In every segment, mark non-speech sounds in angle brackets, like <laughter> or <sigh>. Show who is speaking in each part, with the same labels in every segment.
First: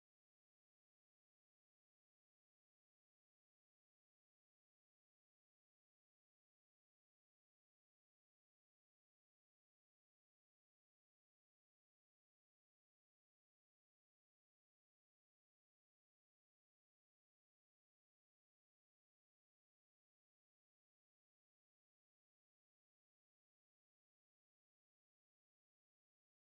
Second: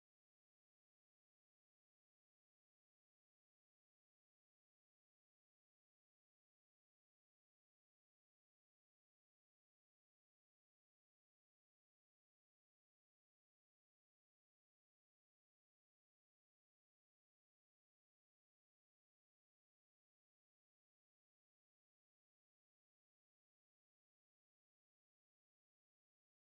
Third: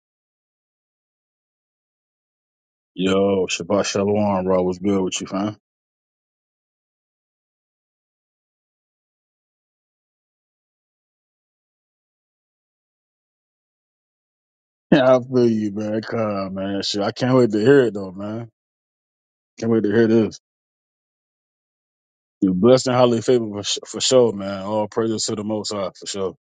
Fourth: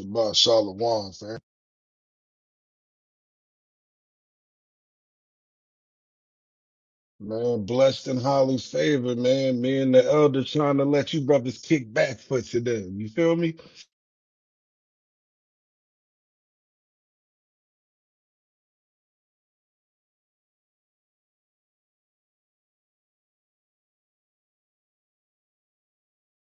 Speaker 1: Shabbat Shalom, fam.
Speaker 2: Yo, Shabbat Shalom, bro. What's good with you, fam? <laughs>
Speaker 1: Man, blessed and highly favored, man. Me and the elder trying to let you brothers kick back for today. You feel me?
Speaker 2: Yeah, I feel you, man. Come, man. Shit, I can't wait to hear it, though, man. Can't wait to hear this. You blessed and highly favored for, sh- for sure, man. All praises to the Most High, for sure.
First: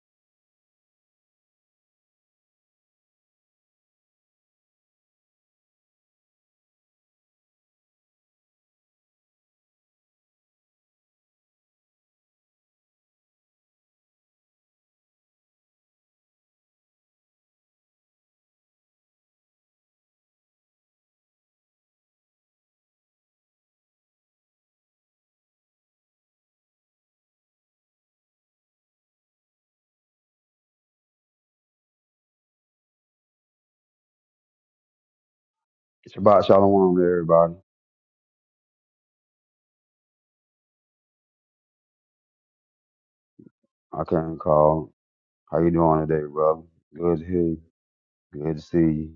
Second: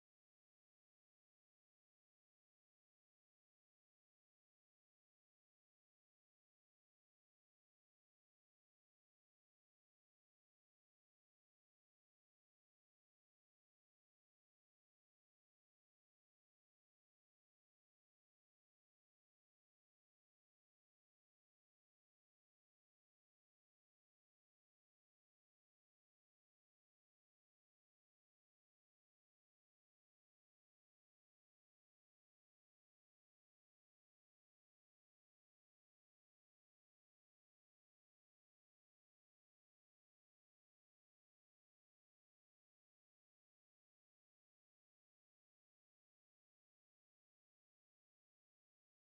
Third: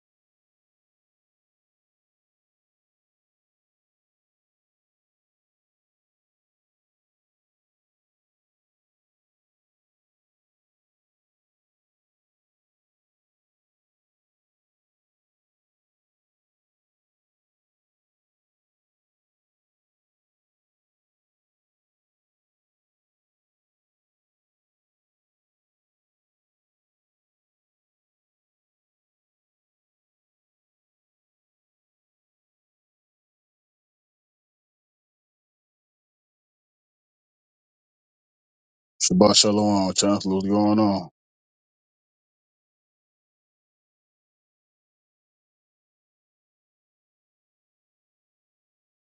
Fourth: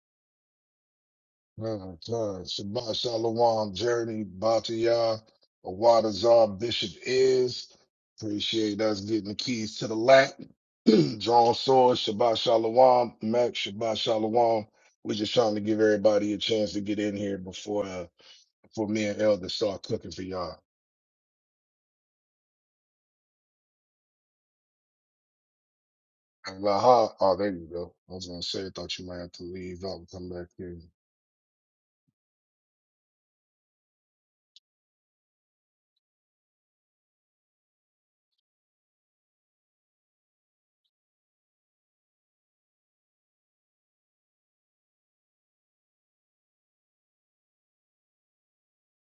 Speaker 1: Uh, uh, Shabbat Shalom, Journey, Bataya, Awada Zar, Bishop is. Appreciate us getting the keys to the lap. <clears throat> Drawn sword, Shabbat Shalom, Max, Shabbat Shalom. We're just trying to give everybody a chance to get in here before uh, before me and Elder start cooking for y'all. Laha, oh, there you go. I was gonna say, I thought you might have to leave out and come back in.
Speaker 3: It's Shabbat shalom to everybody.
Speaker 2: Shabbat Shalom, Chancellor. What's going on?
Speaker 3: I couldn't call. How you doing today, brother? Good to hear you. Good to see you.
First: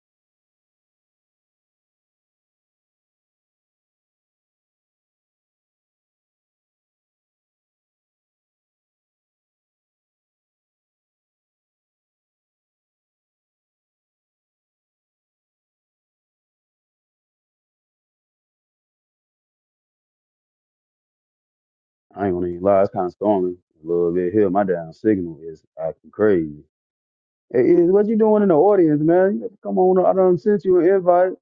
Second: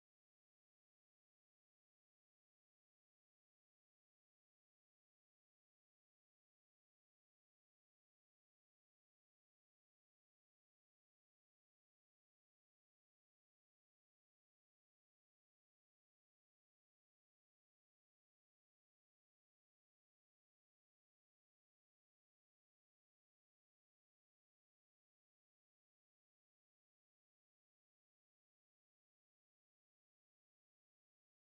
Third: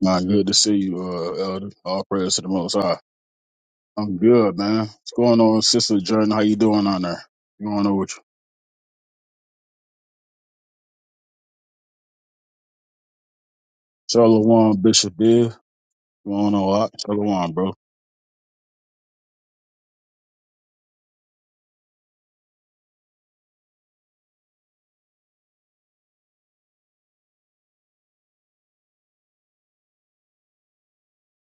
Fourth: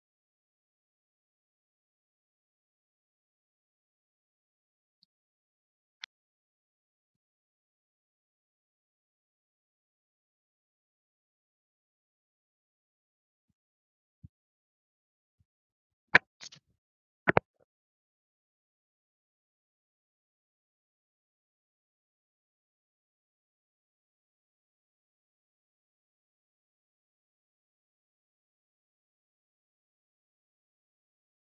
Speaker 2: Nah, good to see you, uh, Elder. All praises to the Most High. I'm good, man. What's going on, Sister Jordan? How you doing on there? What's going on with you? Shalom, Bishop Biv. What's going on, Lot? Shalom, bro.
Speaker 3: I ain't gonna even lie, it's kind of storming a little bit here. My damn signal is acting crazy. Hey, is what you doing in the audience, man? You Come on, I done sent you an invite.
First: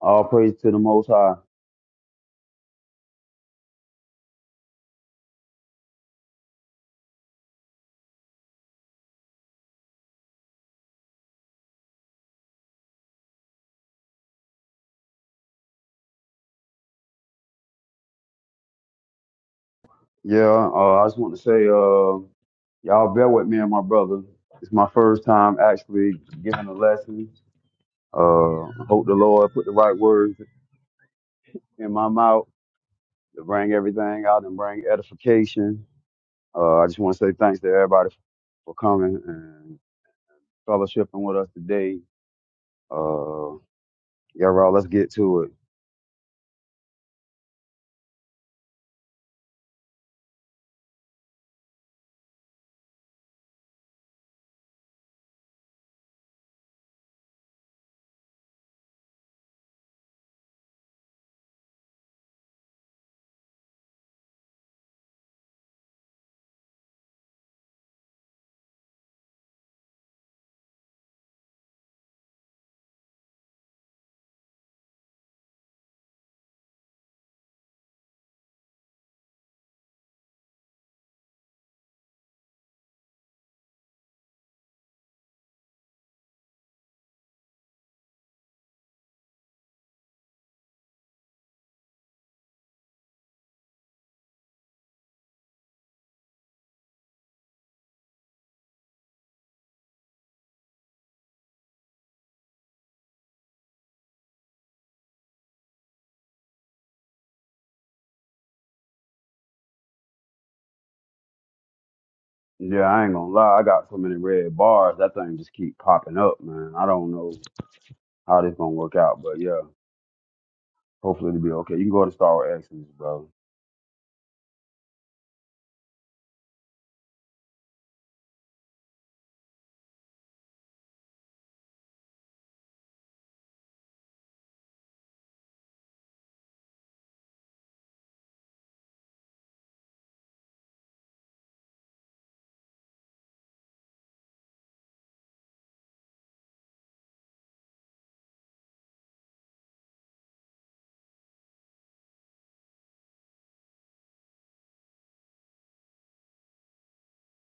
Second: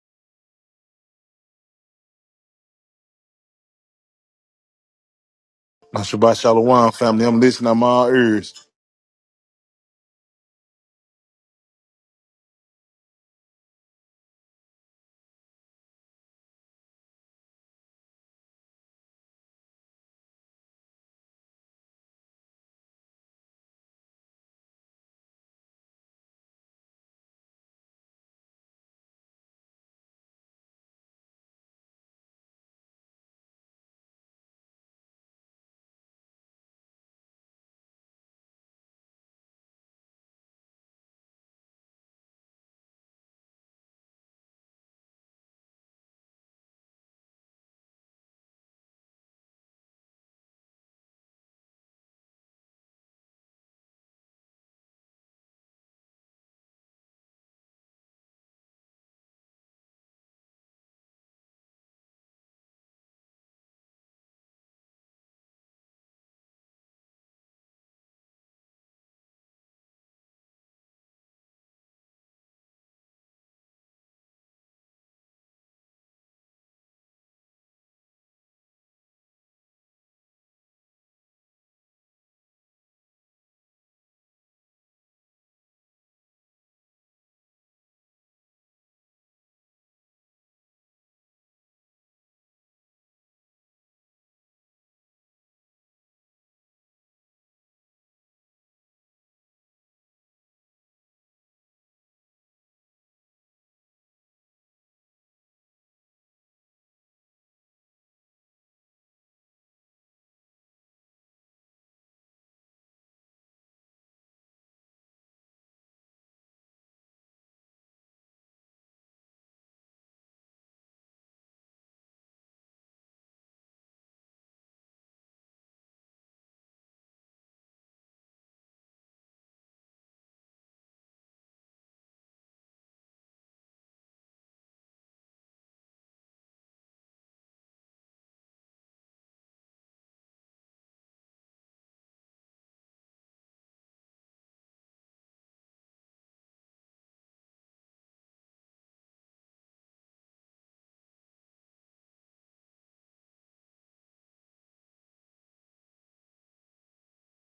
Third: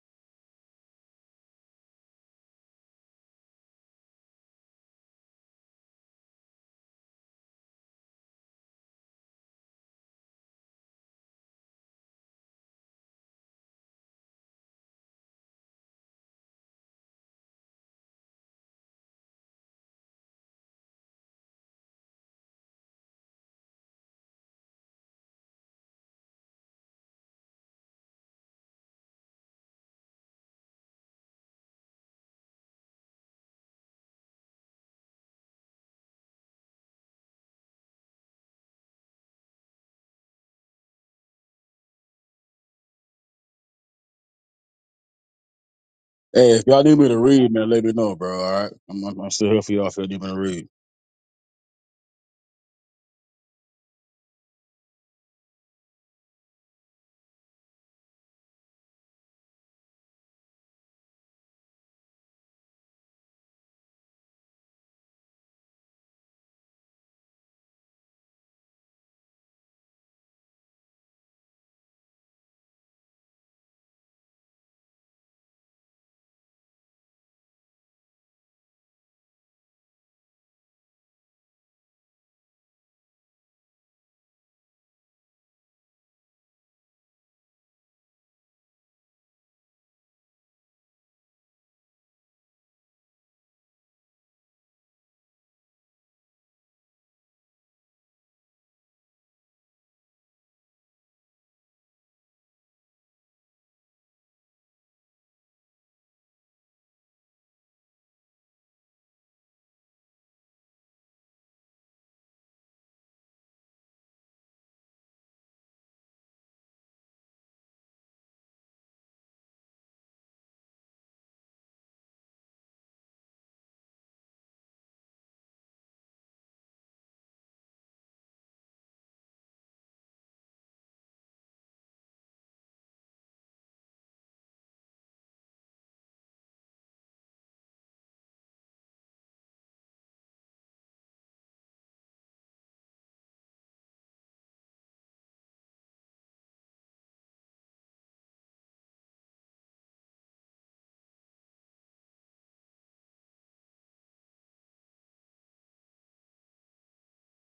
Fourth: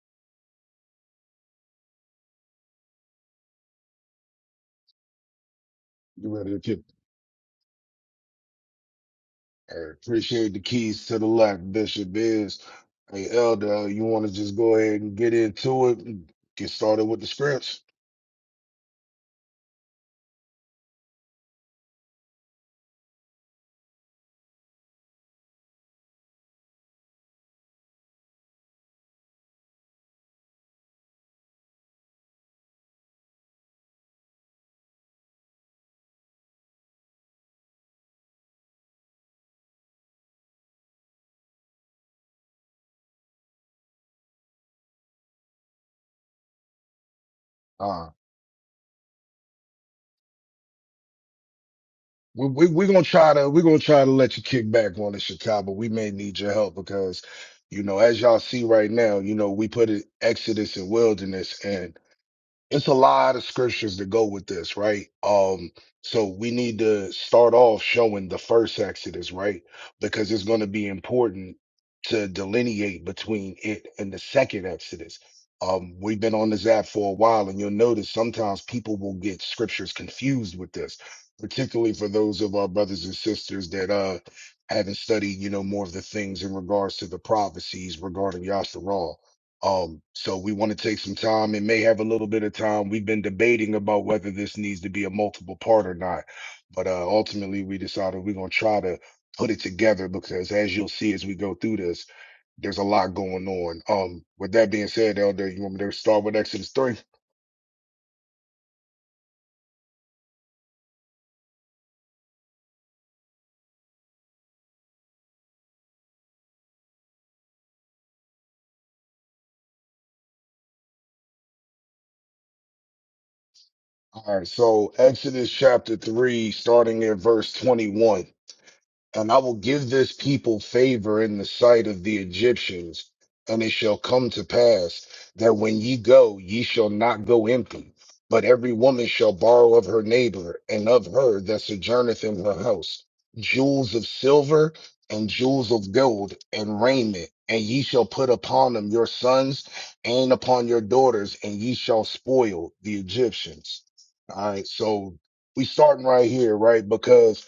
Speaker 3: All praise to the Most High.
Speaker 4: Now,
Speaker 1: You
Speaker 4: Shabbat
Speaker 1: ready to kick?
Speaker 4: Shalom, family. I'm listening. I'm all ears.
Speaker 1: I appreciate the keys to the lock, Bishop is. Hey, Elder, you want to just go ahead and get into it and get started with the scripts?
Speaker 3: Yeah, uh, I just want to say, uh, y'all bear with me and my brother. It's my first time actually giving a lesson. Uh, I hope the Lord put the right words in my mouth. to bring everything out and bring edification. Uh, I just want to say thanks to everybody for coming and fellowshipping with us today. Uh, yeah, bro, let's get to it.
Speaker 2: Hey, if y'all need me to read, man, let me
Speaker 1: Uh,
Speaker 2: know, bro. All right, I'm, I'm, I'm still here for y'all. If y'all need me to read,
Speaker 1: we, we, we're gonna try to, we're gonna try to let you kick back on the Chicago. We may need your help because, you know, as y'all see right now, you know, we put it Exodus and wilderness and. It's a lot of scriptures to go with this, right? Um, so we need to start off showing the first Exodus, right? Because it's going to be important to delineate between it and the second Exodus. Um, we've been on this app for a while, and you'll notice sometimes people will get scriptures confused with this, particularly for those of our brothers and sisters that uh haven't studied, you know, more of the things in regards to the prophecies regarding Yasharal. Um, so we want to take some time. It may have a little bit of time. We've been debating about whether this needs to be a multiple part or not, but uh, ultimately we decided we're going to try to put it together because as you'll see as we go through this, there's a lot going on. Um, with that being said, Elder, you want me to start with Exodus 3?
Speaker 3: Yeah, I ain't gonna lie, I got so many red bars. That thing just keep popping up, man. I don't know how this gonna work out, but yeah, hopefully it'll be okay. You can go to Star Wars Exodus, bro.
Speaker 1: All right, so Exodus chapter 3, starting at verse 21. And I will give this people favor in the sight of the Egyptians. And it shall come to pass that when ye go, ye shall not go empty, but every woman shall borrow of her neighbor and of her that sojourneth in her house jewels of silver and jewels of gold and raiment. And ye shall put upon them your sons and upon your daughters, and ye shall spoil the Egyptians. All right. So we starting right here, right? because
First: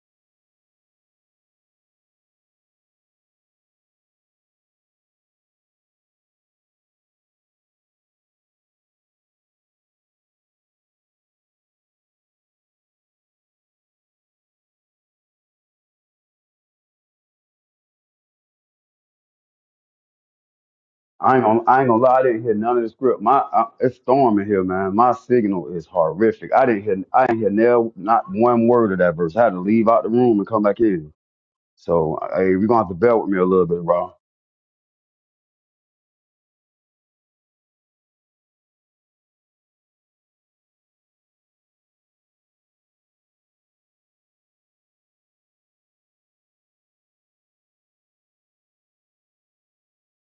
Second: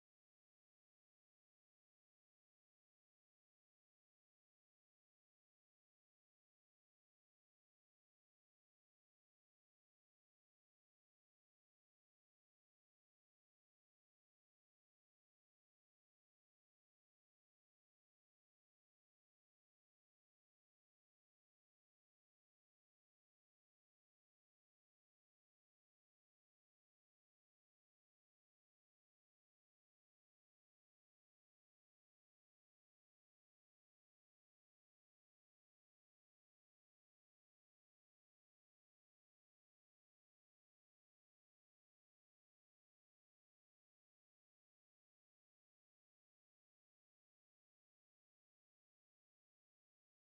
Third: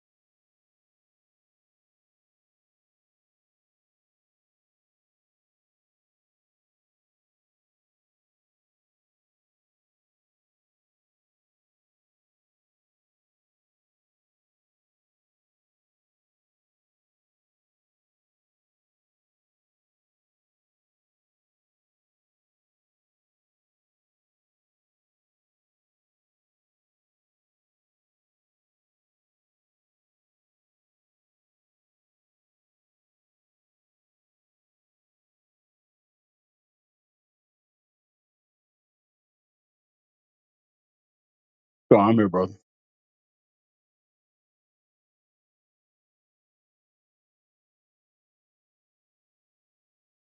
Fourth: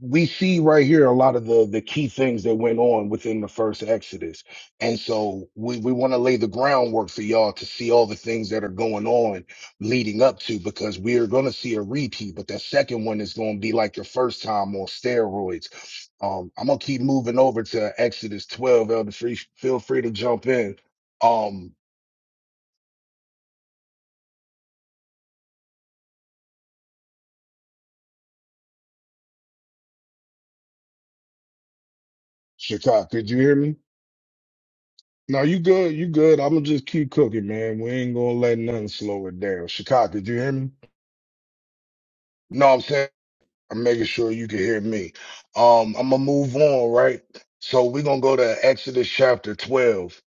Speaker 1: we see right here a lot of the the key things that went on within the first Exodus. And so we, we want to lay the groundwork for y'all to see all the things that are going on leading up to because we are going to see a repeat, but that second one is going to be like the first time on steroids. Um, I'm gonna keep moving over to Exodus 12. Elder Free, feel free to jump in.
Speaker 3: I ain't gonna,
Speaker 1: Um,
Speaker 3: I ain't gonna lie, I didn't hear none of the script. My, I, it's storming here, man. My signal is horrific. I didn't hear, I didn't hear nail, not one word of that verse. I had to leave out the room and come back in. So hey, you're gonna have to
Speaker 1: Chicago,
Speaker 3: bear
Speaker 1: could
Speaker 3: with
Speaker 1: you
Speaker 3: me a
Speaker 1: hear
Speaker 3: little
Speaker 1: me?
Speaker 3: bit, bro.
Speaker 1: No, you good, you good. I'm gonna just keep cooking, man. We ain't gonna let nothing slow it down. Chicago, could you hear me?
Speaker 2: so I'm here, brother.
Speaker 1: No, I'm saying. I'm making sure you can hear me. Um, I'm gonna move on, right? So we're gonna go to Exodus chapter 12.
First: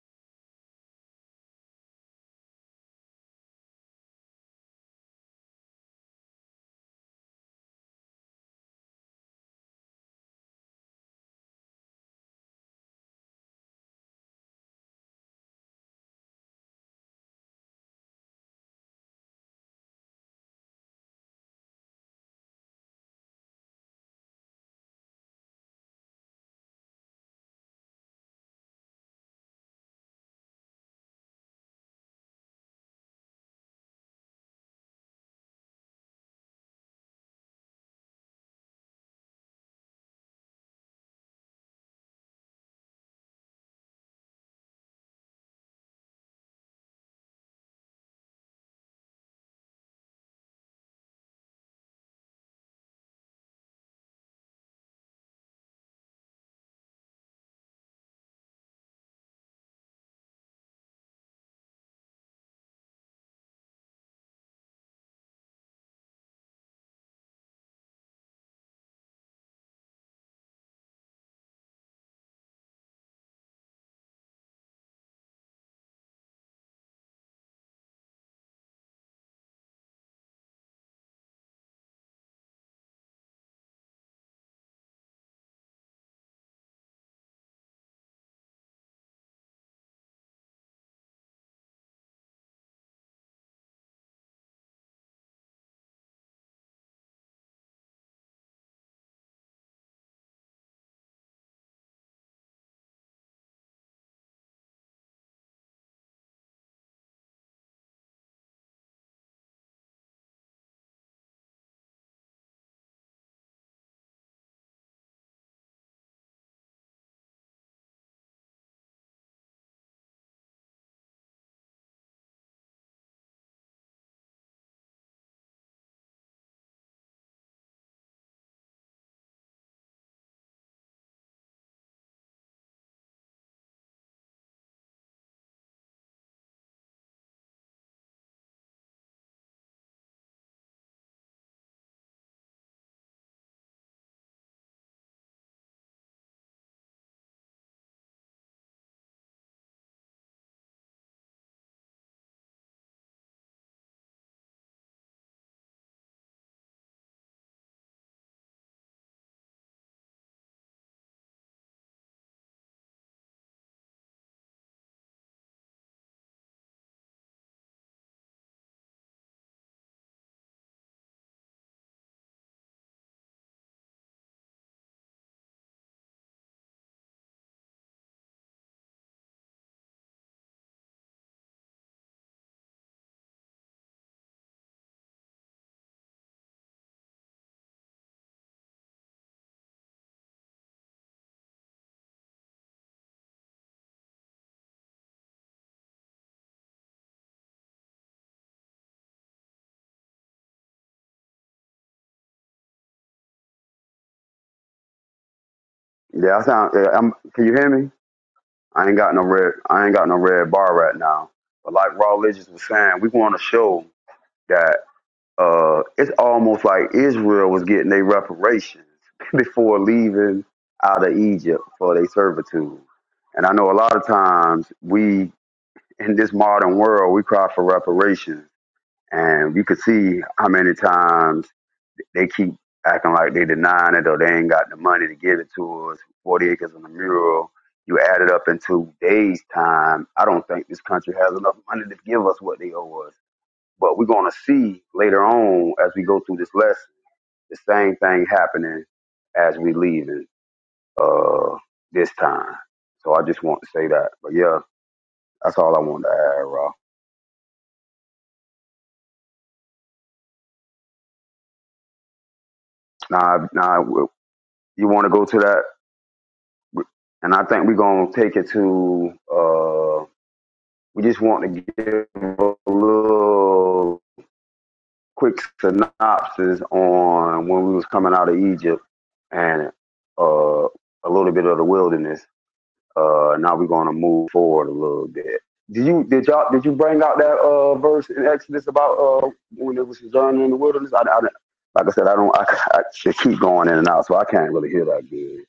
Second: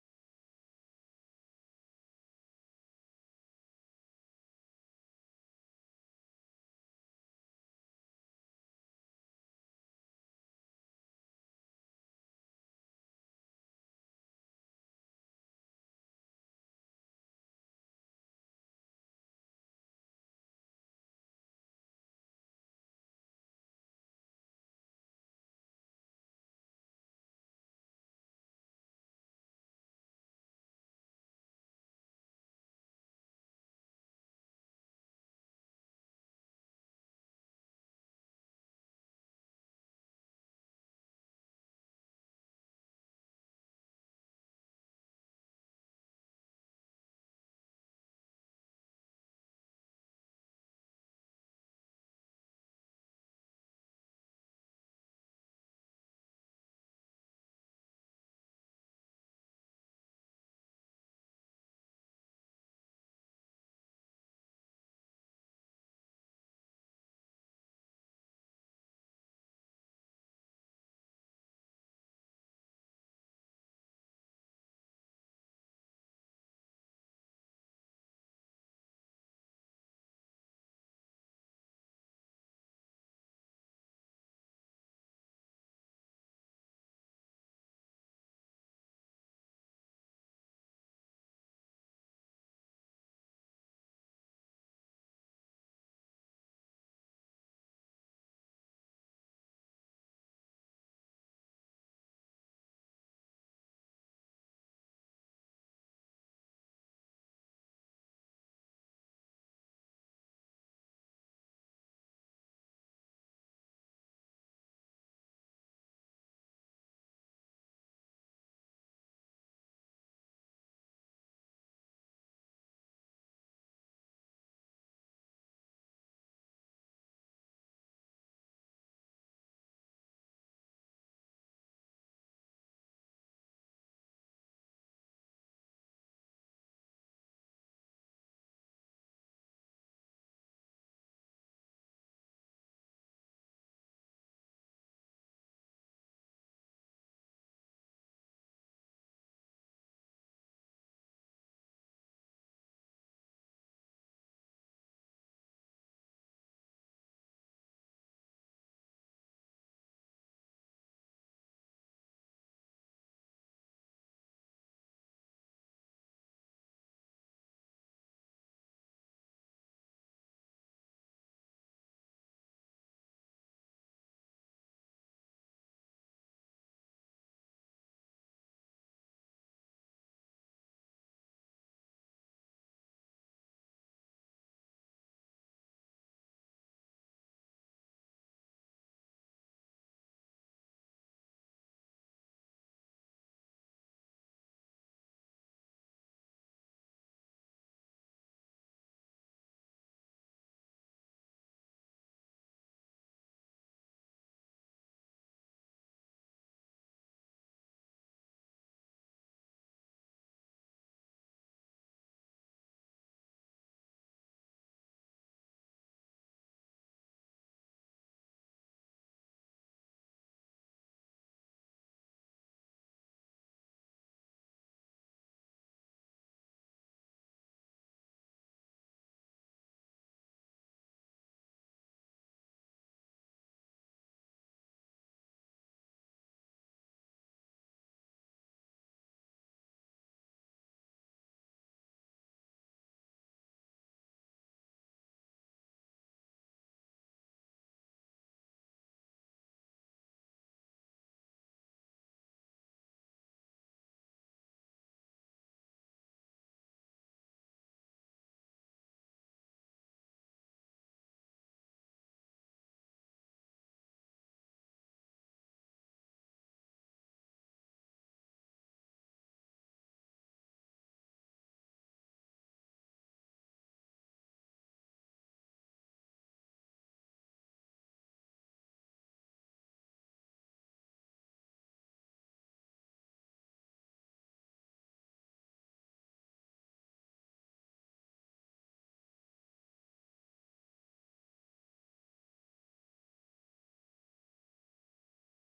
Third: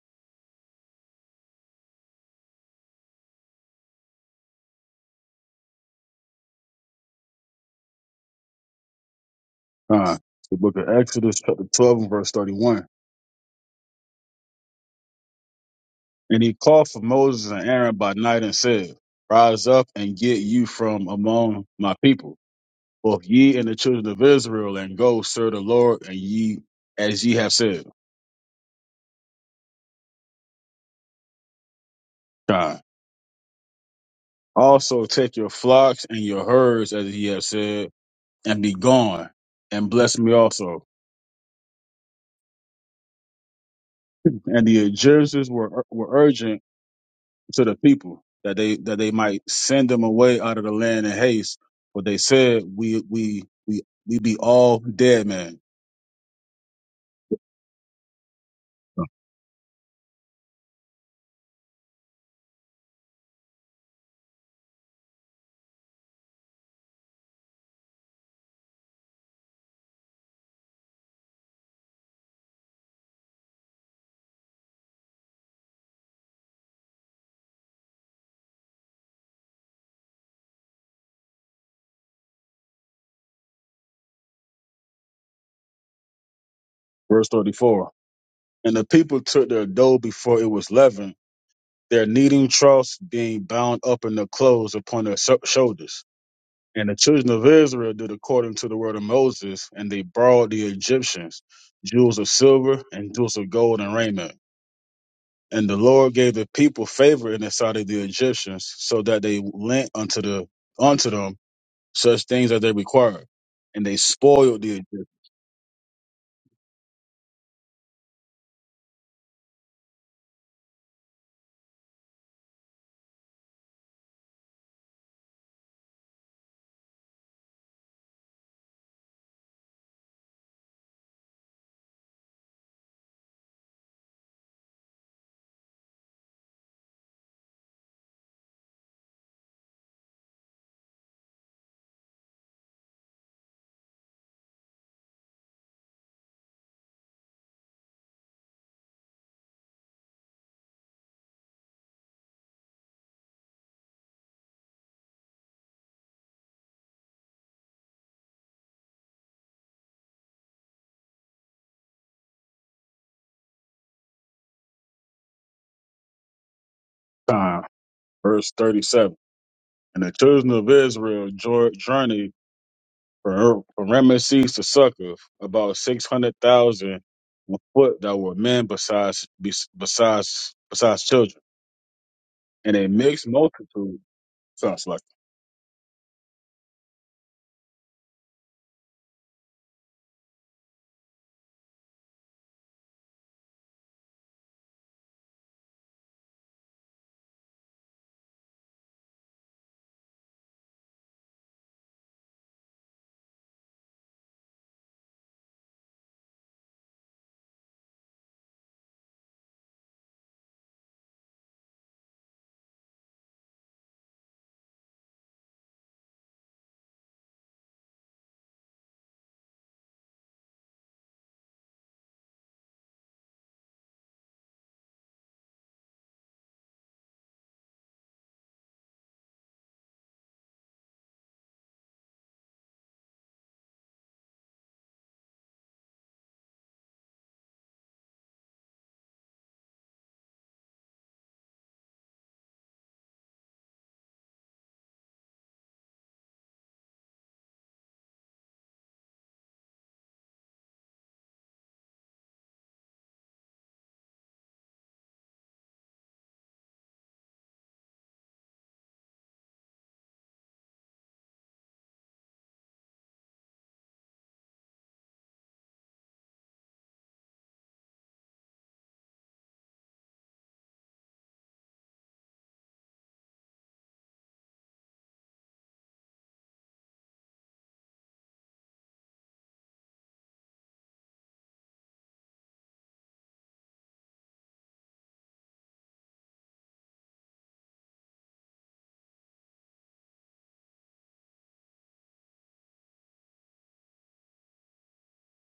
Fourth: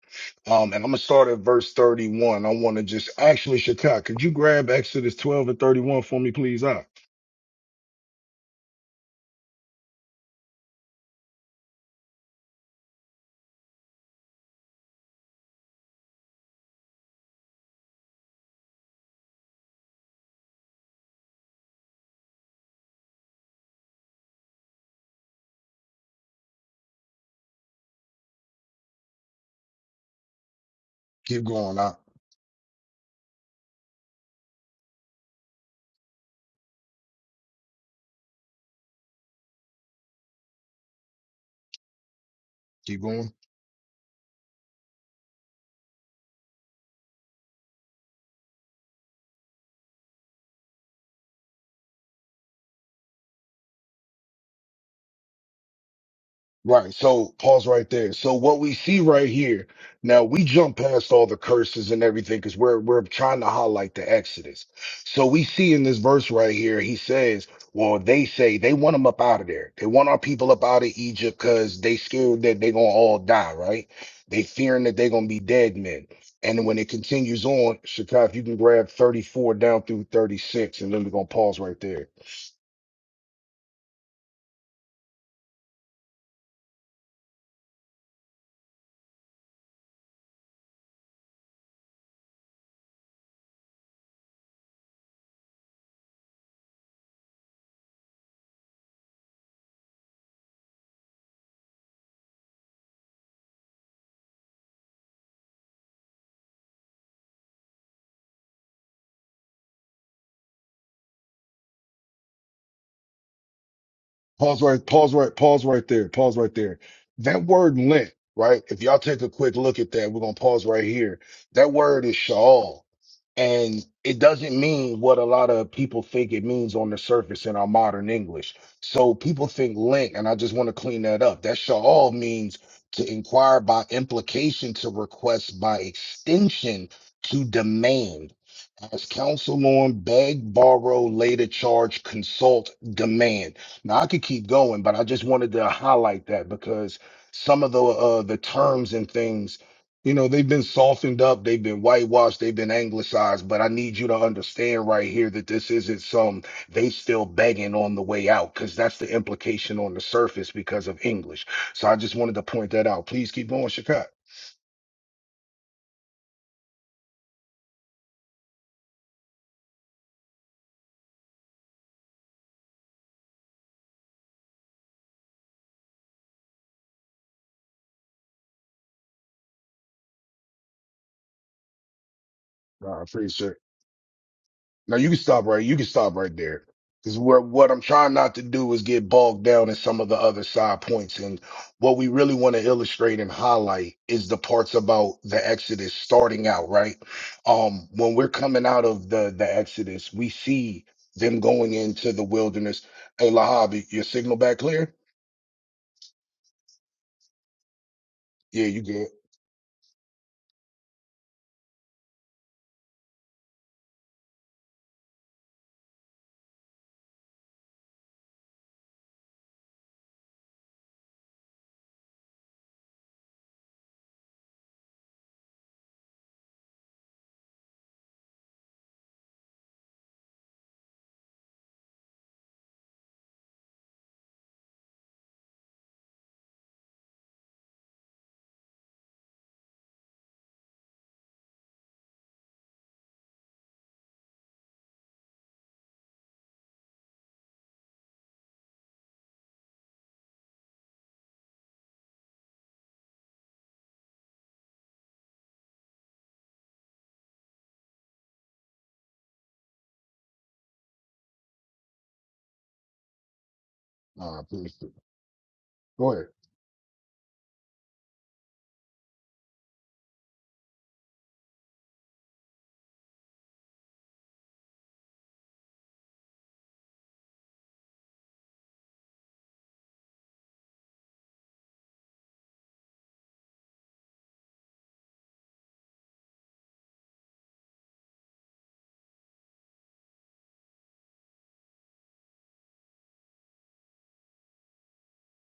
Speaker 1: Um, and I'm gonna start at verse 31. I wanna just actually, Shakai, could you grab Exodus 12 and 31 for me, please? I
Speaker 2: Uh, the book of Exodus, chapter 12, and verse 31. And he called for Moses and Aaron by night and said, Rise up and get you from among my people, both ye and the children of Israel, and go serve the Lord, and ye as ye have said.
Speaker 1: keep going, I
Speaker 2: God. Also take your flocks and your herds as ye have said, and be gone, and bless me also.
Speaker 1: keep going.
Speaker 2: And the Egyptians were were urgent to the people that they that they might send them away out of the land in haste. But they said, "We we we we be all dead men."
Speaker 1: Right. So pause right there. So what we see right here now, we jump past all the curses and everything because we're we're trying to highlight the Exodus. So we see in this verse right here, he says, "Well, they say they want them up out of there. They want our people up out of Egypt because they scared that they're gonna all die. Right? They fearing that they're gonna be dead men." And when it continues on, Shakai, if you can grab 34 down through 36, and then we're gonna pause right there.
Speaker 2: Verse thirty four. And the people took their dough before it was leavened, their kneading troughs being bound up in their clothes upon their sho- shoulders. And the children of Israel did according to the word of Moses, and they borrowed the Egyptians jewels of silver and jewels of gold and raiment. And the Lord gave the people favor in the sight of the Egyptians, so that they lent unto the unto them such things as they required, and they
Speaker 1: Pause
Speaker 2: spoiled the
Speaker 1: right,
Speaker 2: Egyptian
Speaker 1: pause right, pause right there, pause right there. That word lent, right? If y'all take a quick look at that, we're gonna pause right here. That word is shawl. And it doesn't mean what a lot of people think it means on the surface in our modern English. So people think lent, and I just want to clean that up. That shawl means to inquire by implication, to request by extension, to demand. As counsel on, beg, borrow, later charge, consult, demand. Now I could keep going, but I just wanted to highlight that because some of the uh, the terms and things, you know, they've been softened up, they've been whitewashed, they've been anglicized. But I need you to understand right here that this isn't some they still begging on the way out because that's the implication on the surface because of English. So I just wanted to point that out. Please keep going, Shakat.
Speaker 2: time. Verse thirty-seven. And the children of Israel jour- journeyed from from Ramesses to Succoth, about six hundred thousand on foot that were men besides bes- besides besides children, and a
Speaker 1: I
Speaker 2: mixed
Speaker 1: appreciate it.
Speaker 2: multitude. Sounds
Speaker 1: Now
Speaker 2: like
Speaker 1: you can stop right. You can stop right there. Because where what I'm trying not to do is get bogged down in some of the other side points. And what we really want to illustrate and highlight is the parts about the Exodus starting out, right? Um, when we're coming out of the the Exodus, we see them going into the wilderness. Hey, Lahabi, your signal back clear?
Speaker 3: Yeah, I sound. Yeah, I'm, can you hear me?
Speaker 1: Yeah, you
Speaker 3: I ain't
Speaker 1: good.
Speaker 3: got no red. I ain't got no red bar right now. But like Raw Legends was saying, we want to show that uh, it's almost like Israel was getting their reparations <laughs> before leaving out of Egypt for their servitude. And I know a lot of times we in this modern world we cry for reparations, and you could see how many times They keep acting like they denying it or they ain't got the money to give it to us. 40 acres on the mural. You add it up in two days' time. I don't think this country has enough money to give us what they owe us. But we're going to see later on as we go through this lesson, the same thing happening as we leaving uh, this time. So I just want to say that. But yeah, that's all I wanted to add, Raw. Now, now
Speaker 1: All right, please.
Speaker 3: you want to go to that
Speaker 1: Go ahead.
Speaker 3: and I think we're gonna take it to. uh, We just want to give a little quick synopsis on when we was coming out of Egypt and uh, a little bit of the wilderness. Uh, now we're going to move forward a little bit. Did you did y'all did you bring out that uh, verse in Exodus about uh, when it was sojourning in the wilderness? I, I, like I said, I don't <laughs> I, I should keep going in and out, so I can't really hear that good.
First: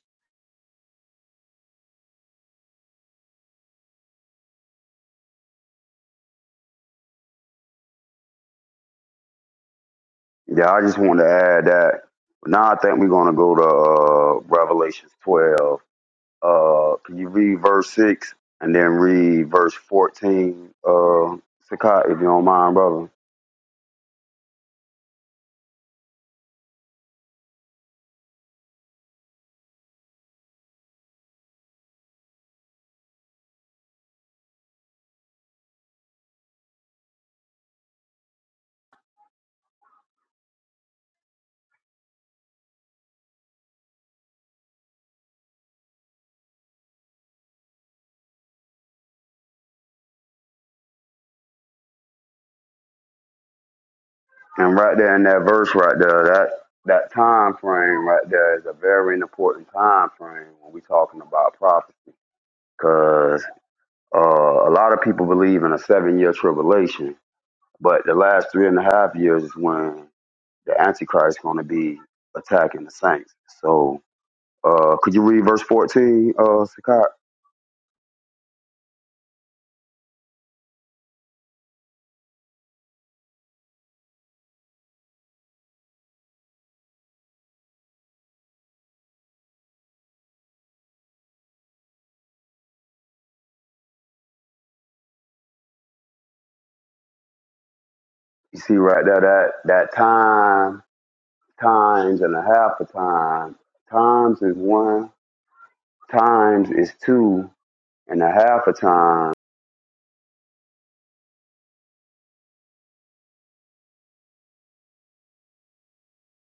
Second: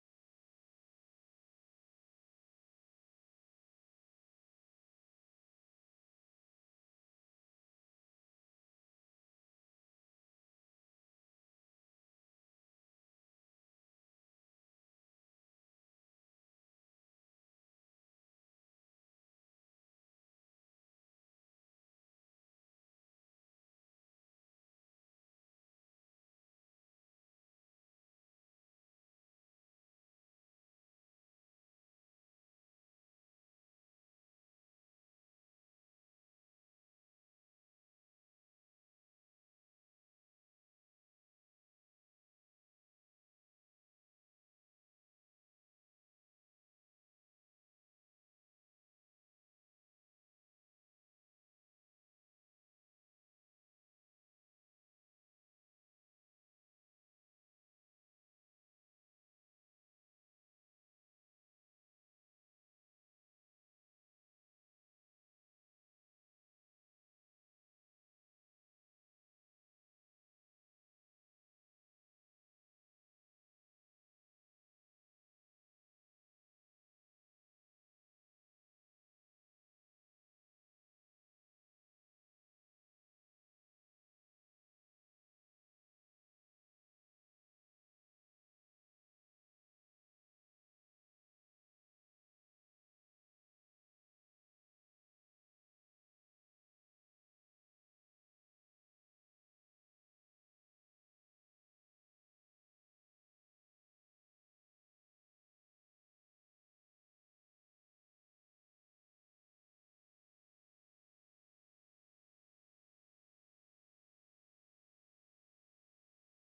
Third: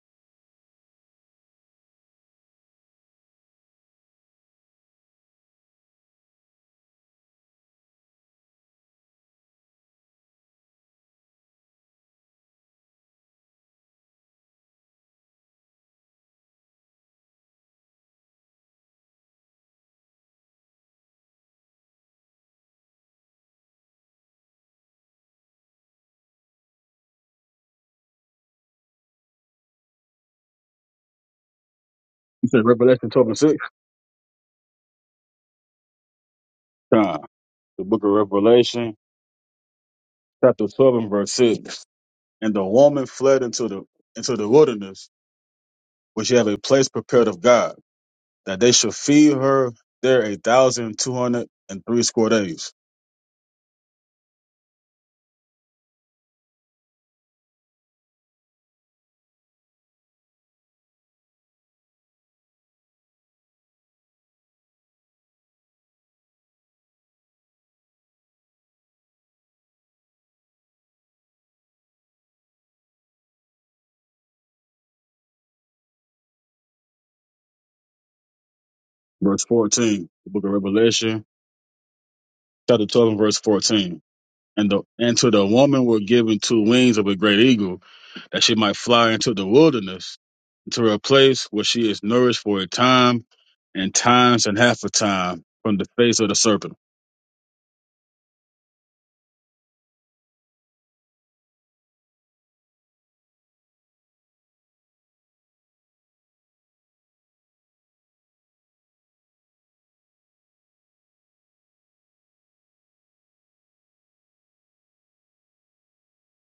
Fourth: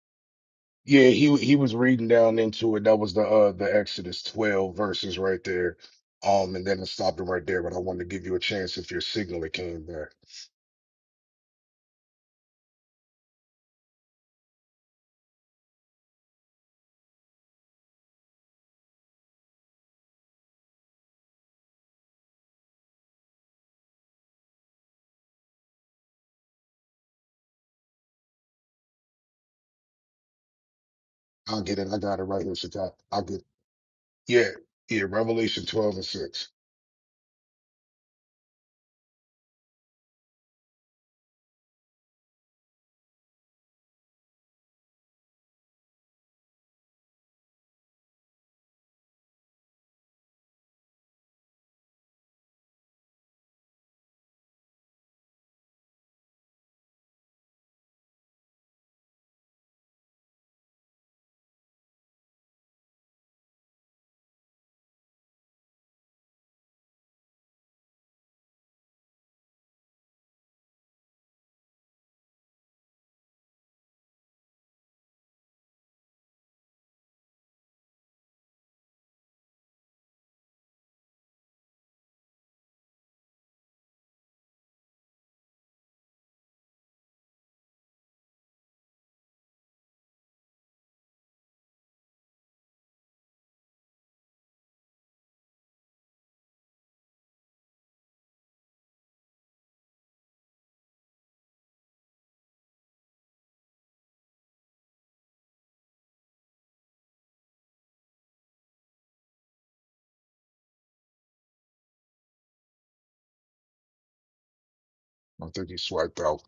Speaker 1: Yeah, he he was reading down into it. That was the uh the Exodus 12 verses right there. Um, and then I stopped him right there, but I wanted to give you a chance if your signal it came back.
Speaker 3: Yeah, I just wanted to add that. Now I think we're going to go to uh, Revelations 12 Uh, can you read verse six and then read verse fourteen? Uh, Sakai, if you don't mind, brother.
Speaker 1: I'll get it. I got it right
Speaker 2: you
Speaker 1: here,
Speaker 2: said
Speaker 1: Shatai.
Speaker 2: Revelation
Speaker 1: I'll
Speaker 2: twelve and
Speaker 1: get
Speaker 2: six.
Speaker 1: Yeah, yeah, Revelation 12 and 6.
Speaker 2: Time. The book of Revelation, chapter twelve and verse six. And the woman fled into the into the wilderness, which have a place prepared of God, that they should feed her there a thousand two hundred and three score days.
Speaker 3: And right there in that verse, right there, that that time frame right there is a very important time frame when we're talking about prophecy, because uh, a lot of people believe in a seven-year tribulation, but the last three and a half years is when the Antichrist is going to be attacking the saints. So, uh, could you read verse fourteen, uh, Sakai?
Speaker 2: Verse fourteen, the book of Revelation, chapter twelve and verse fourteen. And the and to the woman were given two wings of a great eagle, that she might fly into the wilderness, into a place where she is nourished for a time and times and half a time from the face of the serpent.
Speaker 3: You see right there that that time, times and a half a time. Times is one, times is two, and a half a time.
Speaker 1: I think he swiped out.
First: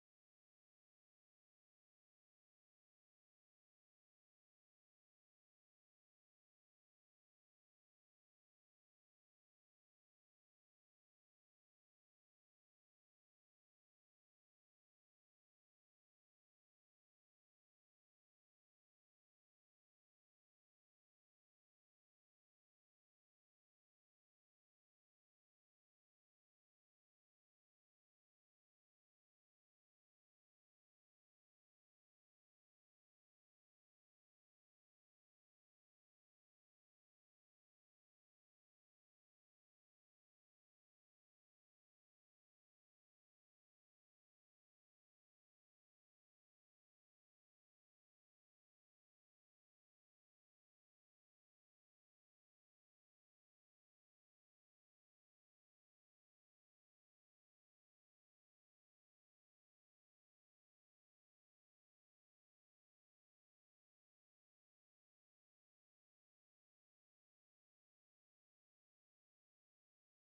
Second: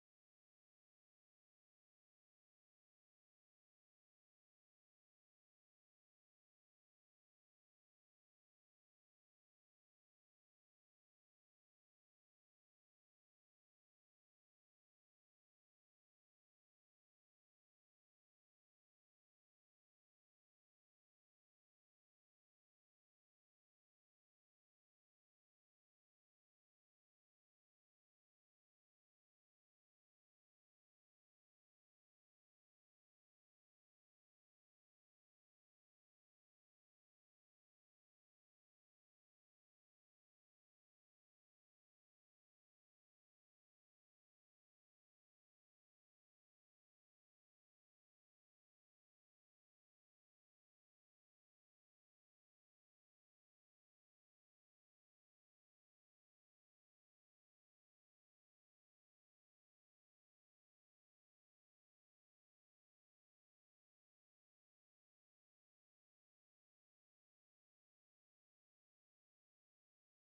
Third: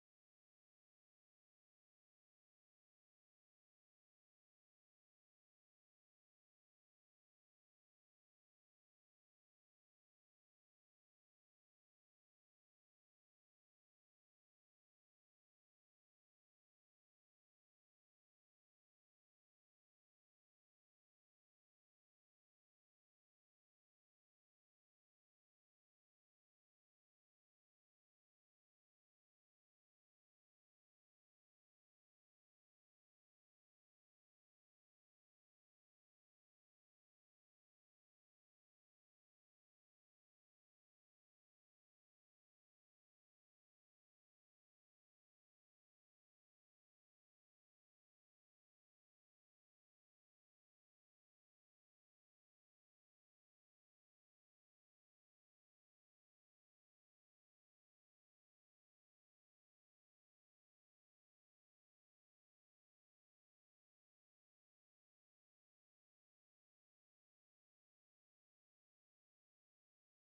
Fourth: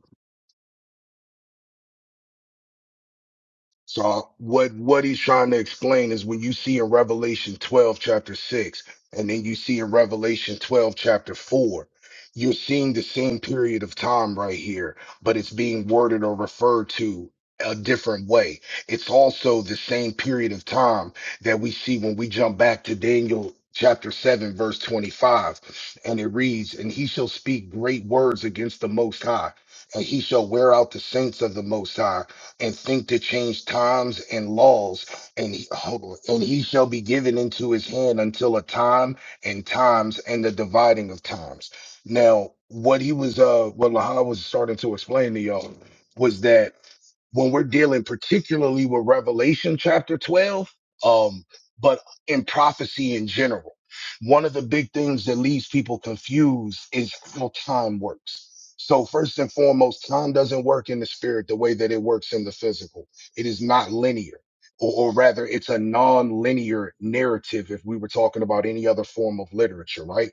Speaker 1: So what what he's trying to explain is when you see in Revelation 12 chapter 6 and then you see in Revelation 12 chapter 4 you're seeing the same period of time right here but it's being worded or referred to a different way. It's also the same period of time that we see when we jump back to Daniel chapter 7 verse 25 and it reads and he shall speak great words against the most high and he shall wear out the saints of the most high and think to change times and laws. And he, hold on, and he shall be given into his hand until a time and times and the dividing of times. Now, what he was, uh, what Lahab was starting to explain to y'all was that when we're dealing particularly with Revelation chapter 12, um, but in prophecy in general. One of the big things that leaves people confused is how time works. So first and foremost, time doesn't work in the spirit the way that it works in the physical. It is not linear. Or, or rather, it's a non-linear narrative if we were talking about any other form of literature, right?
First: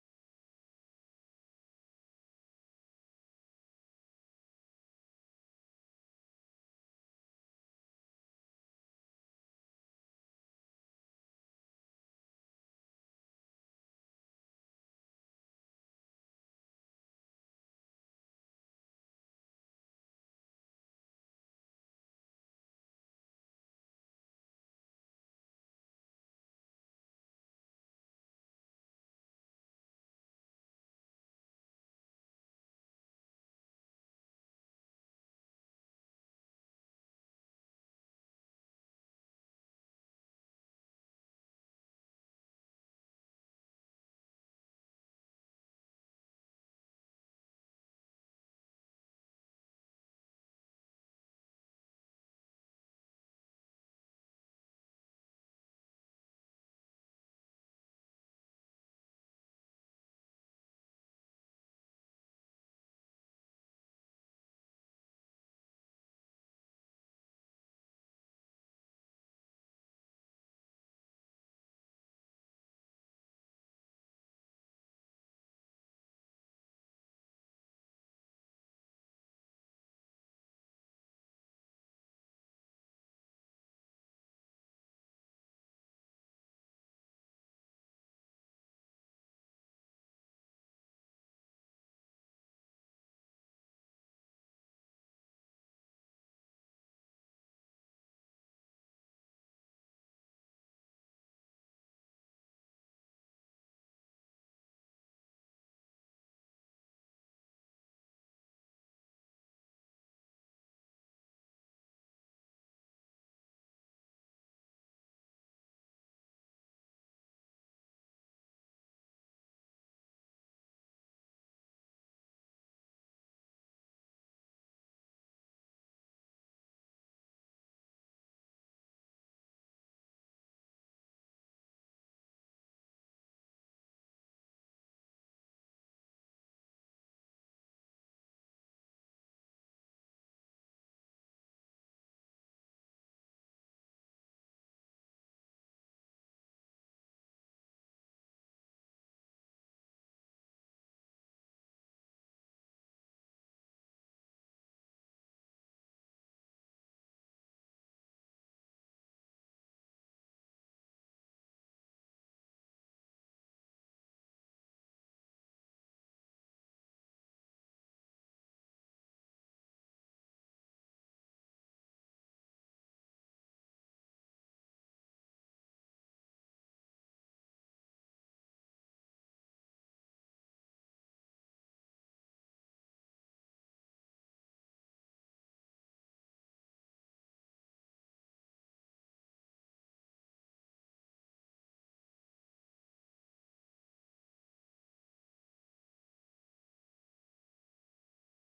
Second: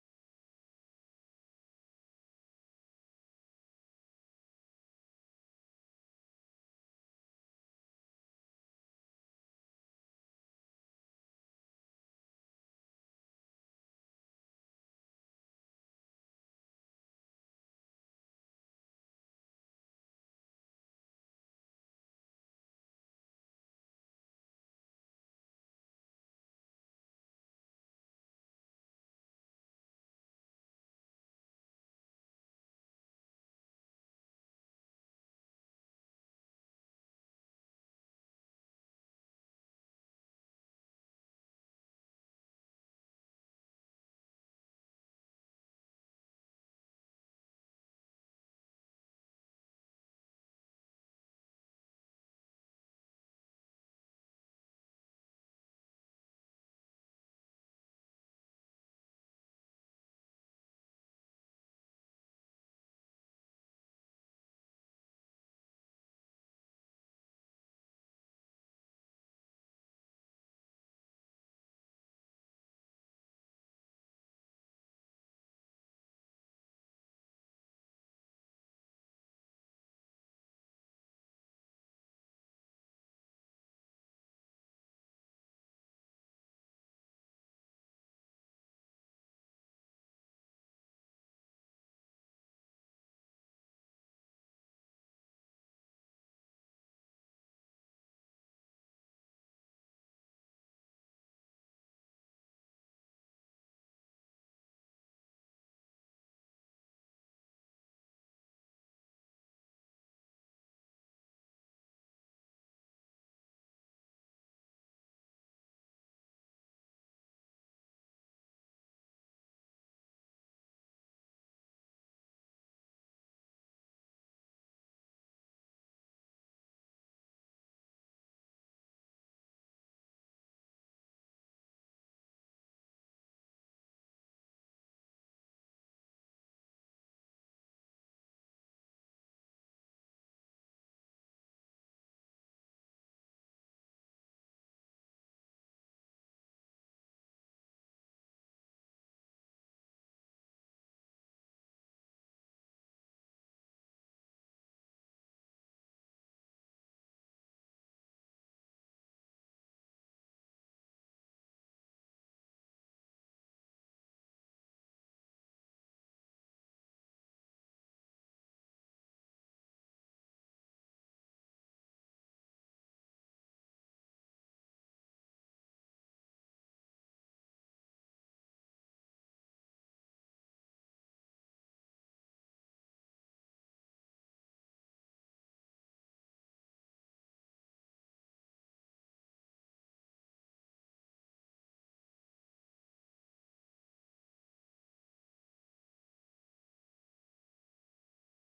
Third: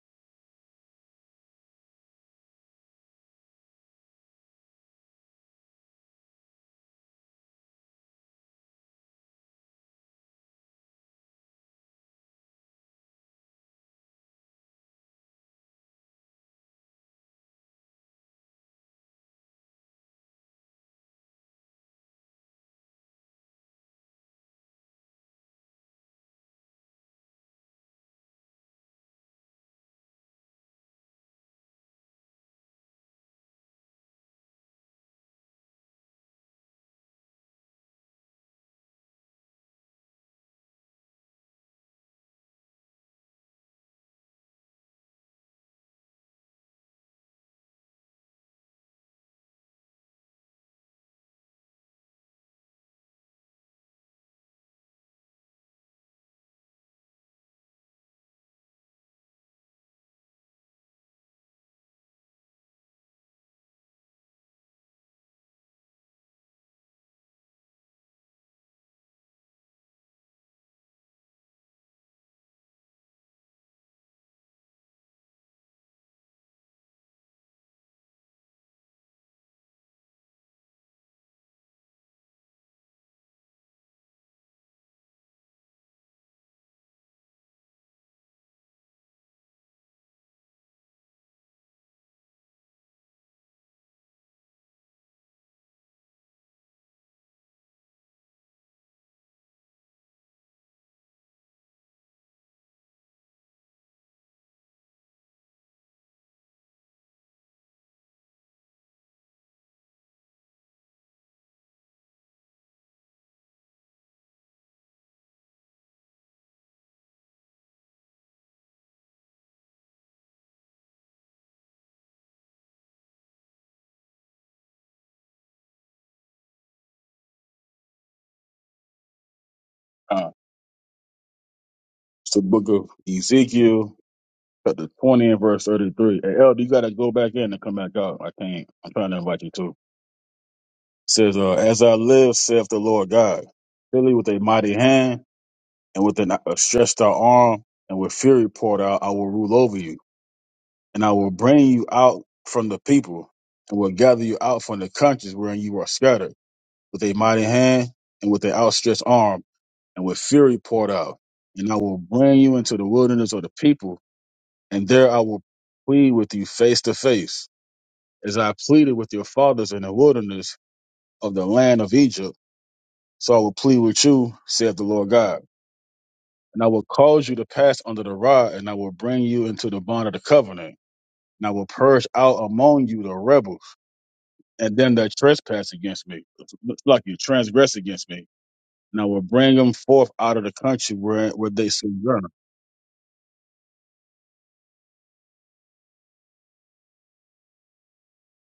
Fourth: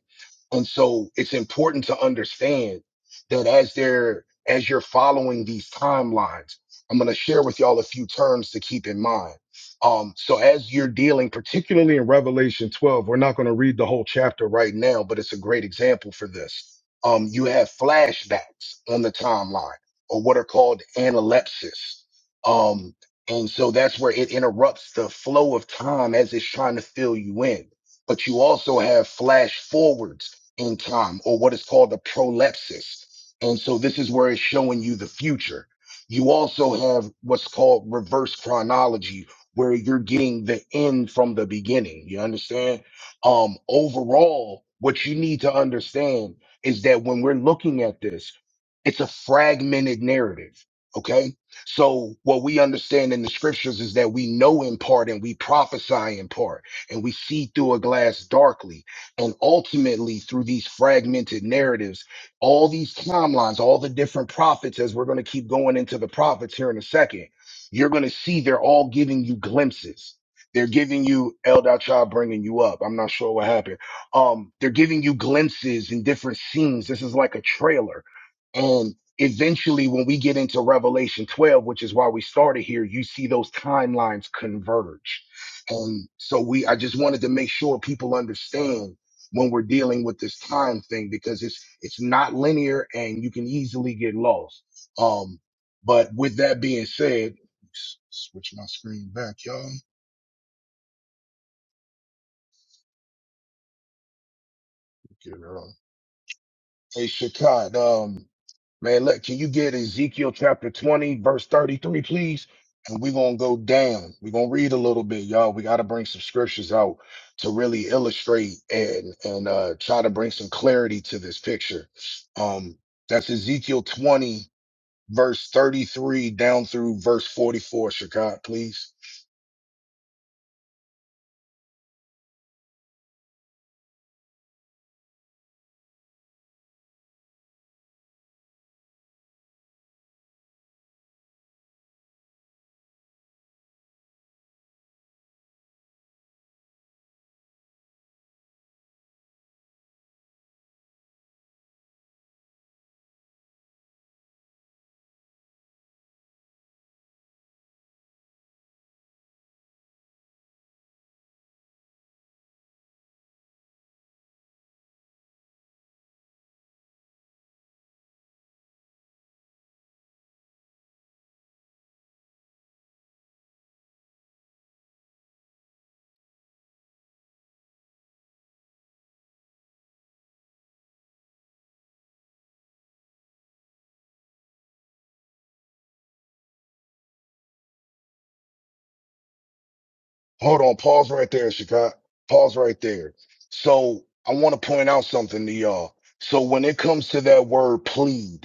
Speaker 1: And so it's important to understand that as they're as you're following these timelines. I'm going to share with y'all a few terms to keep in mind. Um, so, as you're dealing, particularly in Revelation 12, we're not going to read the whole chapter right now, but it's a great example for this. Um, you have flashbacks on the timeline, or what are called analepsis. Um, and so that's where it interrupts the flow of time as it's trying to fill you in. But you also have flash forwards in time, or what is called a prolepsis. And so this is where it's showing you the future you also have what's called reverse chronology, where you're getting the end from the beginning. You understand? Um, overall, what you need to understand is that when we're looking at this, it's a fragmented narrative. Okay. So what we understand in the scriptures is that we know in part and we prophesy in part and we see through a glass darkly. And ultimately through these fragmented narratives, all these timelines, all the different prophets, as we're going to keep going into the prophets here in a second, you're going to see they're all giving you glimpses. They're giving you Eldar Child bringing you up. I'm not sure what happened. Um, they're giving you glimpses in different scenes. This is like a trailer. And eventually, when we get into Revelation 12, which is why we started here, you see those timelines converge. And so we, I just wanted to make sure people understand when we're dealing with this time thing because it's it's not linear and you can easily get lost. Um, but with that being said, s- switch my screen back, y'all. Get it on. Hey, Shakat, um, man, look, can you get Ezekiel chapter 20, verse 33, please? And we're gonna go down. We're gonna read a little bit, y'all. We gotta bring some scriptures out to really illustrate and and uh try to bring some clarity to this picture. Um, that's Ezekiel 20 verse 33 down through verse 44, Shakat, please.
Speaker 2: Uh, it's the book of Ezekiel, Chapter 20 and verse 33. Hey, Elder, you got to go back in and come back out. I can't. I'm trying to invite you to. Says, uh, As I live, saith the Lord God, surely with a mighty hand and with an, a stretched out arm and with fury poured out, I will rule over you. And I will bring you out from the people and will gather you out from the countries wherein you are scattered with a mighty hand and with an outstretched arm and with fury poured out. And I will bring you into the wilderness of the people, and there I will plead with you face to face as I pleaded with your fathers in the wilderness of the land of Egypt, so I will plead with you, saith the Lord God. And I will cause you to pass under the rod, and I will bring you into the bond of the covenant. And I will purge out among you the rebels, and them that trespass against me, like you transgress against me. And I will bring them forth out of the
Speaker 1: Hold on,
Speaker 2: country
Speaker 1: pause right
Speaker 2: where,
Speaker 1: there,
Speaker 2: where they
Speaker 1: Shakat.
Speaker 2: sojourn.
Speaker 1: Pause right there. So I want to point out something to y'all. So when it comes to that word plead,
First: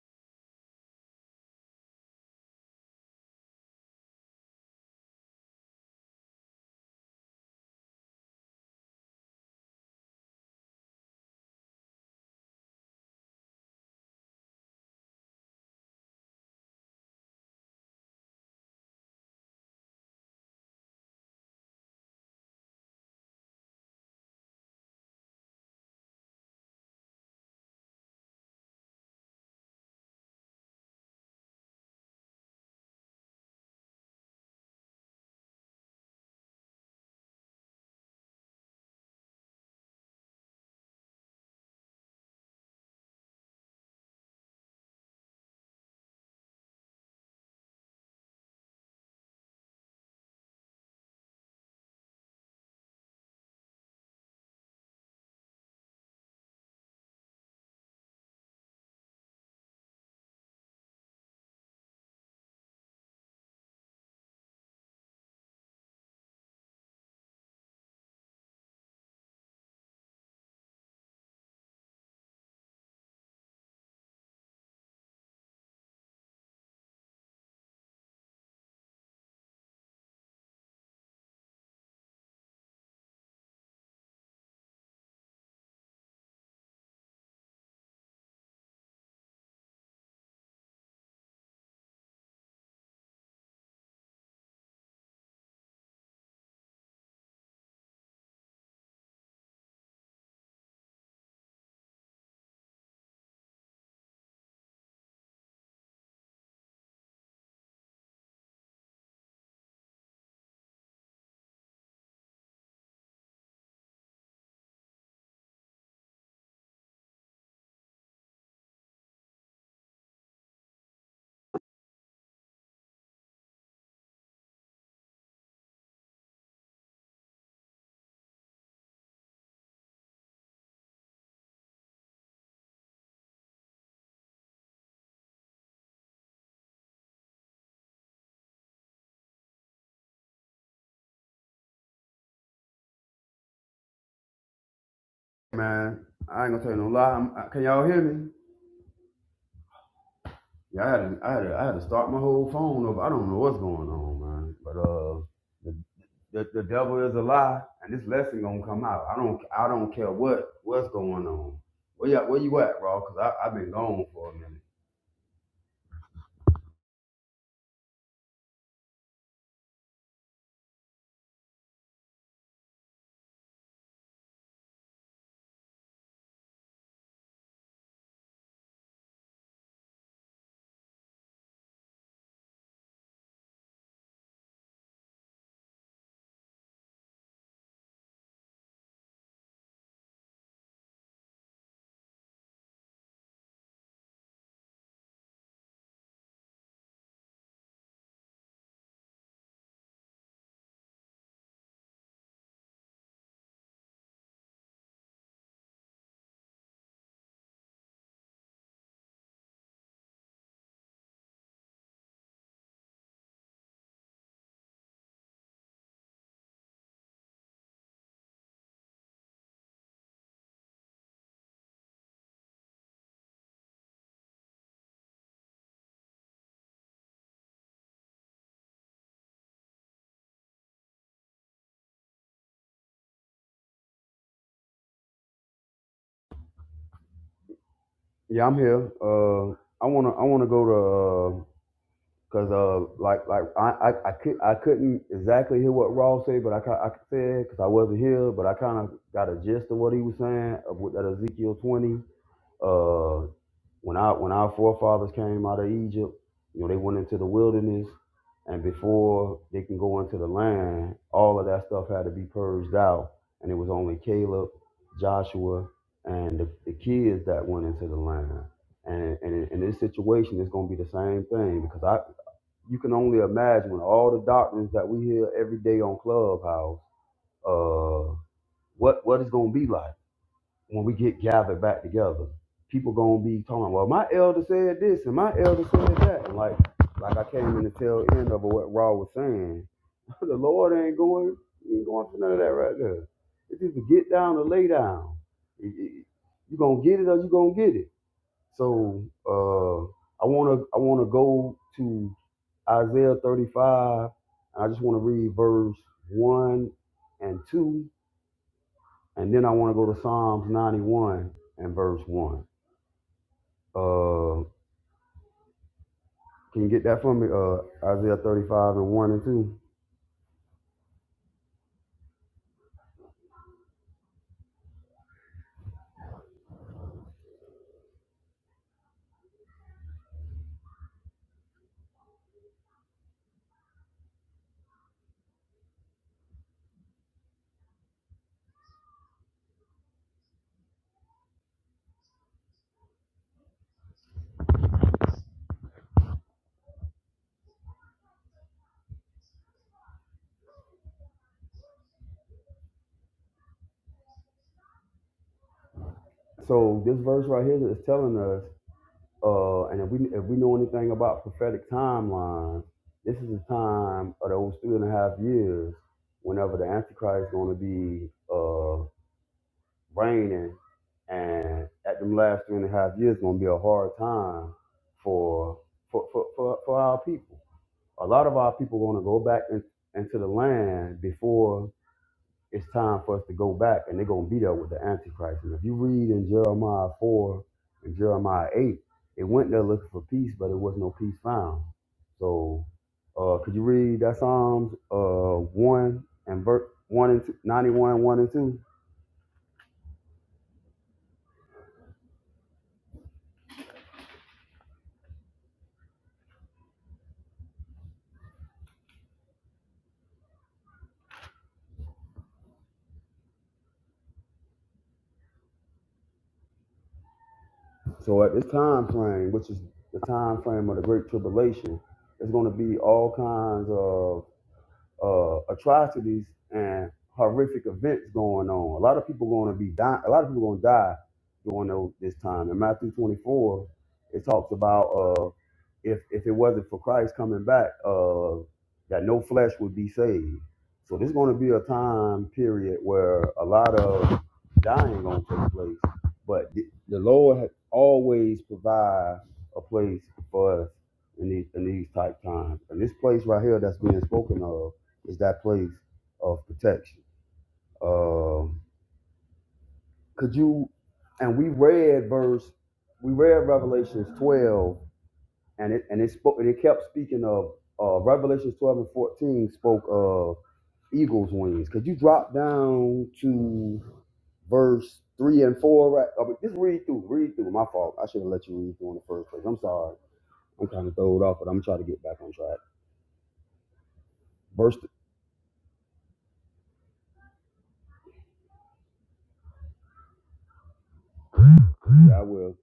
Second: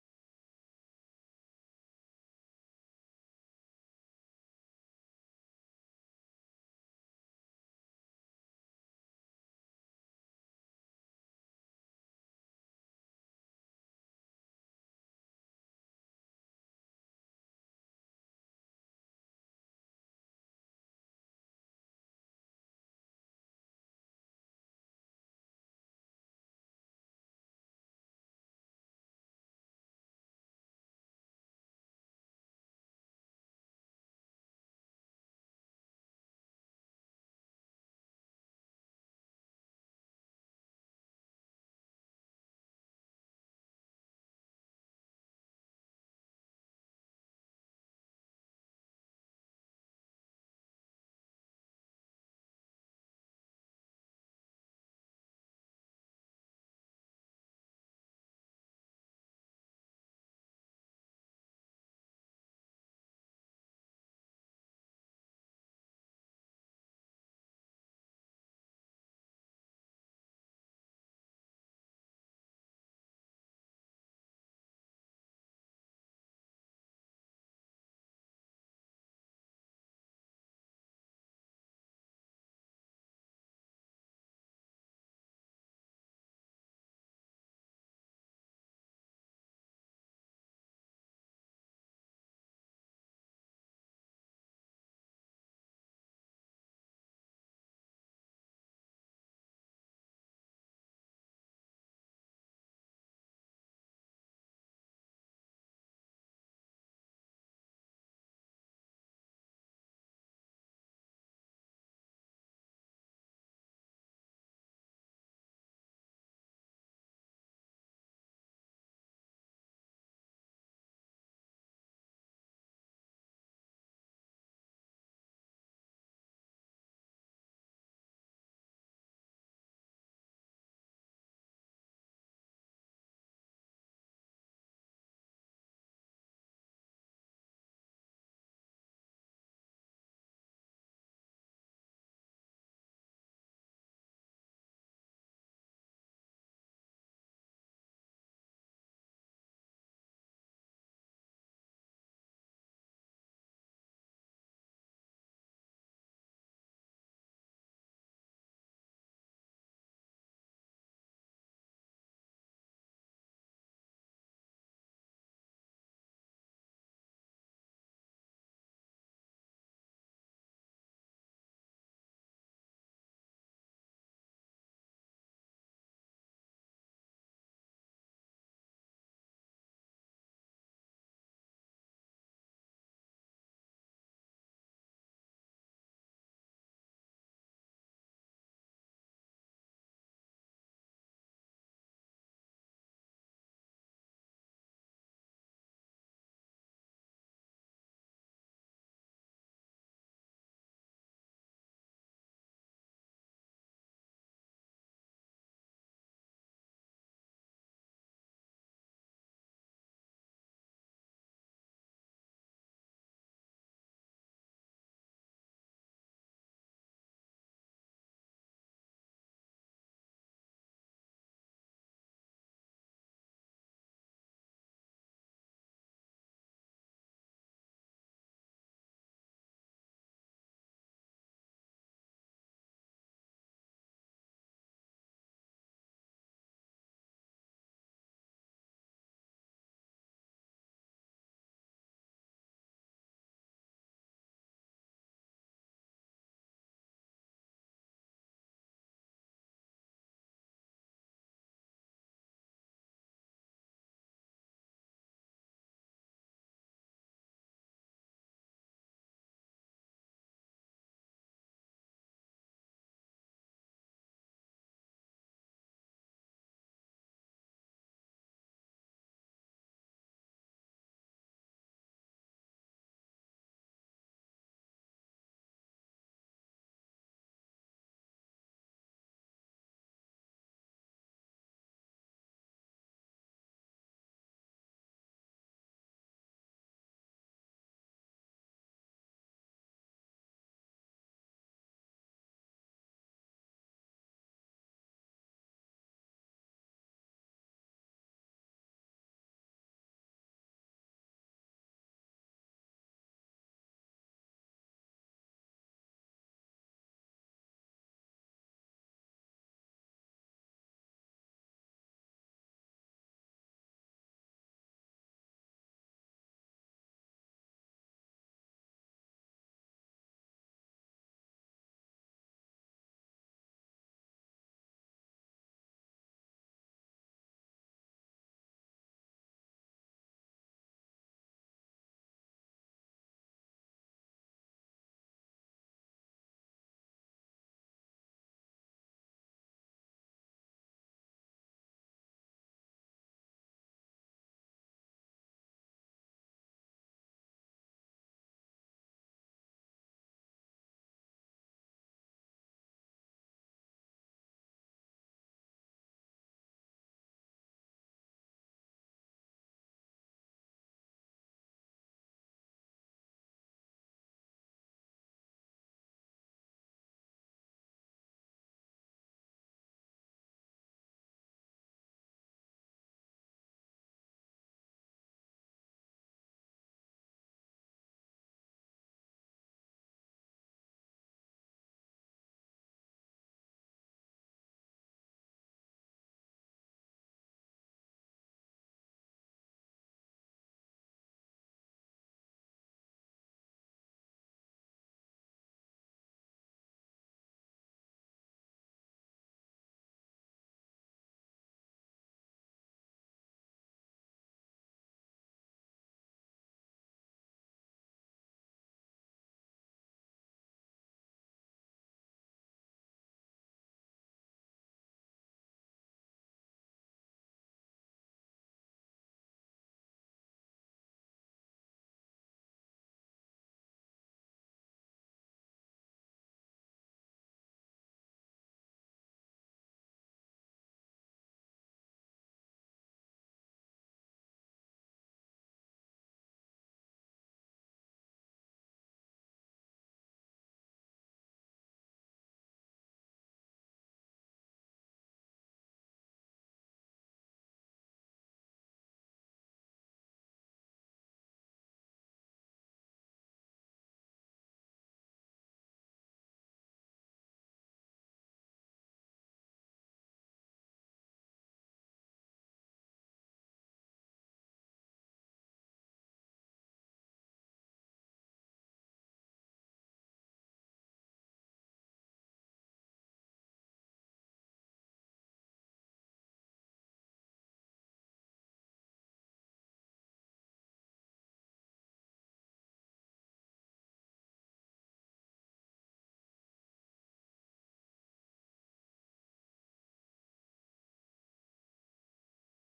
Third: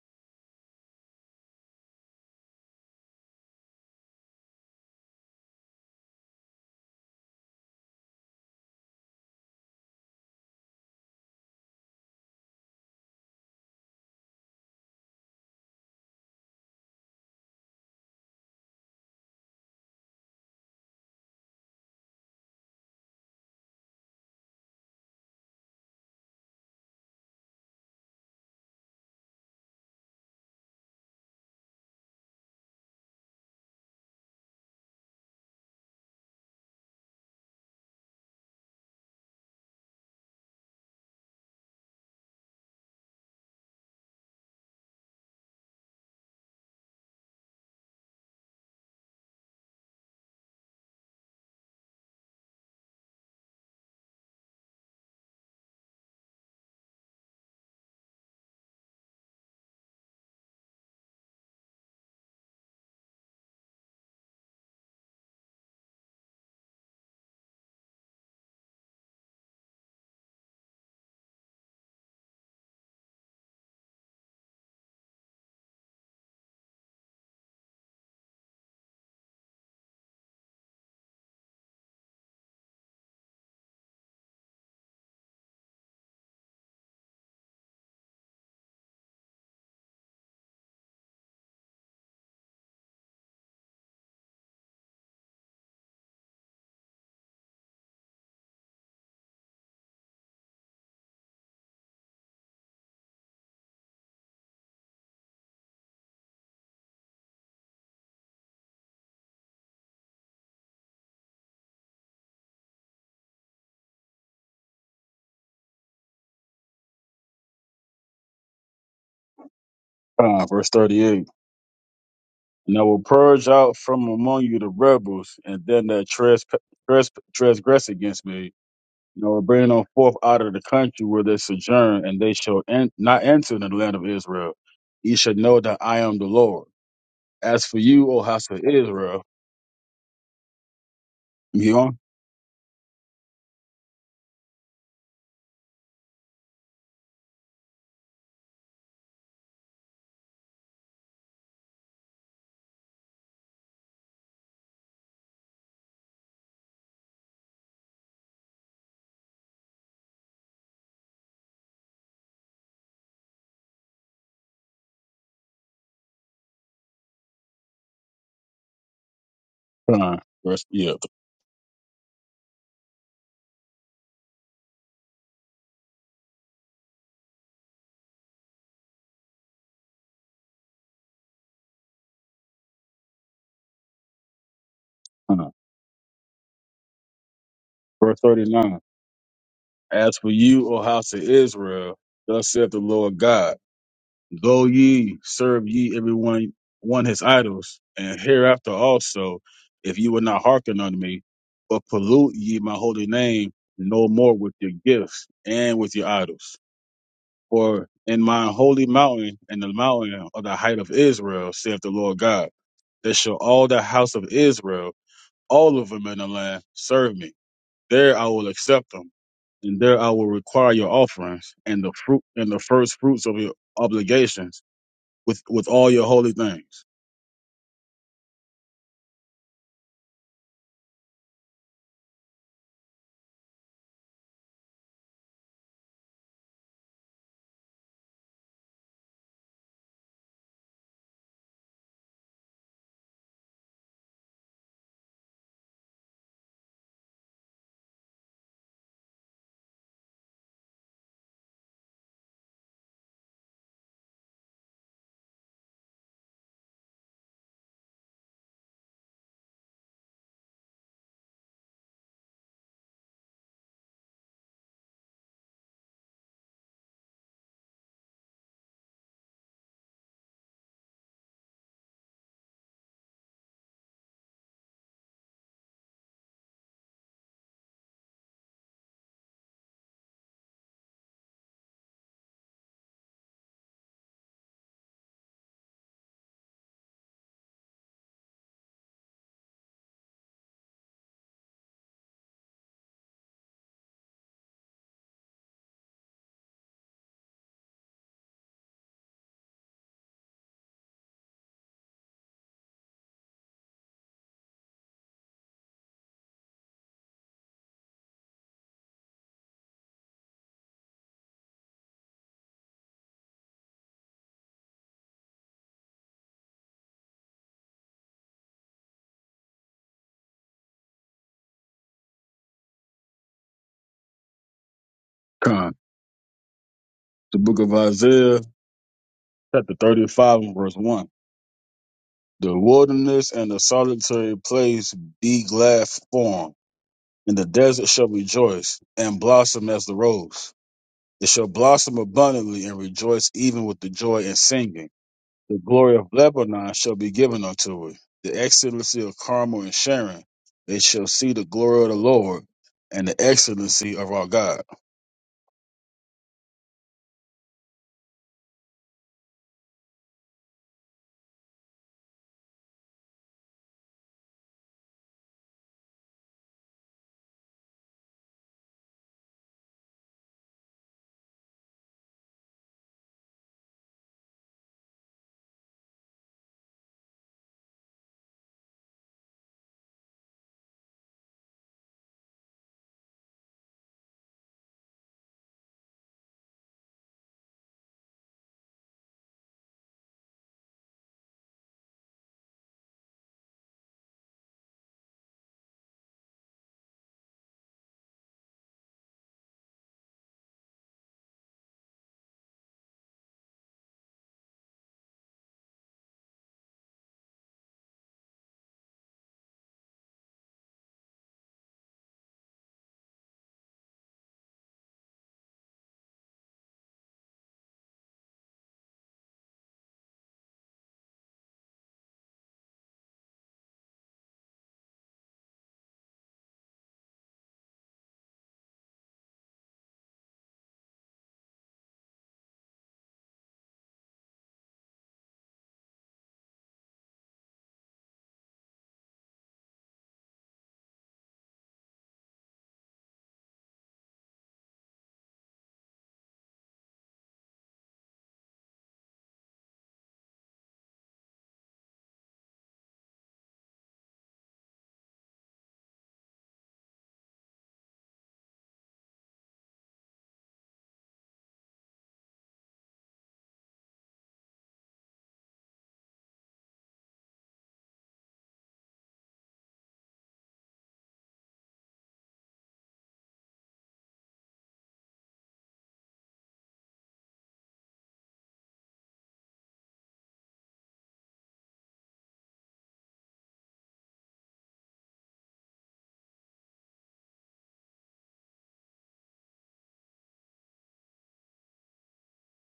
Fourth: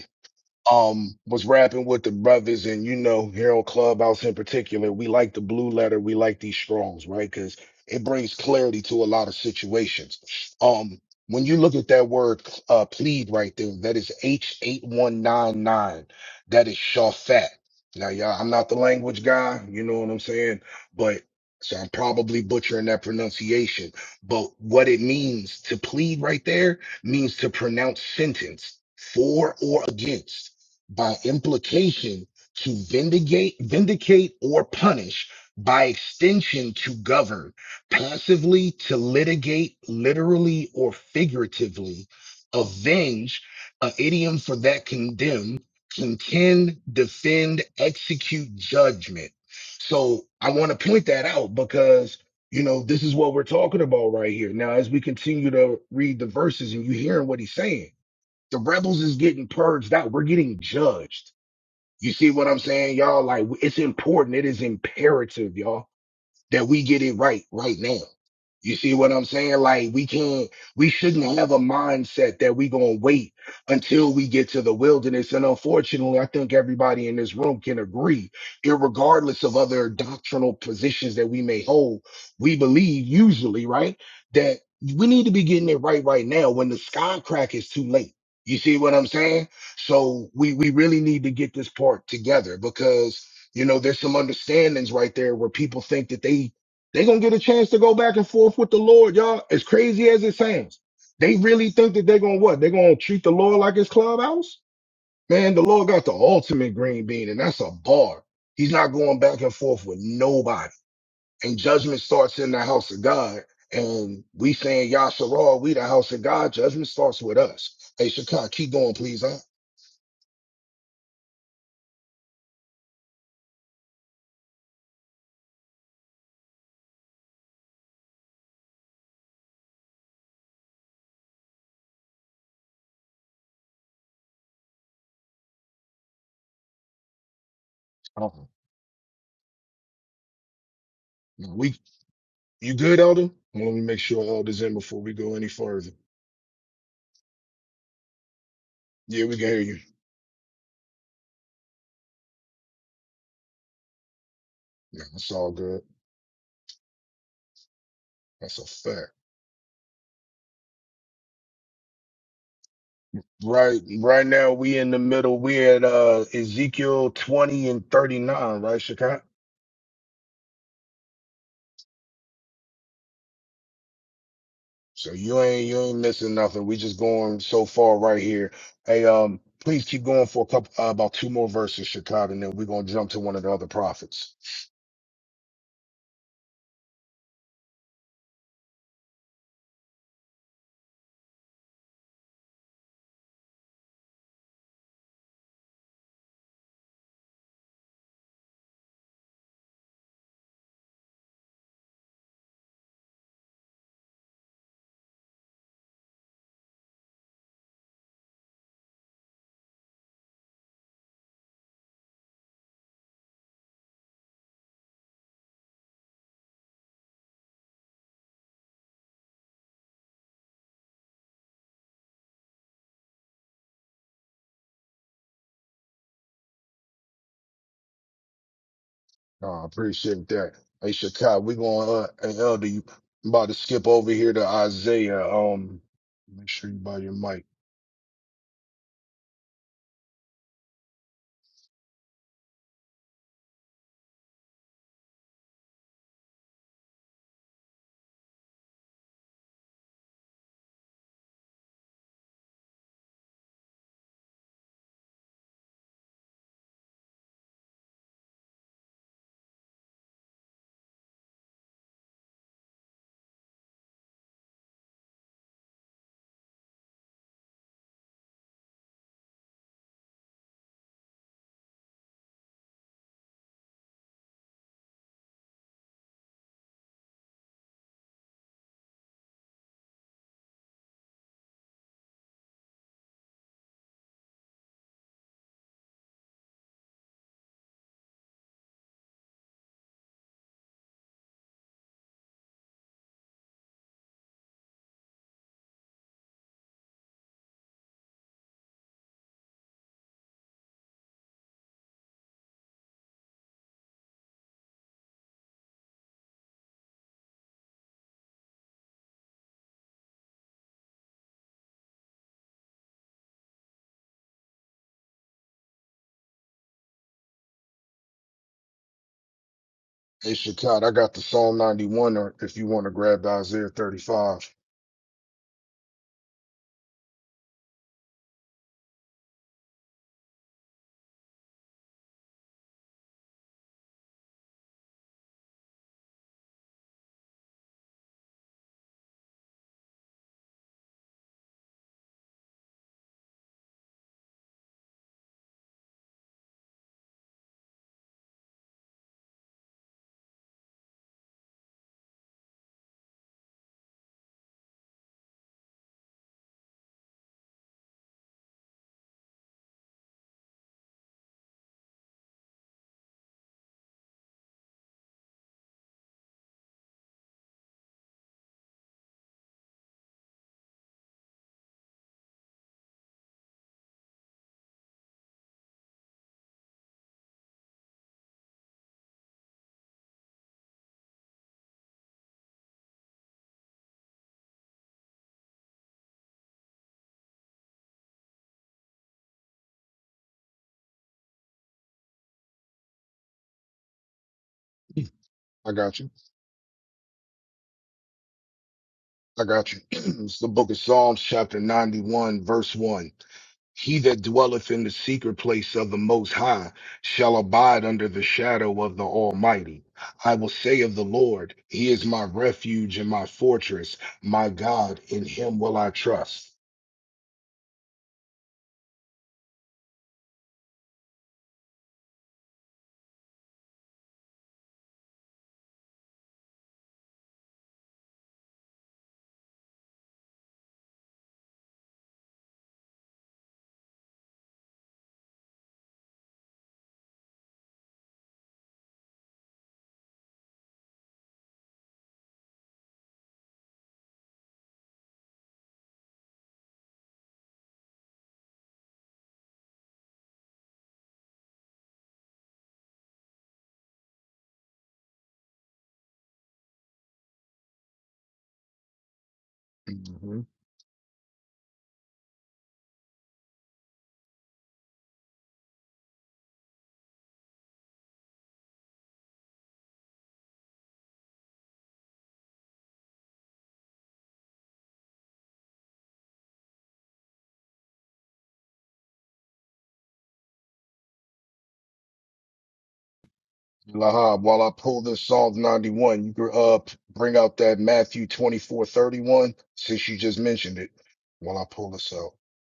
Speaker 1: um was rapping with the brothers and you know here on clubhouse in particular we like the blue letter we like these strongs right because it brings clarity to a lot of situations um when you look at that word uh plead right there that is h8199 that is shafat now y'all i'm not the language guy you know what i'm saying but so i'm probably butchering that pronunciation but what it means to plead right there means to pronounce sentence for or against by implication to vindicate, vindicate or punish, by extension to govern, passively to litigate, literally or figuratively, avenge, an idiom for that condemn, contend, defend, execute judgment. So I want to point that out because you know this is what we're talking about right here. Now, as we continue to read the verses and you hearing what he's saying. The rebels is getting purged out. We're getting judged. You see what I'm saying, y'all? Like it's important. It is imperative, y'all that we get it right right now. You see what I'm saying? Like we can't, we shouldn't have a mindset that we gonna wait until we get to the wilderness. And unfortunately, I think everybody in this room can agree, irregardless of other doctrinal positions that we may hold, we believe usually, right, that we need to be getting it right right now when the sky crack is too late. You see what I'm saying? So we we really need to get this part together because. You know, there's some understandings right there where people think that they they gonna get a chance to go back and forth with the Lord, y'all. As crazy as it sounds, they really think that they're gonna what? They're gonna treat the Lord like his clubhouse? Man, the Lord got the ultimate green bean, and that's a bar. He's not going back and forth with nobody. And judgment starts in the house of God. And we saying Yasharal, we the house of God. Judgment starts with us. Hey, Shakai, keep going, please. Huh?
Speaker 2: Uh, verse 38. And I will purge out from among you the rebels, and them that trespass, trespass, transgress against me You know, we're bringing them forth out of the country where they sojourn, and they shall en- not enter into the land of Israel. Ye should know that I am the Lord. As for you, O
Speaker 1: Uh-huh.
Speaker 2: house of Israel,
Speaker 1: We
Speaker 2: you on
Speaker 1: you good, Elder? Let me make sure Elder's in before we go any further.
Speaker 3: Man, I ain't gonna tell you no lie. I'm, I- can y'all hear me?
Speaker 1: Yeah, we can hear you.
Speaker 3: Yeah, I had, to, I had to, I had to start my whole phone over. I don't know what's going on, man. But
Speaker 1: Yeah,
Speaker 3: uh,
Speaker 1: that's all
Speaker 3: the,
Speaker 1: good.
Speaker 3: the the devil is a lie, and this lesson
Speaker 1: That's
Speaker 3: gonna
Speaker 1: a
Speaker 3: come out.
Speaker 1: fact.
Speaker 3: I don't, I don't care what what's going on. Where you, at- where you at, bro? Cause I, I've been
Speaker 1: Right,
Speaker 3: gone
Speaker 1: right
Speaker 3: for a minute.
Speaker 1: now we in the middle. We at uh Ezekiel twenty and thirty nine, right, Shakat?
Speaker 2: time. Verse yeah,
Speaker 1: So you ain't you ain't missing nothing. We just going so far right here. Hey, um, please keep going for a couple uh, about two more verses, Shakat, and then we're gonna jump to one of the other prophets.
Speaker 2: time. verse thirty nine. As for you, O house of Israel, thus saith the Lord God: Though ye serve ye every one his idols, and hereafter also, if ye will not hearken unto me, but pollute ye my holy name no more with your gifts and with your idols. For in my holy mountain and the mountain of the height of Israel, saith the Lord God, that shall all the house of Israel, all of them in the land, serve me. There I will accept them, and there I will require your offerings and the fruit and the first fruits of your obligations with, with all your holy things.
Speaker 1: Uh, I appreciate that. Hey, Shakai, we're going, uh, hey, Elder, you I'm about to skip over here to Isaiah. Um, make sure you buy your mic.
Speaker 3: Yeah, I'm here. Uh, I wanna I wanna go to uh, cause uh, like like I I I, could, I couldn't exactly hear what Raw said, but I ca- I said because I wasn't here, but I kind of got a gist of what he was saying of what that Ezekiel twenty. Uh, when our when our forefathers came out of Egypt, you know, they went into the wilderness, and before they can go into the land, all of that stuff had to be purged out, and it was only Caleb, Joshua, and the, the kids that went into the land. And, and in, in this situation, it's going to be the same thing because I you can only imagine when all the doctrines that we hear every day on Clubhouse, uh, what what it's going to be like when we get gathered back together, people gonna be talking, well, my elder said this and my elder said that. And like like I came in the tail end of what Raw was saying. <laughs> the Lord ain't going ain't going for none of that right there. It's either get down or lay down. It- it- You gonna get it or you gonna get it. So uh I wanna I wanna go to Isaiah 35 and I just wanna read verse one and two and then I want to go to Psalms 91 and verse 1. Uh, can you get that for me? Uh, Isaiah 35 and 1 and 2.
Speaker 1: Hey, Shakat, I got the Psalm 91, or if you want to grab the Isaiah 35.
Speaker 2: Con. The book of Isaiah, chapter 35, and verse 1. The wilderness and the solitary place be glad for 'em, and the desert shall rejoice and blossom as the rose. It shall blossom abundantly and rejoice even with the joy and singing. The glory of Lebanon shall be given unto it, the excellency of Carmel and Sharon. They shall see the glory of the Lord and the excellency of our God.
Speaker 3: So this verse right here is telling us, uh, and if we if we know anything about prophetic timelines, this is the time of those three and a half years, whenever the Antichrist is going to be uh, reigning, and at them last three and a half years, going to be a hard time for for for for, for our people. a lot of our people want to go back in, into the land before it's time for us to go back, and they're going to be there with the Antichrist. And if you read in Jeremiah 4 and Jeremiah 8, it went there looking for peace, but it was no peace found. So, uh, could you read that Psalms uh,
Speaker 1: I got
Speaker 3: 1
Speaker 1: you.
Speaker 3: and verse 1 and two, 91, 1 and 2?
Speaker 1: I got you. <clears throat> It's the book of Psalms, chapter 91, verse 1. He that dwelleth in the secret place of the Most High shall abide under the shadow of the Almighty. I will say of the Lord, He is my refuge and my fortress, my God, in Him will I trust.
Speaker 3: So, at this time frame, which is the time frame of the Great Tribulation, there's going to be all kinds of uh, atrocities and horrific events going on. A lot of people going to be dying. A lot of people going to die during those, this time. In Matthew 24, it talks about uh, if if it wasn't for Christ coming back, uh, that no flesh would be saved. So there's going to be a time period where a lot of dying going to take place. But the, the Lord has always provide a place for us in these in these type times. And this place right here that's being spoken of is that place of protection. Um, could you? And we read verse, we read Revelations twelve, and it and it spoke and it kept speaking of uh, Revelations twelve and fourteen spoke of eagle's wings. Could you drop down to verse three and four? Right, uh, but just read through, read through. My fault. I should have let you read through in the first place. I'm sorry. I'm kind of throwed off, but I'm trying to get back on track.
Speaker 1: Lahab, while I
Speaker 3: Verse,
Speaker 1: pull this Psalm 91, you can uh, p- bring out that Matthew 24:31 since you just mentioned it, while I pull this
Speaker 3: yeah, I
Speaker 1: out.
Speaker 3: will.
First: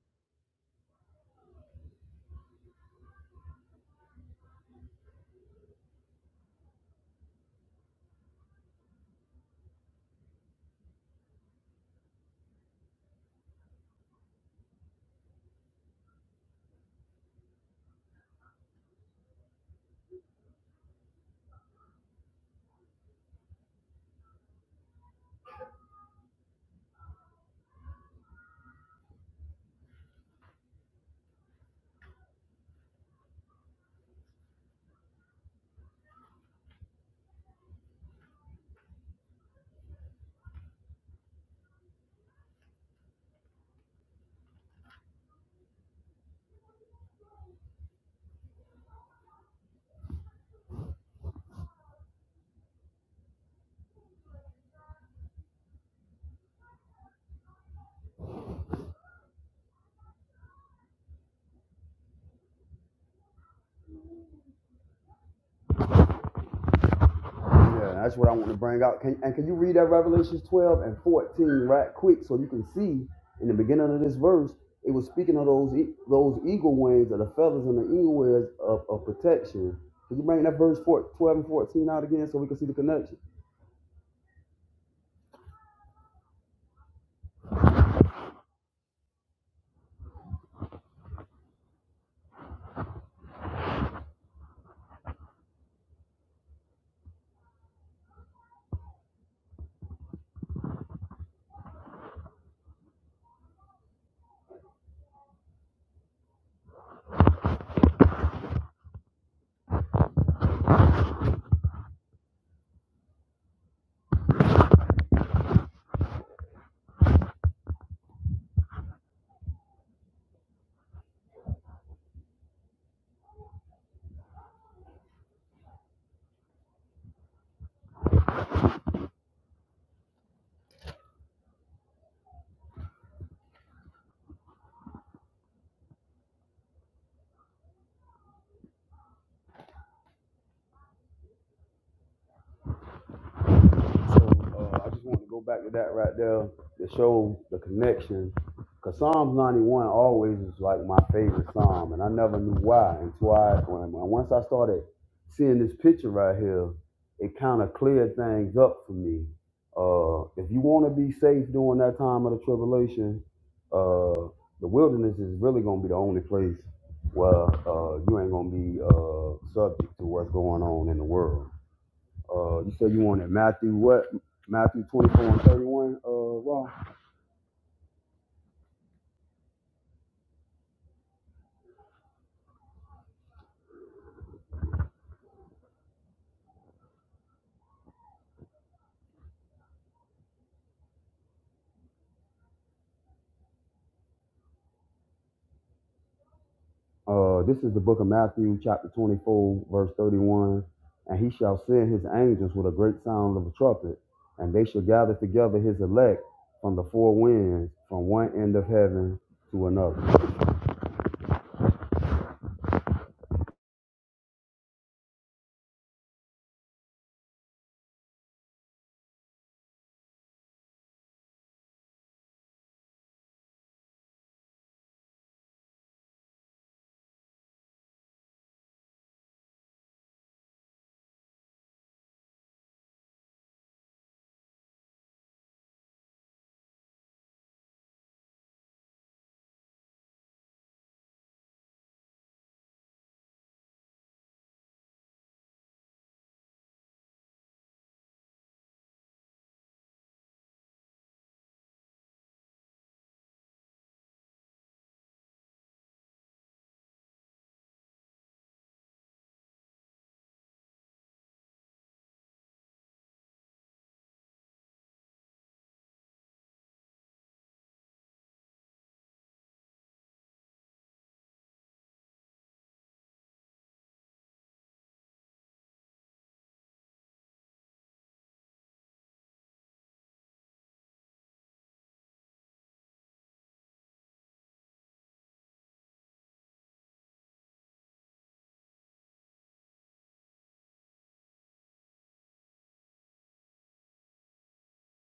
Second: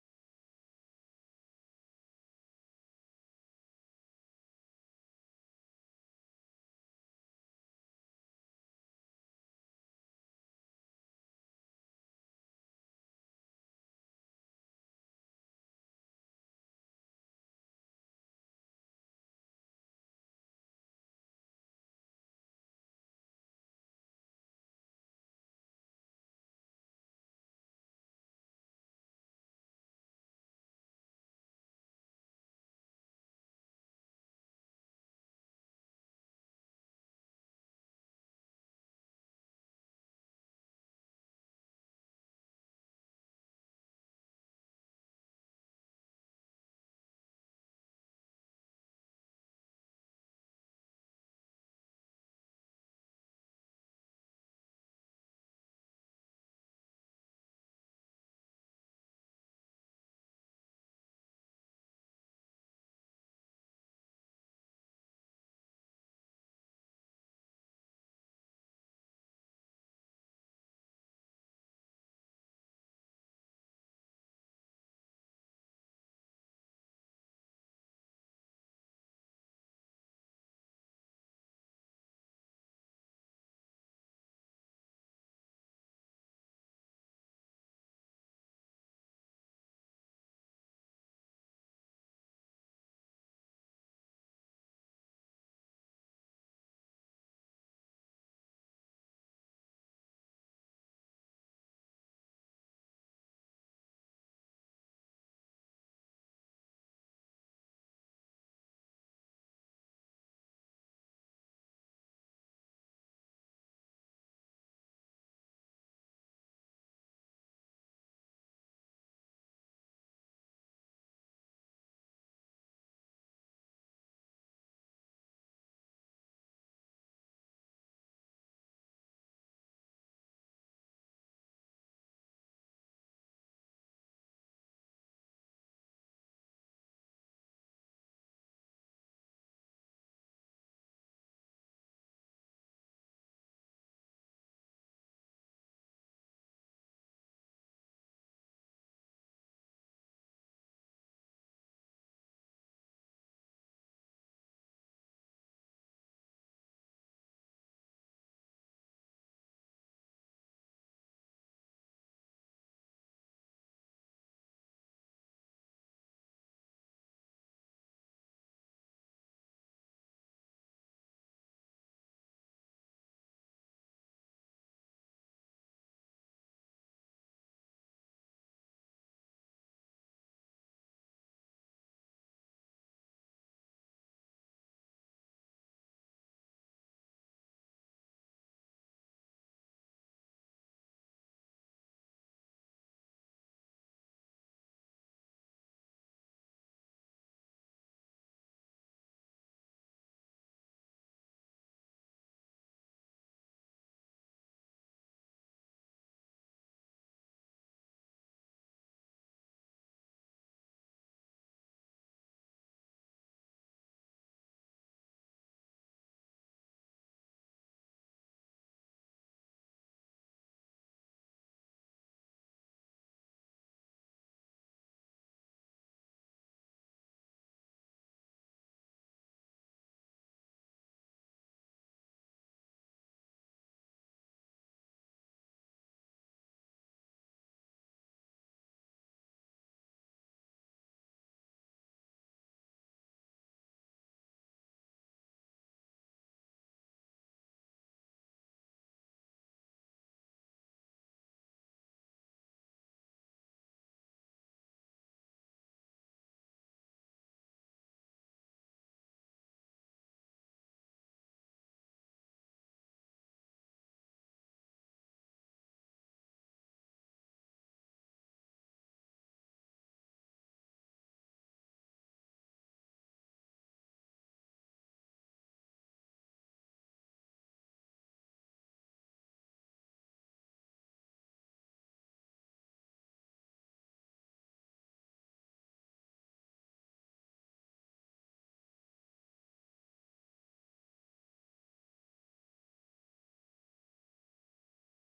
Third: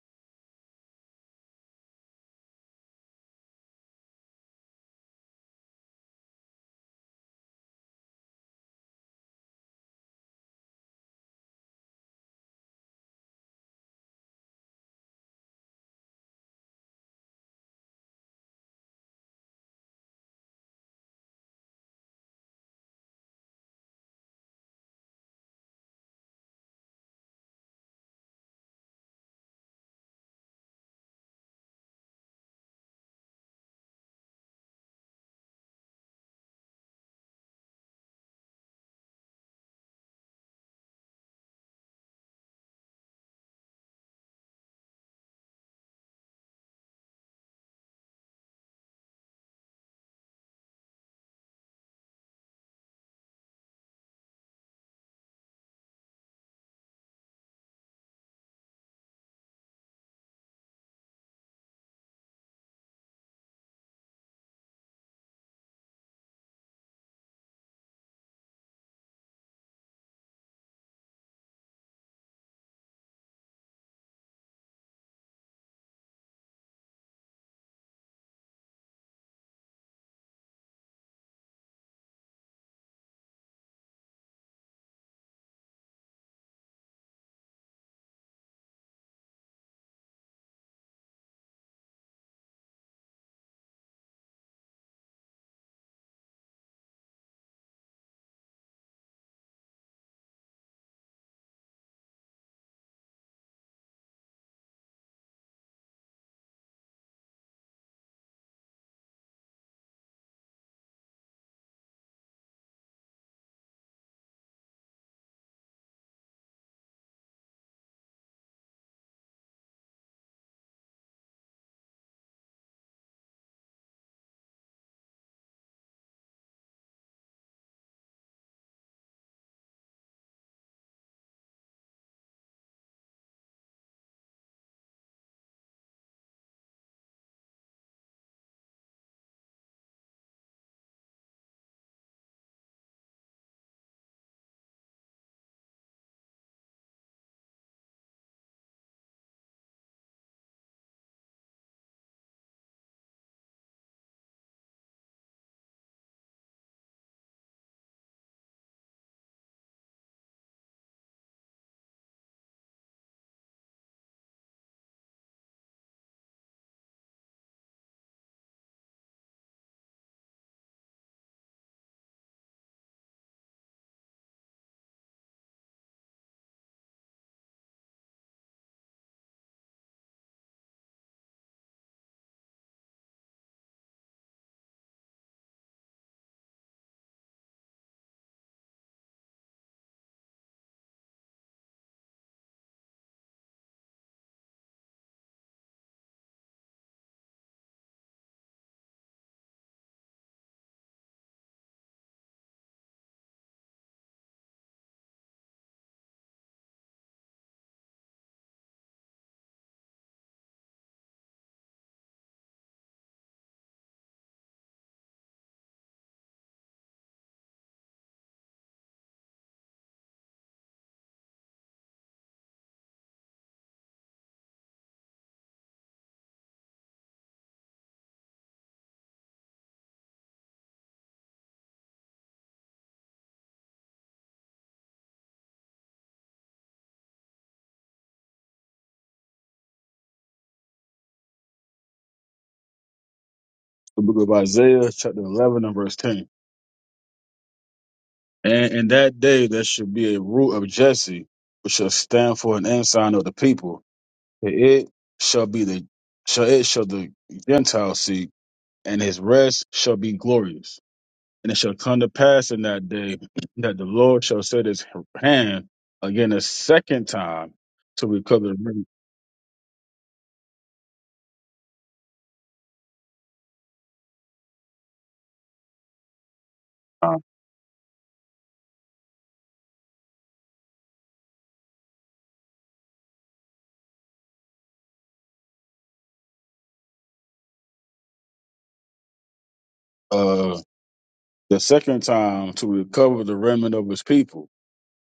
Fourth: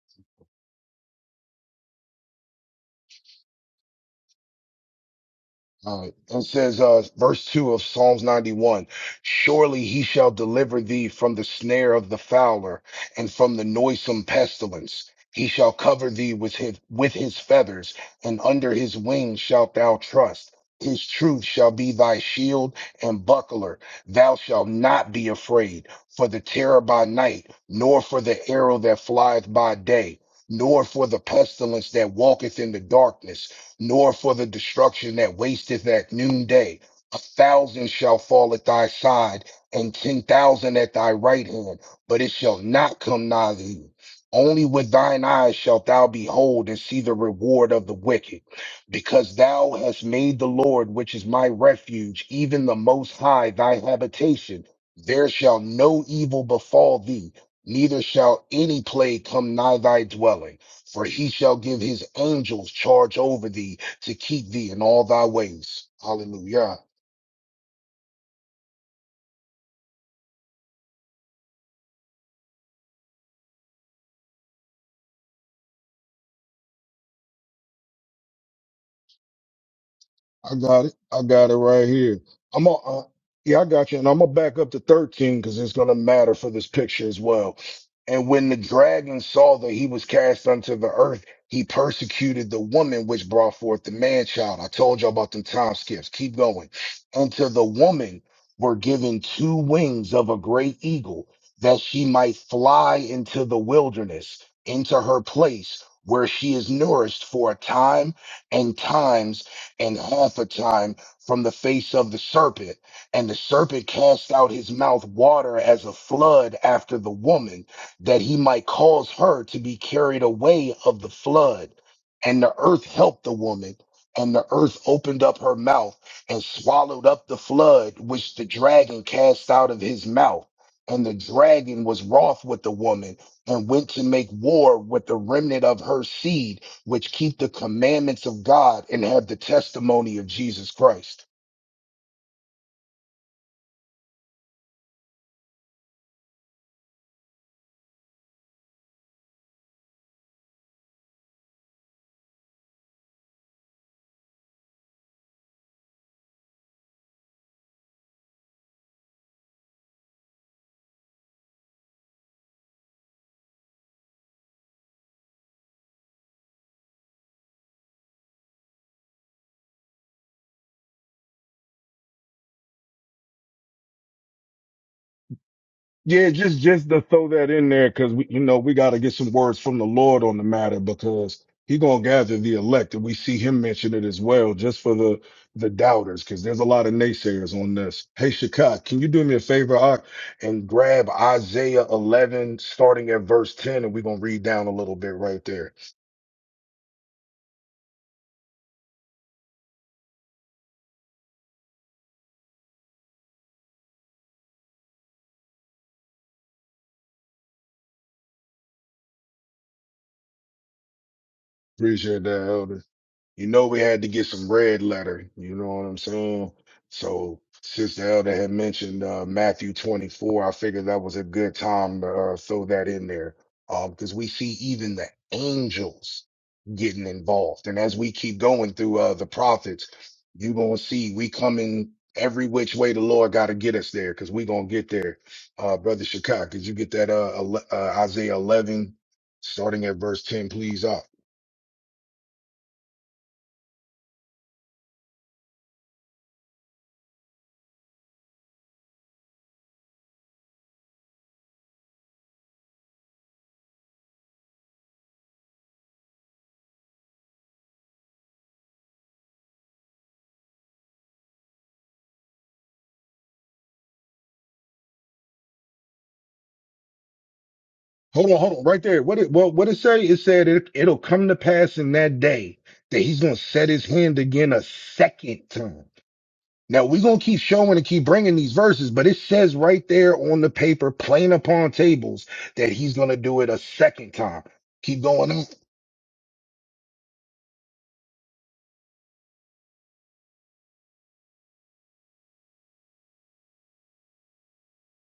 Speaker 1: All right. It says, uh, verse 2 of Psalms 91 Surely he shall deliver thee from the snare of the fowler and from the noisome pestilence. He shall cover thee with his, with his feathers, and under his wings shalt thou trust. His truth shall be thy shield and buckler. Thou shalt not be afraid for the terror by night, nor for the arrow that flieth by day, nor for the pestilence that walketh in the darkness nor for the destruction that wasteth at noonday. A thousand shall fall at thy side, and ten thousand at thy right hand, but it shall not come nigh thee. Only with thine eyes shalt thou behold and see the reward of the wicked, because thou hast made the Lord, which is my refuge, even the Most High, thy habitation. There shall no evil befall thee, neither shall any plague come nigh thy dwelling. For he shall give his angels charge over thee to keep thee in all thy ways. Hallelujah.
Speaker 3: Yeah, that's what I want to bring out. Can, and can you read that Revelations 12 and 14 right quick so you can see in the beginning of this verse, it was speaking of those e- those eagle wings or the feathers and the eagle wings of, of protection. Can you bring
Speaker 1: I
Speaker 3: that verse
Speaker 1: got it.
Speaker 3: 4
Speaker 1: I
Speaker 3: 12
Speaker 1: got it right
Speaker 3: and 14 out
Speaker 1: here.
Speaker 3: again so we can
Speaker 1: I'm
Speaker 3: see the
Speaker 1: on. Uh,
Speaker 3: connection?
Speaker 1: yeah, I got you, and I'm gonna back up to 13 because it's gonna matter for this picture as well. And when the dragon saw that he was cast unto the earth, he persecuted the woman which brought forth the man child. I told you all about them time skips. Keep going. Unto the woman were given two wings of a great eagle that she might fly into the wilderness, into her place where she is nourished for a time and times and half a time from the face of the serpent. And the serpent cast out his mouth water as a flood after the woman, that he might cause her to be carried away of the flood. And the earth helped the woman, and the earth opened up her mouth and swallowed up the flood which the dragon cast out of his mouth. And the dragon was wroth with the woman and went to make war with the remnant of her seed which keep the commandments of God and have the testimony of Jesus Christ.
Speaker 3: So uh, I just want to go back to that right there to show the connection. Cause Psalms 91 always is like my favorite psalm, and I never knew why until I when, when once I started seeing this picture right here, it kind of cleared things up for me. Uh, if you want to be safe during that time of the tribulation, uh, the wilderness is really gonna be the only place where uh, you ain't gonna be uh, subject to what's going on in the world. Uh, you said you wanted Matthew what? Matthew 24 and 31, uh,
Speaker 1: Yeah, just
Speaker 3: Raw.
Speaker 1: just to throw that in there because we, you know, we got to get some words from the Lord on the matter because He gonna gather the elect, and we see Him mention it as well, just for the the doubters, because there's a lot of naysayers on this. Hey, Shakat, can you do me a favor I, and grab Isaiah 11, starting at verse 10, and we're gonna read down a little bit right there.
Speaker 3: Uh, this is the book of Matthew, chapter 24, verse 31. And he shall send his angels with a great sound of a trumpet, and they shall gather together his elect from the four winds, from one end of heaven to another.
Speaker 1: Appreciate that, Elder. You know, we had to get some red letter. You know what I'm saying? So, Sister Elder had mentioned uh, Matthew 24. I figured that was a good time to uh, throw that in there because we see even the angels getting involved. And as we keep going through uh, the prophets, you're going to see we coming every which way the Lord got to get us there because we're going to get there. Uh, Brother Shakak, could you get that uh, ele- uh, Isaiah 11, starting at verse 10, please? uh?
Speaker 2: The book of Isaiah, chapter 11, and verse 10. And in that day there shall be a root of Jesse, which shall stand for an ensign of the people. To It shall be the shall it shall the Gentiles seek, and his rest shall be glorious. And it shall come to pass in that day <clears throat> that the Lord shall set his hand again a second time to
Speaker 1: Hold on,
Speaker 2: recover the
Speaker 1: hold on, right
Speaker 2: remnant,
Speaker 1: there. What it well, what it say? It said it, it'll come to pass in that day that he's gonna set his hand again a second time. Now we're gonna keep showing and keep bringing these verses, but it says right there on the paper, plain upon tables, that he's gonna do it a second time. Keep going on.
Speaker 2: uh, the second time to recover the remnant of his people,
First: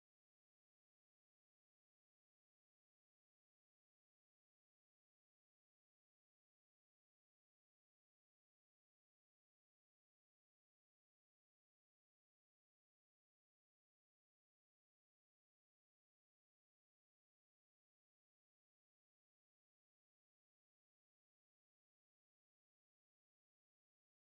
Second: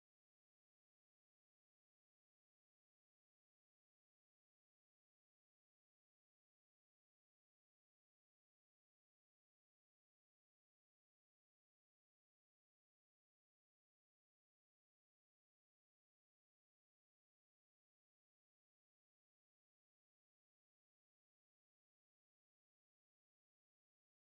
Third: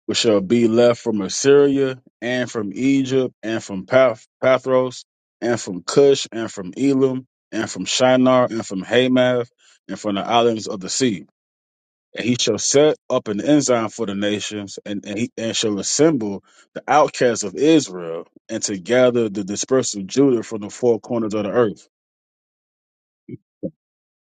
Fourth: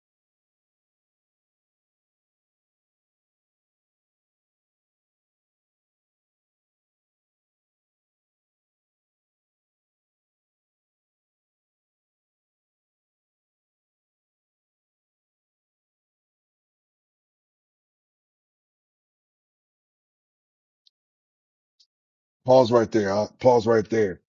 Speaker 2: which shall be left from Assyria and from Egypt and from Path- Pathros and from Cush and from Elam and from Shinar and from Hamath and from the islands of the sea and he shall set up an ensign for the nations, and, and he and shall assemble the outcasts of Israel, and to gather the dispersed of Judah from the four corners of the earth.
Speaker 1: Pause right there. uh, Pause right there.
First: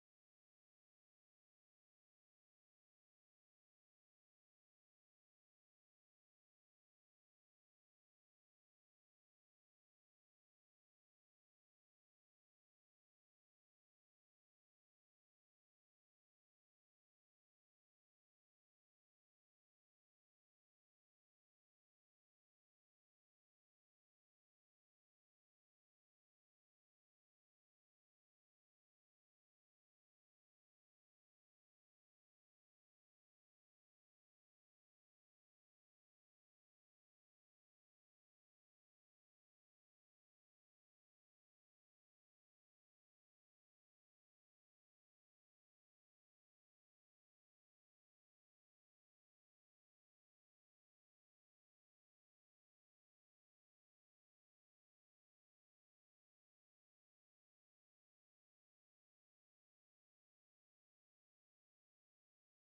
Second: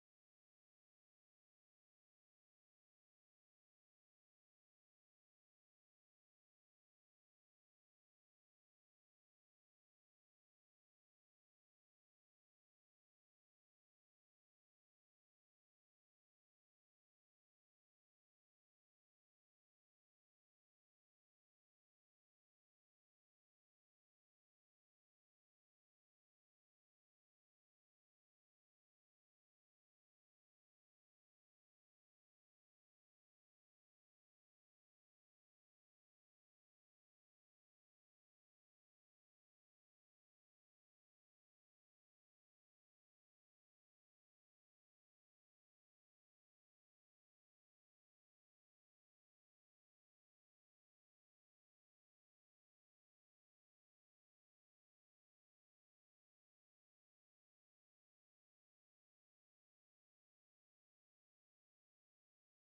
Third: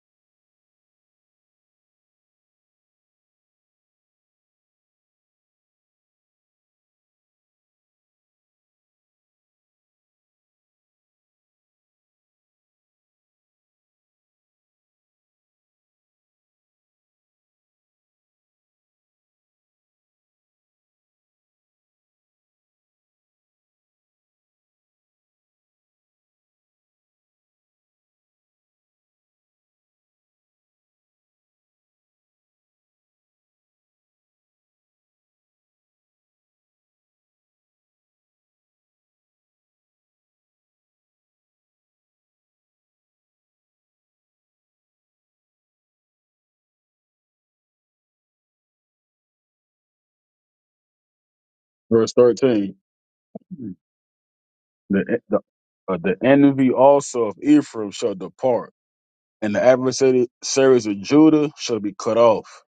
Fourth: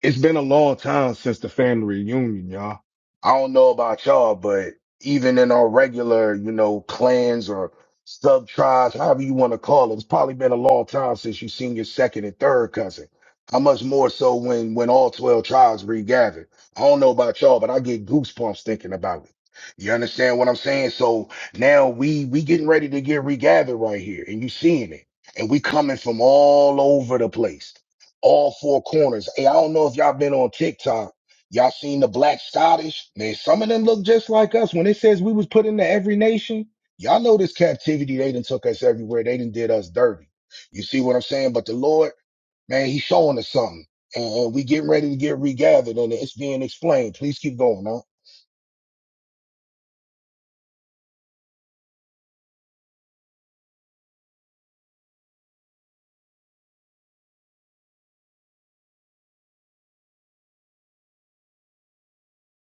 Speaker 1: It's been a long time since the family reunion, y'all. I don't know about y'all, but even in our regular, you know, clans or sub tribes, however you want to call it, it's probably been a long time since you've seen your second and third cousin. How much more so when when all 12 tribes regather? I don't know about y'all, but I get goosebumps thinking about it. You understand what I'm saying? So now we we getting ready to get regathered right here, and you seeing it. And we coming from all over the place all four corners. Hey, I don't know if y'all been on TikTok. Y'all seen the black Scottish? Man, some of them look just like us. When it says we was put into every nation, y'all know this captivity. They done took us everywhere. They done did us dirty. You see what I'm saying? But the Lord, man, he's showing us something. And, and we getting ready to get regathered and it's being explained. Please keep going, huh?
Speaker 2: Verse thirteen: the the, uh, the envy also of Ephraim shall depart, and the adversaries of Judah shall be cut off.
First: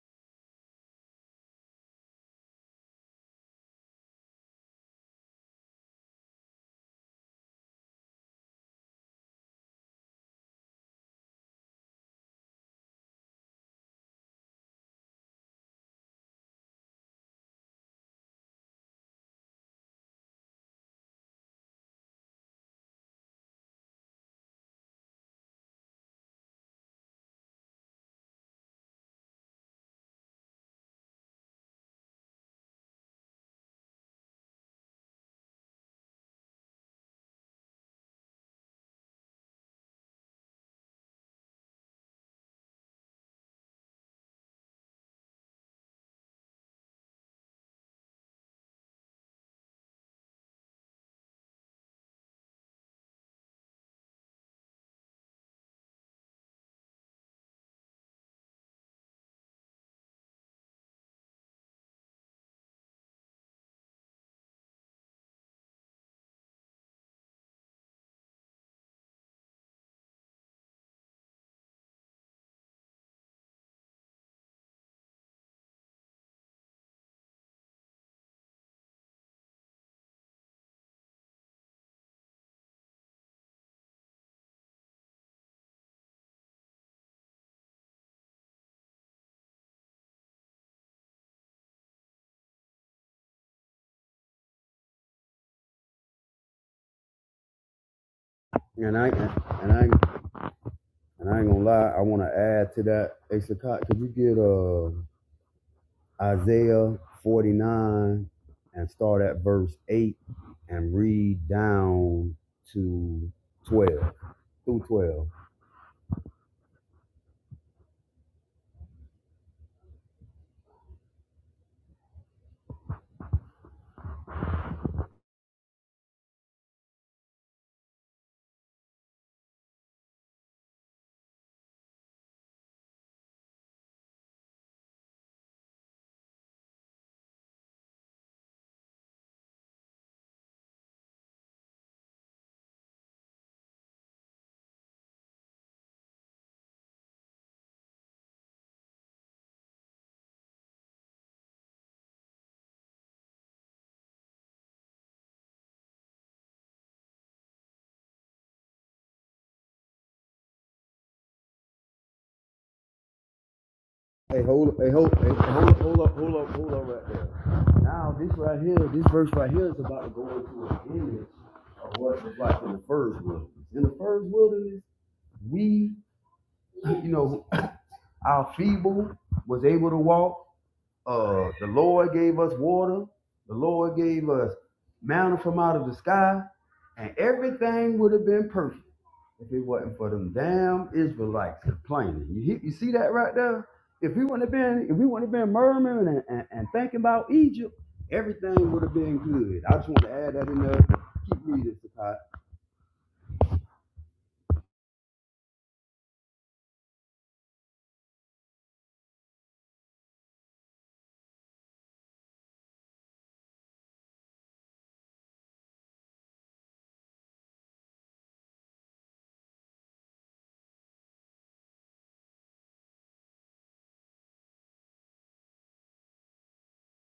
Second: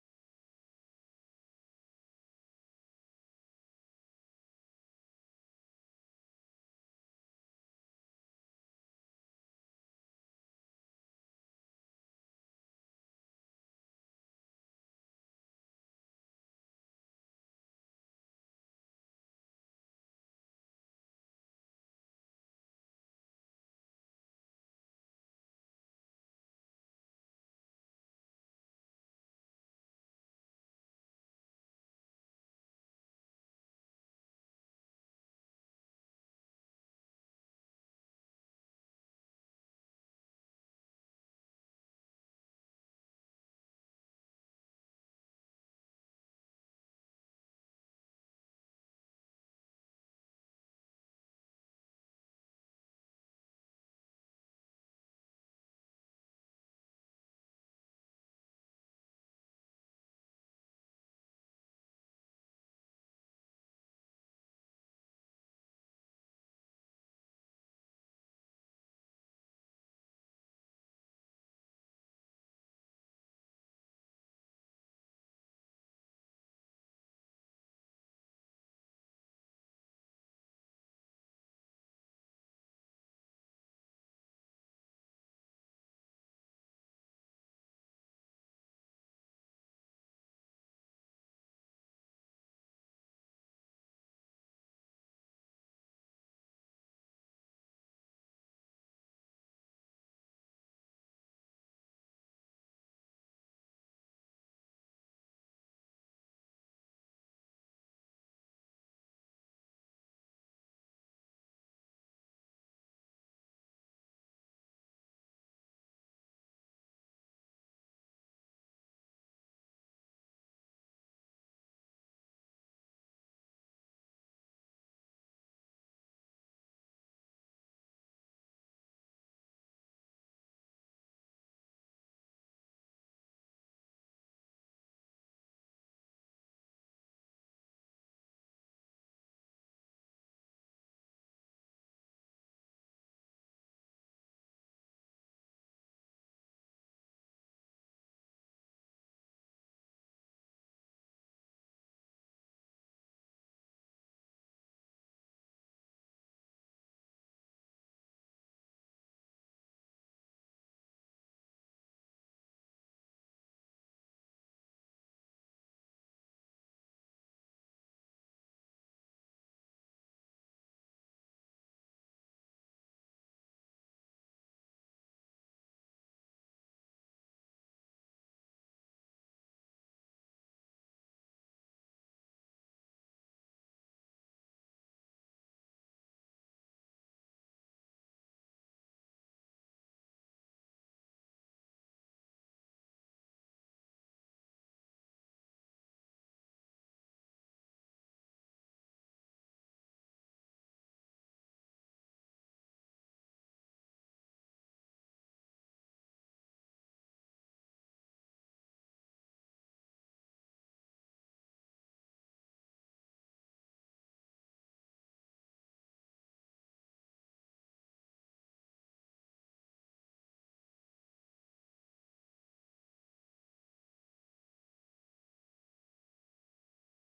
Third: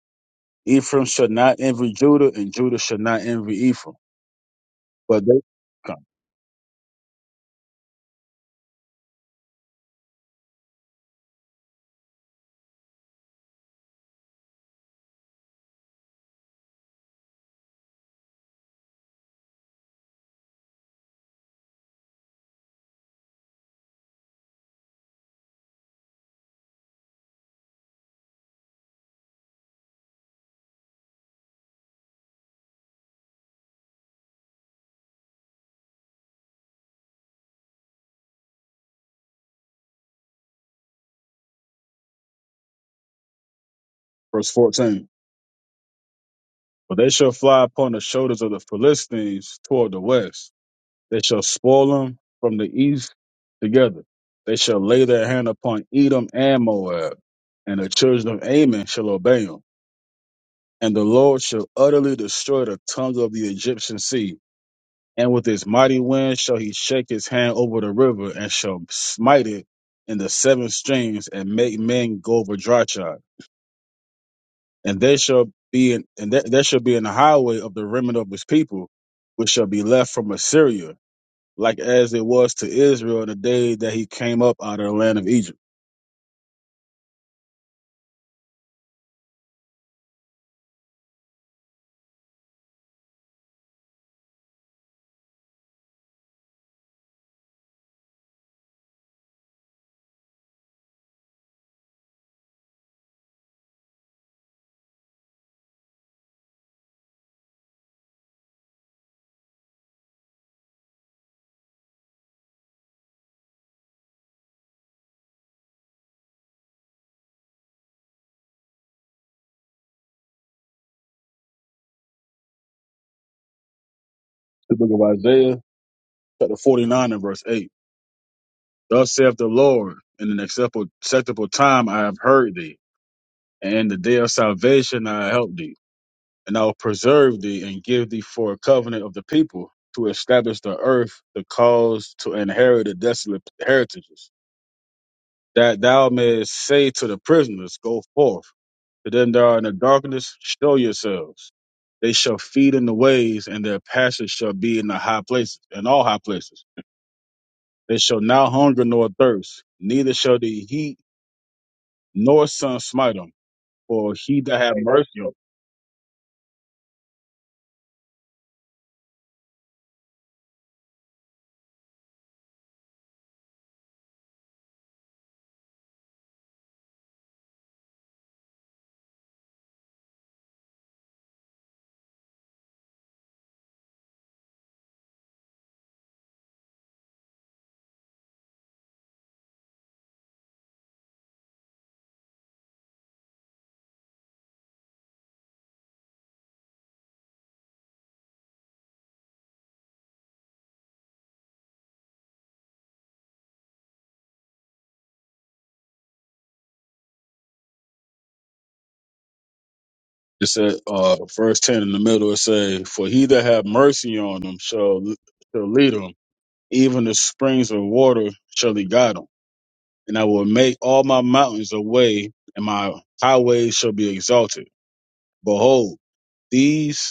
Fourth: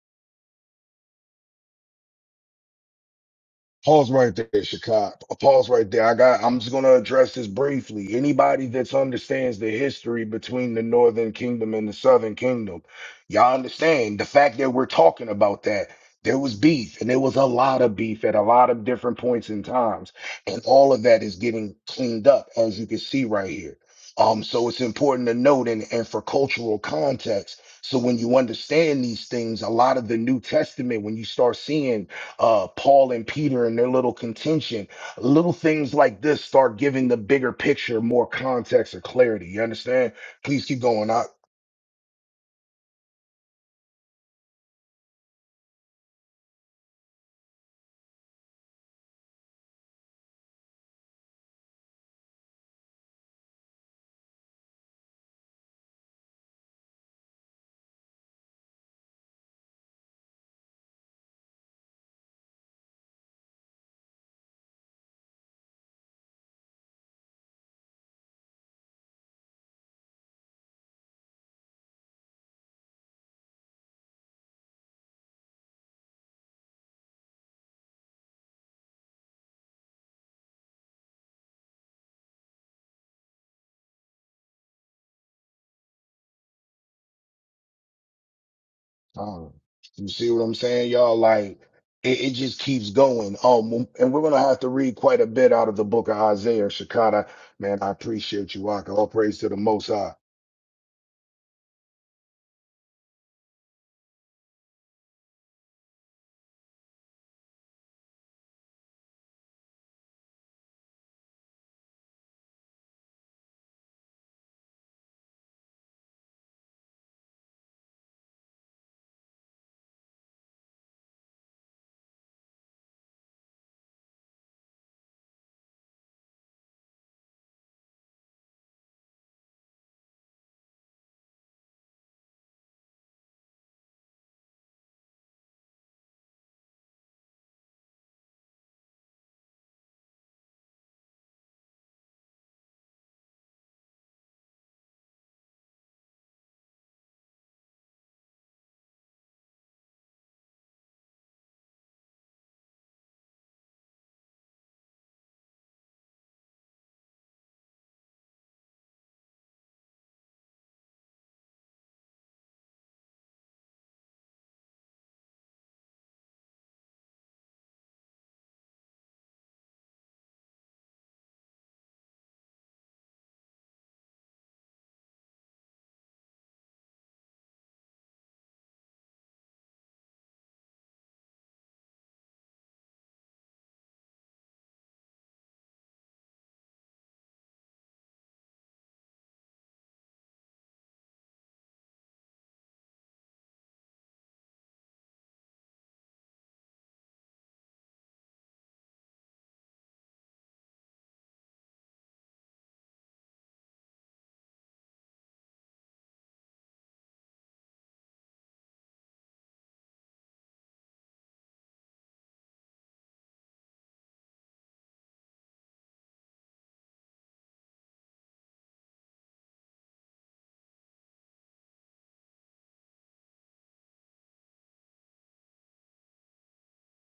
Speaker 2: Ephraim shall not envy Judah, and Judah shall not envy Ephraim.
Speaker 1: Pause right there, Chicago.
Speaker 2: But they,
Speaker 1: Pause right there. I got. I'm just gonna address this briefly. Anybody that understands the history between the Northern Kingdom and the Southern Kingdom, y'all understand the fact that we're talking about that. There was beef, and there was a lot of beef at a lot of different points in times, and all of that is getting cleaned up, as you can see right here. Um, so it's important to note, and, and for cultural context. So when you understand these things, a lot of the New Testament, when you start seeing uh, Paul and Peter and their little contention. Little things like this start giving the bigger picture more context or clarity. You understand? Please keep going. I,
Speaker 2: verse fourteen: but they shall fly upon the shoulders of the Philistines toward the west They shall spoil them from the east together. They shall lay their hand upon Edom and Moab, and the children of Ammon shall obey them. And the Lord shall utterly destroy the tongues of the Egyptian sea. And with his mighty wind shall he shake his hand over the river, and shall smite it in the seven streams, and make men go over dry shod. And there shall be an, and there there shall be in the highway of the remnant of his people, which shall be left from Assyria, like as it was to Israel the day that he came up out of the land of Egypt.
Speaker 1: um, you see what I'm saying, y'all? Like it, it just keeps going. Um, and we're gonna have to read quite a bit out of the book of Isaiah. Shakata, man, I appreciate you, Waka.
Speaker 3: And
Speaker 1: All
Speaker 3: I
Speaker 1: praise to the
Speaker 3: and I
Speaker 1: Most High.
Speaker 3: and I ain't gonna lie, I want to add to that, Asakat. Could you get uh Isaiah 49 and start at verse 8 and read down to 12 through 12.
Speaker 2: The book of Isaiah, chapter 49 and verse 8. Thus saith the Lord, in an acceptable, acceptable time I have heard thee, and in the day of salvation I help thee, and I will preserve thee and give thee for a covenant of the people to establish the earth, the cause to inherit the desolate heritages, that thou mayest say to the prisoners, Go forth to them that are in the darkness, show yourselves. They shall feed in the ways, and their passage shall be in the high places, in all high places. They shall now hunger nor thirst, neither shall the heat nor sun smite them. For
Speaker 3: Hey,
Speaker 2: he that have
Speaker 3: hold, hey, hold,
Speaker 2: mercy
Speaker 3: hey,
Speaker 2: on
Speaker 3: hold, up, hold up, hold up, hold up right there. Now, this right here, this verse right here is about to go into an image of what it was like in the first wilderness. In the first wilderness, we, you know, our feeble was able to walk, Uh, the Lord gave us water. The Lord gave us manna from out of the sky, and everything would have been perfect if it wasn't for them damn Israelites complaining. You you see that right there? If we wouldn't have been, if we wouldn't have been murmuring and, and, and thinking about Egypt, everything would have been good. I just want to add that in there. Keep reading, Sakai.
Speaker 2: it said, uh, verse ten in the middle. It say, "For he that have mercy on them shall shall lead them; even the springs of water shall he guide them. And I will make all my mountains a way, and my highways shall be exalted. Behold, these